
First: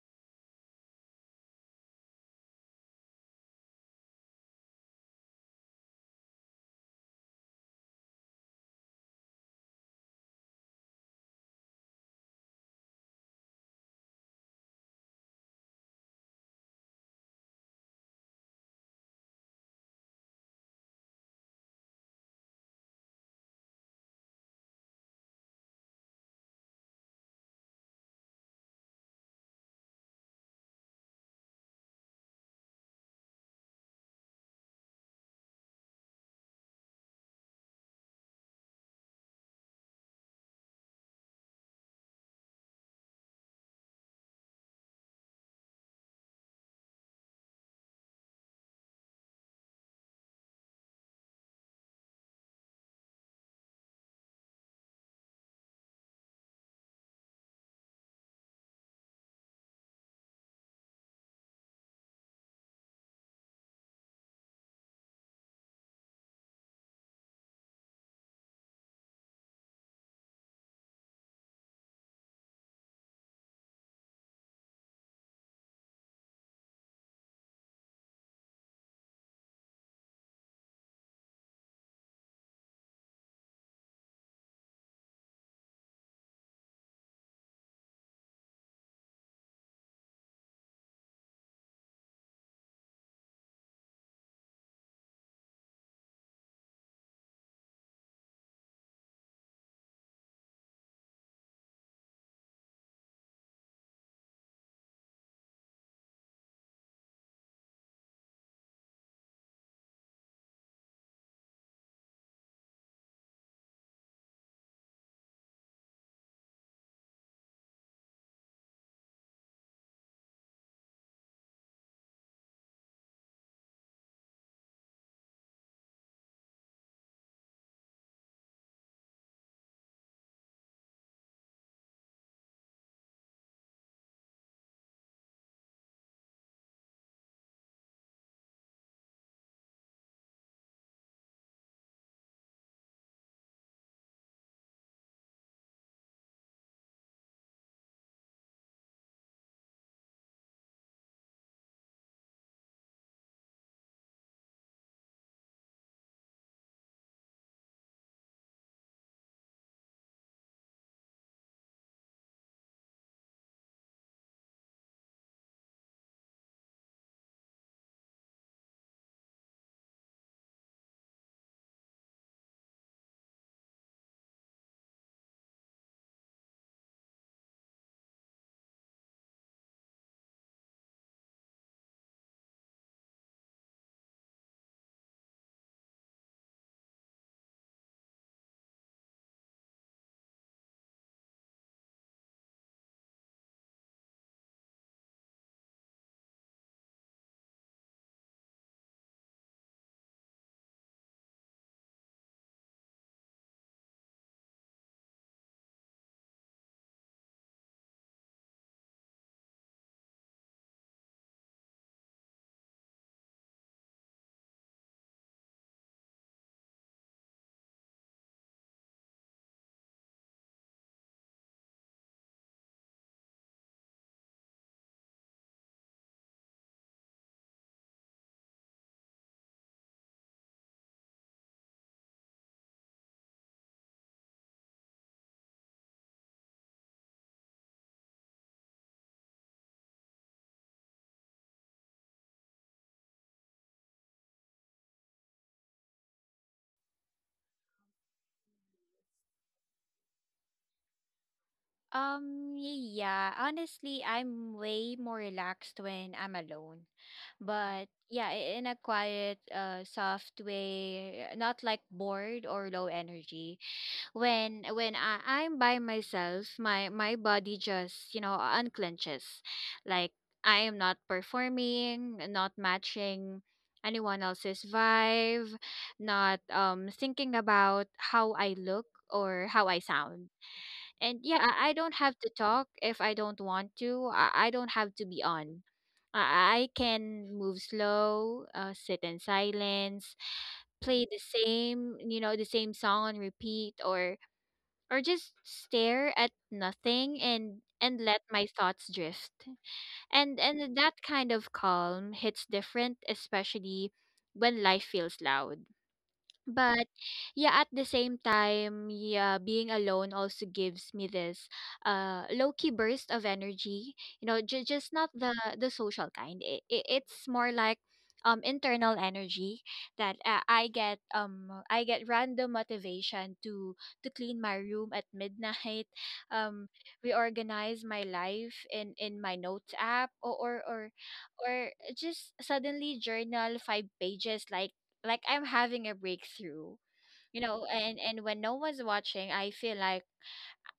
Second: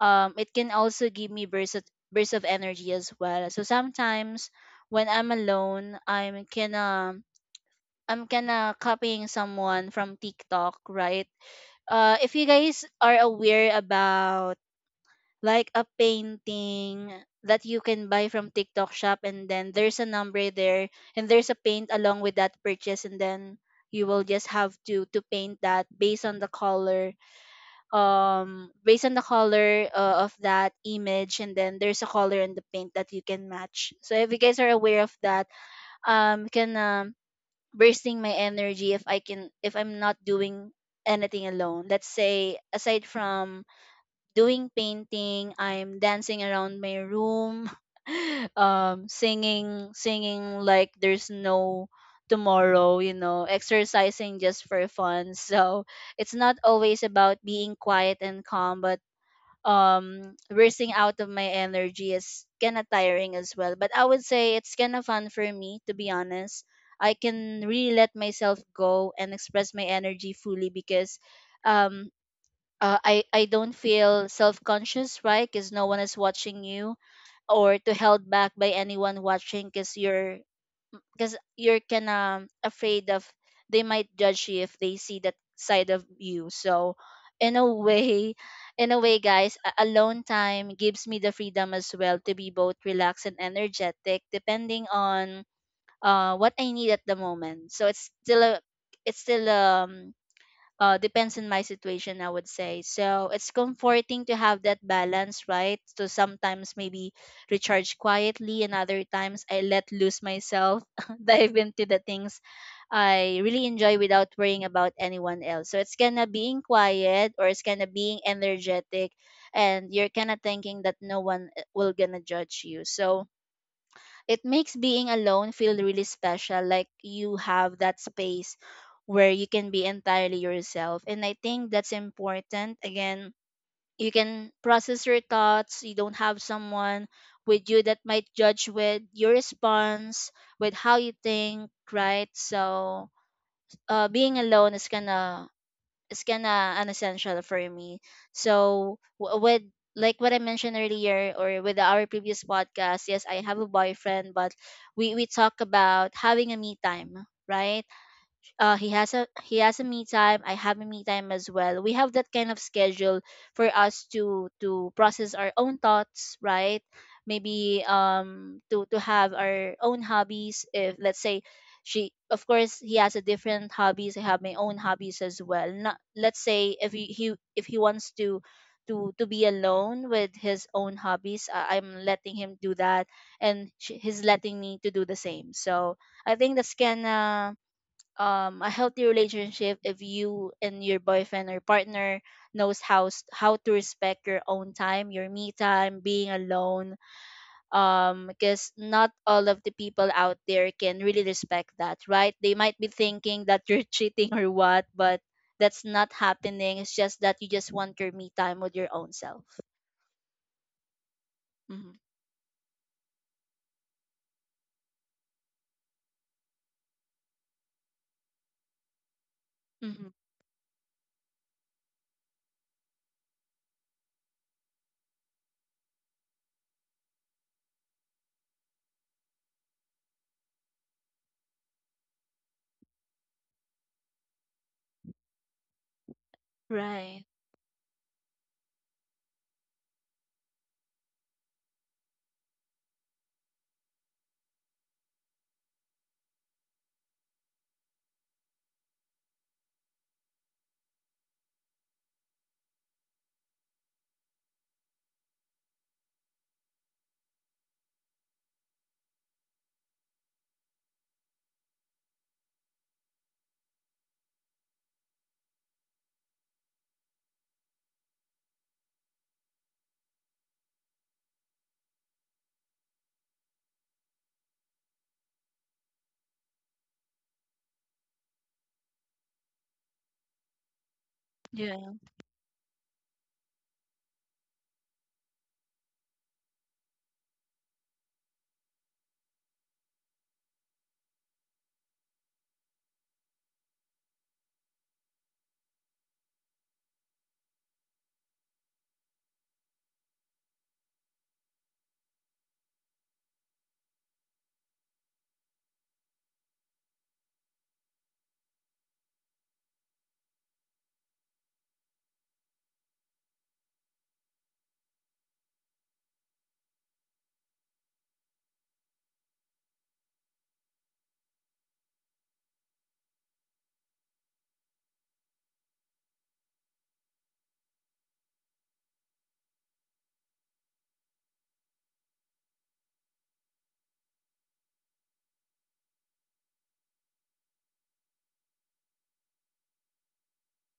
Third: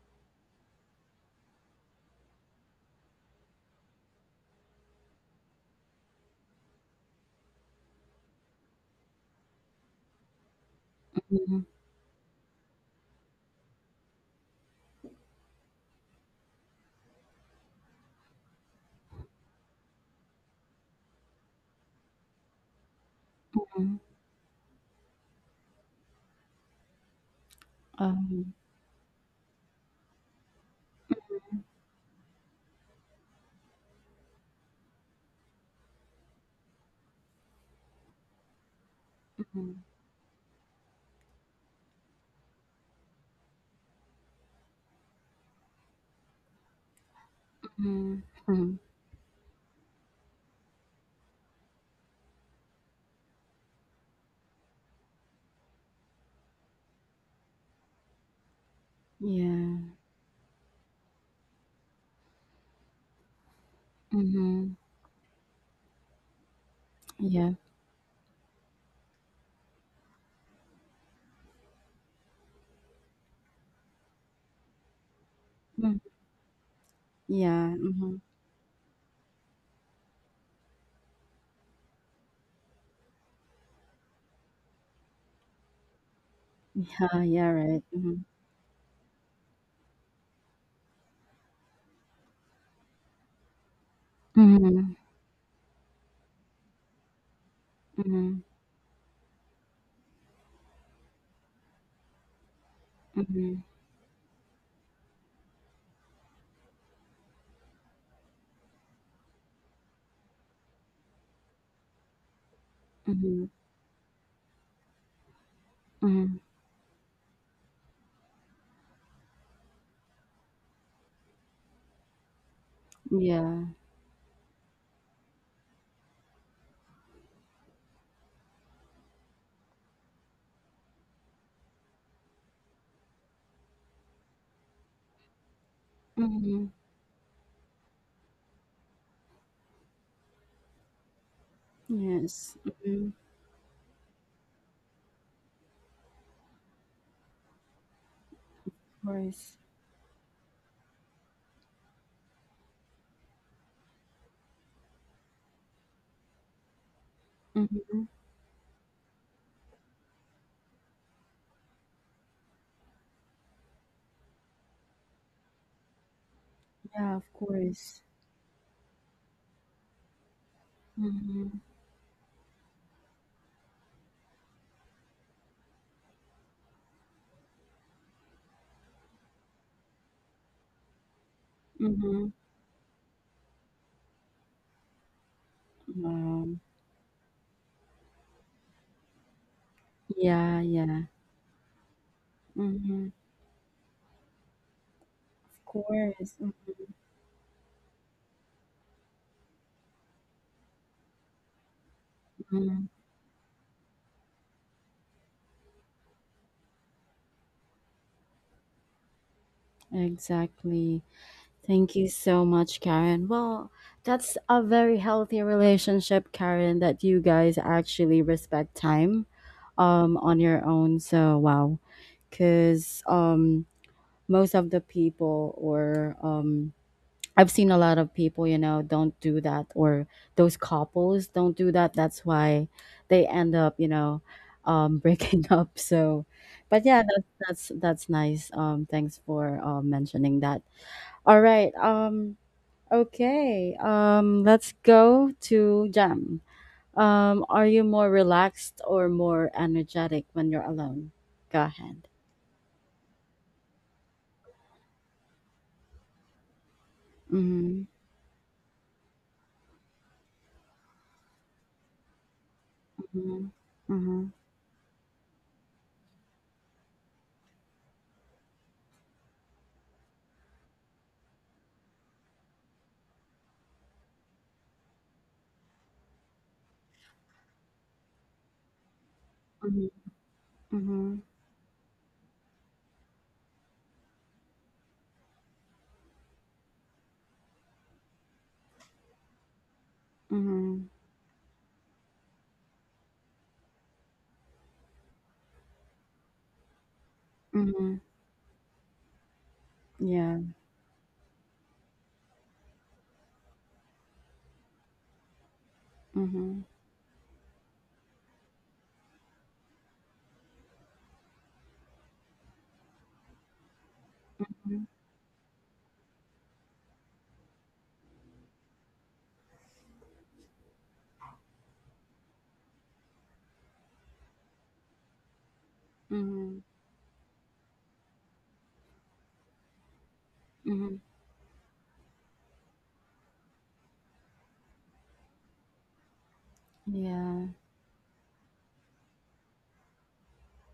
S2: It can also give me bursts of energy as well. So sometimes when I'm alone, I'm kinda copying someone from TikTok, right?
S1: Mm-hmm.
S2: If you guys are aware about like a painting that you can buy from TikTok shop, and then there's a number there, and there's a paint along with that purchase, and then
S1: Mm-hmm.
S2: you will just have to paint that based on the color,
S1: Um,
S2: based on the color of that image, and then there's a color in the paint that you can match. So if you guys are aware of that, can bursting my energy, if I can,
S1: mhm.
S2: if I'm not doing anything alone, let's say aside from doing painting, I'm dancing around my room,
S1: Mhm. Mhm.
S2: singing, like there's no tomorrow, exercising just for fun. So it's not always about being quiet and calm, but
S1: Yeah.
S2: bursting out of my energy is kind of tiring as well, but I would say
S1: Mm-hmm.
S2: it's kind of fun for me, to be honest. I
S1: Yeah.
S2: can really let myself go and express my energy fully, because um I don't feel self conscious, right? Because no
S1: Mm.
S2: one is watching you,
S1: Yeah.
S2: or to
S1: Mm-hmm.
S2: held back by anyone watching, because you're kinda afraid of they might judge you if they see that side of you. So,
S1: Yeah. Yeah.
S2: in a
S1: Right. Mm-hmm.
S2: way, in a way, guys, alone time gives me the freedom as well to be both relaxed and energetic, depending on what I need at the moment. So it's
S1: Mm-hmm.
S2: still a it's still depends on my situation, I would say. So it's
S1: Mhm.
S2: comforting to have that balance, right? To sometimes maybe recharge quietly, and other times I let loose myself, dive into the things I
S1: Mhm.
S2: really enjoy without worrying about anyone else. So it's kind of
S1: Mhm.
S2: being quiet or it's kind of being energetic, and you're kind of thinking that no one will gonna judge you. So
S1: Yeah.
S2: it makes being alone feel really special, like you have that space where you can be entirely yourself, and I think that's important. Again, you can process your thoughts, you don't have
S1: Mhm.
S2: someone with you that might judge with your response, with how you think, right?
S1: Yes.
S2: So
S1: Mhm.
S2: being alone is kind of an essential for me.
S1: Of
S2: So
S1: course.
S2: with like what I mentioned earlier, or with our previous podcast, yes, I have a boyfriend, but we talk about having a me time, right?
S1: Mhm.
S2: He has a me time, I have a me time as well, we have that kind of schedule for us to process our own thoughts, right?
S1: Yeah. Of
S2: Maybe
S1: course.
S2: to have our own hobbies, if let's say
S1: Mhm.
S2: she of course he has a different hobbies, I have my own hobbies as well. Not Let's say if he, he if he wants to to be alone with his own hobbies, I'm letting
S1: Mhm.
S2: him do that, and sh he's letting me to do the same. So I
S1: Wow.
S2: think that's gonna a healthy relationship, if you
S1: Yeah.
S2: and your
S1: Yeah.
S2: boyfriend or partner knows how
S1: Mhm.
S2: how to respect your own time, your me
S1: Of
S2: time
S1: course.
S2: being alone, because not all of the people out there can really respect that, right? They might be
S1: Mhm.
S2: thinking that you're cheating or what, but that's not happening. It's just that you just want your me time with your own self.
S1: Exactly. Thank
S2: Hmm.
S1: you so much, Karen. Well, that's a very healthy relationship, Karen, that you guys actually respect time,
S2: Hmm.
S1: on your own. So, wow, because, most of the people, or I've seen a lot of people, don't do that, or those couples don't do that. That's why they end up, breaking up. So but yeah,
S2: Right.
S1: that's nice. Thanks for, mentioning that. All right. Okay. Let's go to Jam. Are you more relaxed or more energetic when you're alone? Go ahead.
S3: Yeah, honestly, I'm way more relaxed when I'm alone.
S1: Mhm.
S3: But yeah, in a quiet, soft way, not like bored or low
S1: Mhm.
S3: energy. When I'm by myself, my body just, you know, unclenches, like, I am not performing, not matching anyone else's vibe, not thinking about how I look or how I
S1: Mhm.
S3: sound. And
S1: Mhm.
S3: yeah, I
S2: Yeah.
S3: don't have to talk if I don't want to. I don't have to be on. I can move slow, sit in silence,
S1: Mhm.
S3: play the same, you know, the same song on repeat, or just stare at nothing and and
S1: Mhm.
S3: let my thoughts drift.
S1: Yeah.
S3: And that kind of calm hits different, especially when life feels loud.
S1: Mhm.
S3: But yeah, at the same time, yeah, being alone also gives me this low-key burst of energy. You know,
S1: Mhm.
S3: just not the the social kind. It's more like internal energy that I get random motivation to clean my room at midnight,
S1: Mhm.
S3: um reorganize my life in my notes app,
S1: Mhm.
S3: or just suddenly journal 5 pages like I'm having a breakthrough, you
S1: Yeah.
S3: know, and when no one's watching, I feel like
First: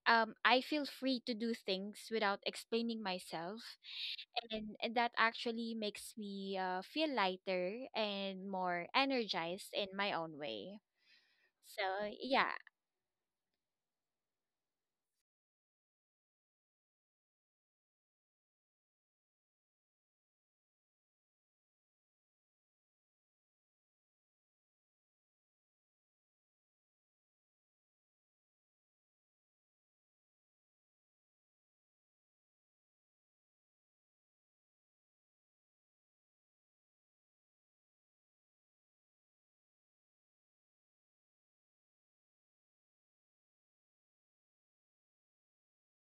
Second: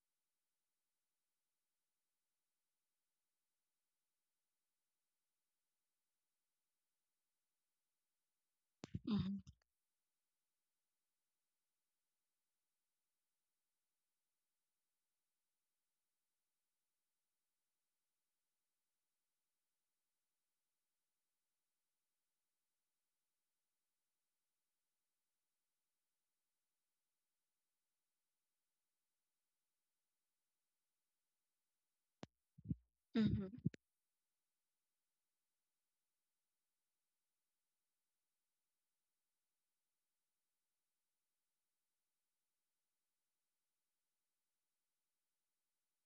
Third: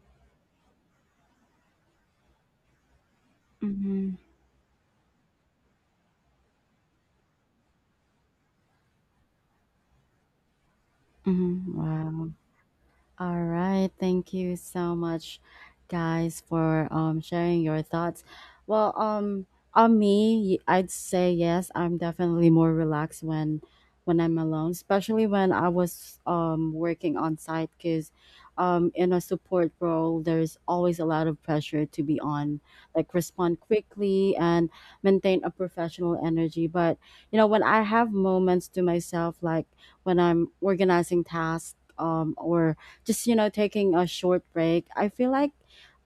S3: I feel free to do things without explaining myself,
S1: Mhm.
S3: and that actually makes me feel lighter and more energized in my own way.
S1: Mhm.
S3: So
S1: Wow.
S3: yeah,
S1: All right. Thank you so much, guys, for, sharing your thoughts. Well, on me, I'd say yes. I'm definitely more relaxed when I'm alone, especially when I was, working on site, because, in a support role, there's always a lot of pressure to be on, like respond
S2: Hmm.
S1: quickly and maintain a professional energy. But, when I have moments to myself, like when I'm organizing tasks. Or just, taking a short break, I feel like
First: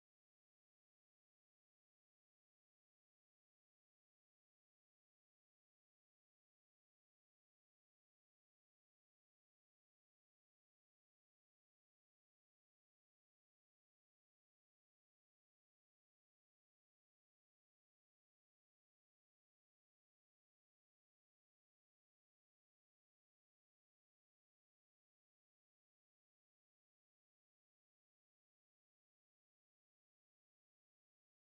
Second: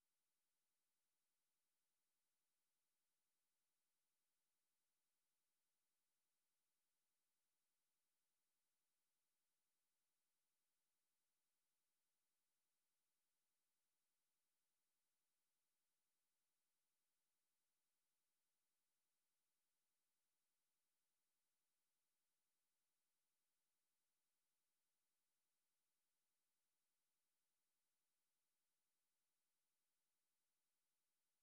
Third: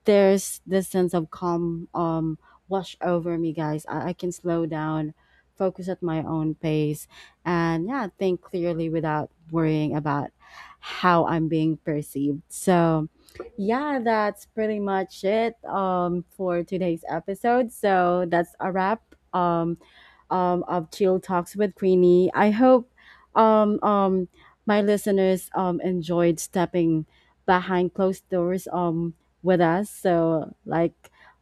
S1: there's this sense of calm wash over me, guys. I can slow down, focus at my own pace, and yeah, think clearly without worrying about how I'm being perceived. So yeah, that's pretty much it for today's episode, so that's a wrap, um of Chill Talks with Queenie. I hope um um my listeners, enjoyed stepping behind closed doors, with us. So, like,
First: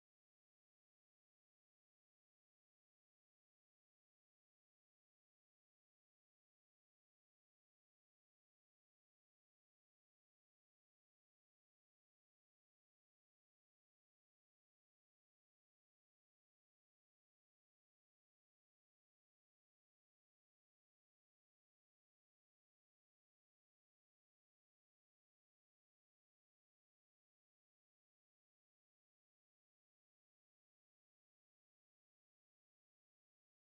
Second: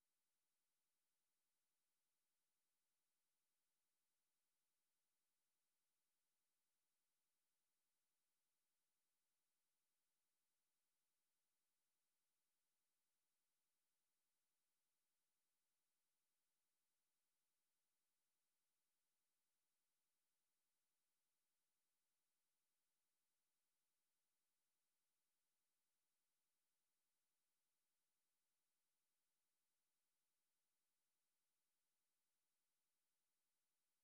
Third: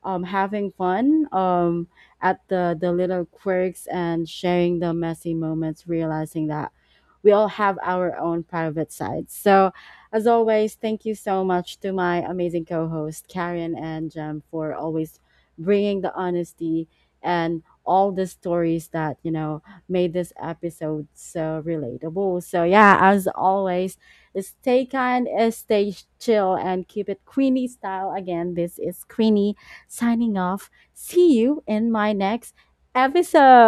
S1: having fun, at the little quirks and sharing the messy moments, realizing that we all have our own private sides. So, as always, thank you so much to my amazing co host, Karen and Jem, for always bringing the honesty and all the stories that, made this episode so relatable. So, yeah, as always, stay kind, stay chill, and keep it Queenie style. Again, this is Queenie signing off. See you in my next episode.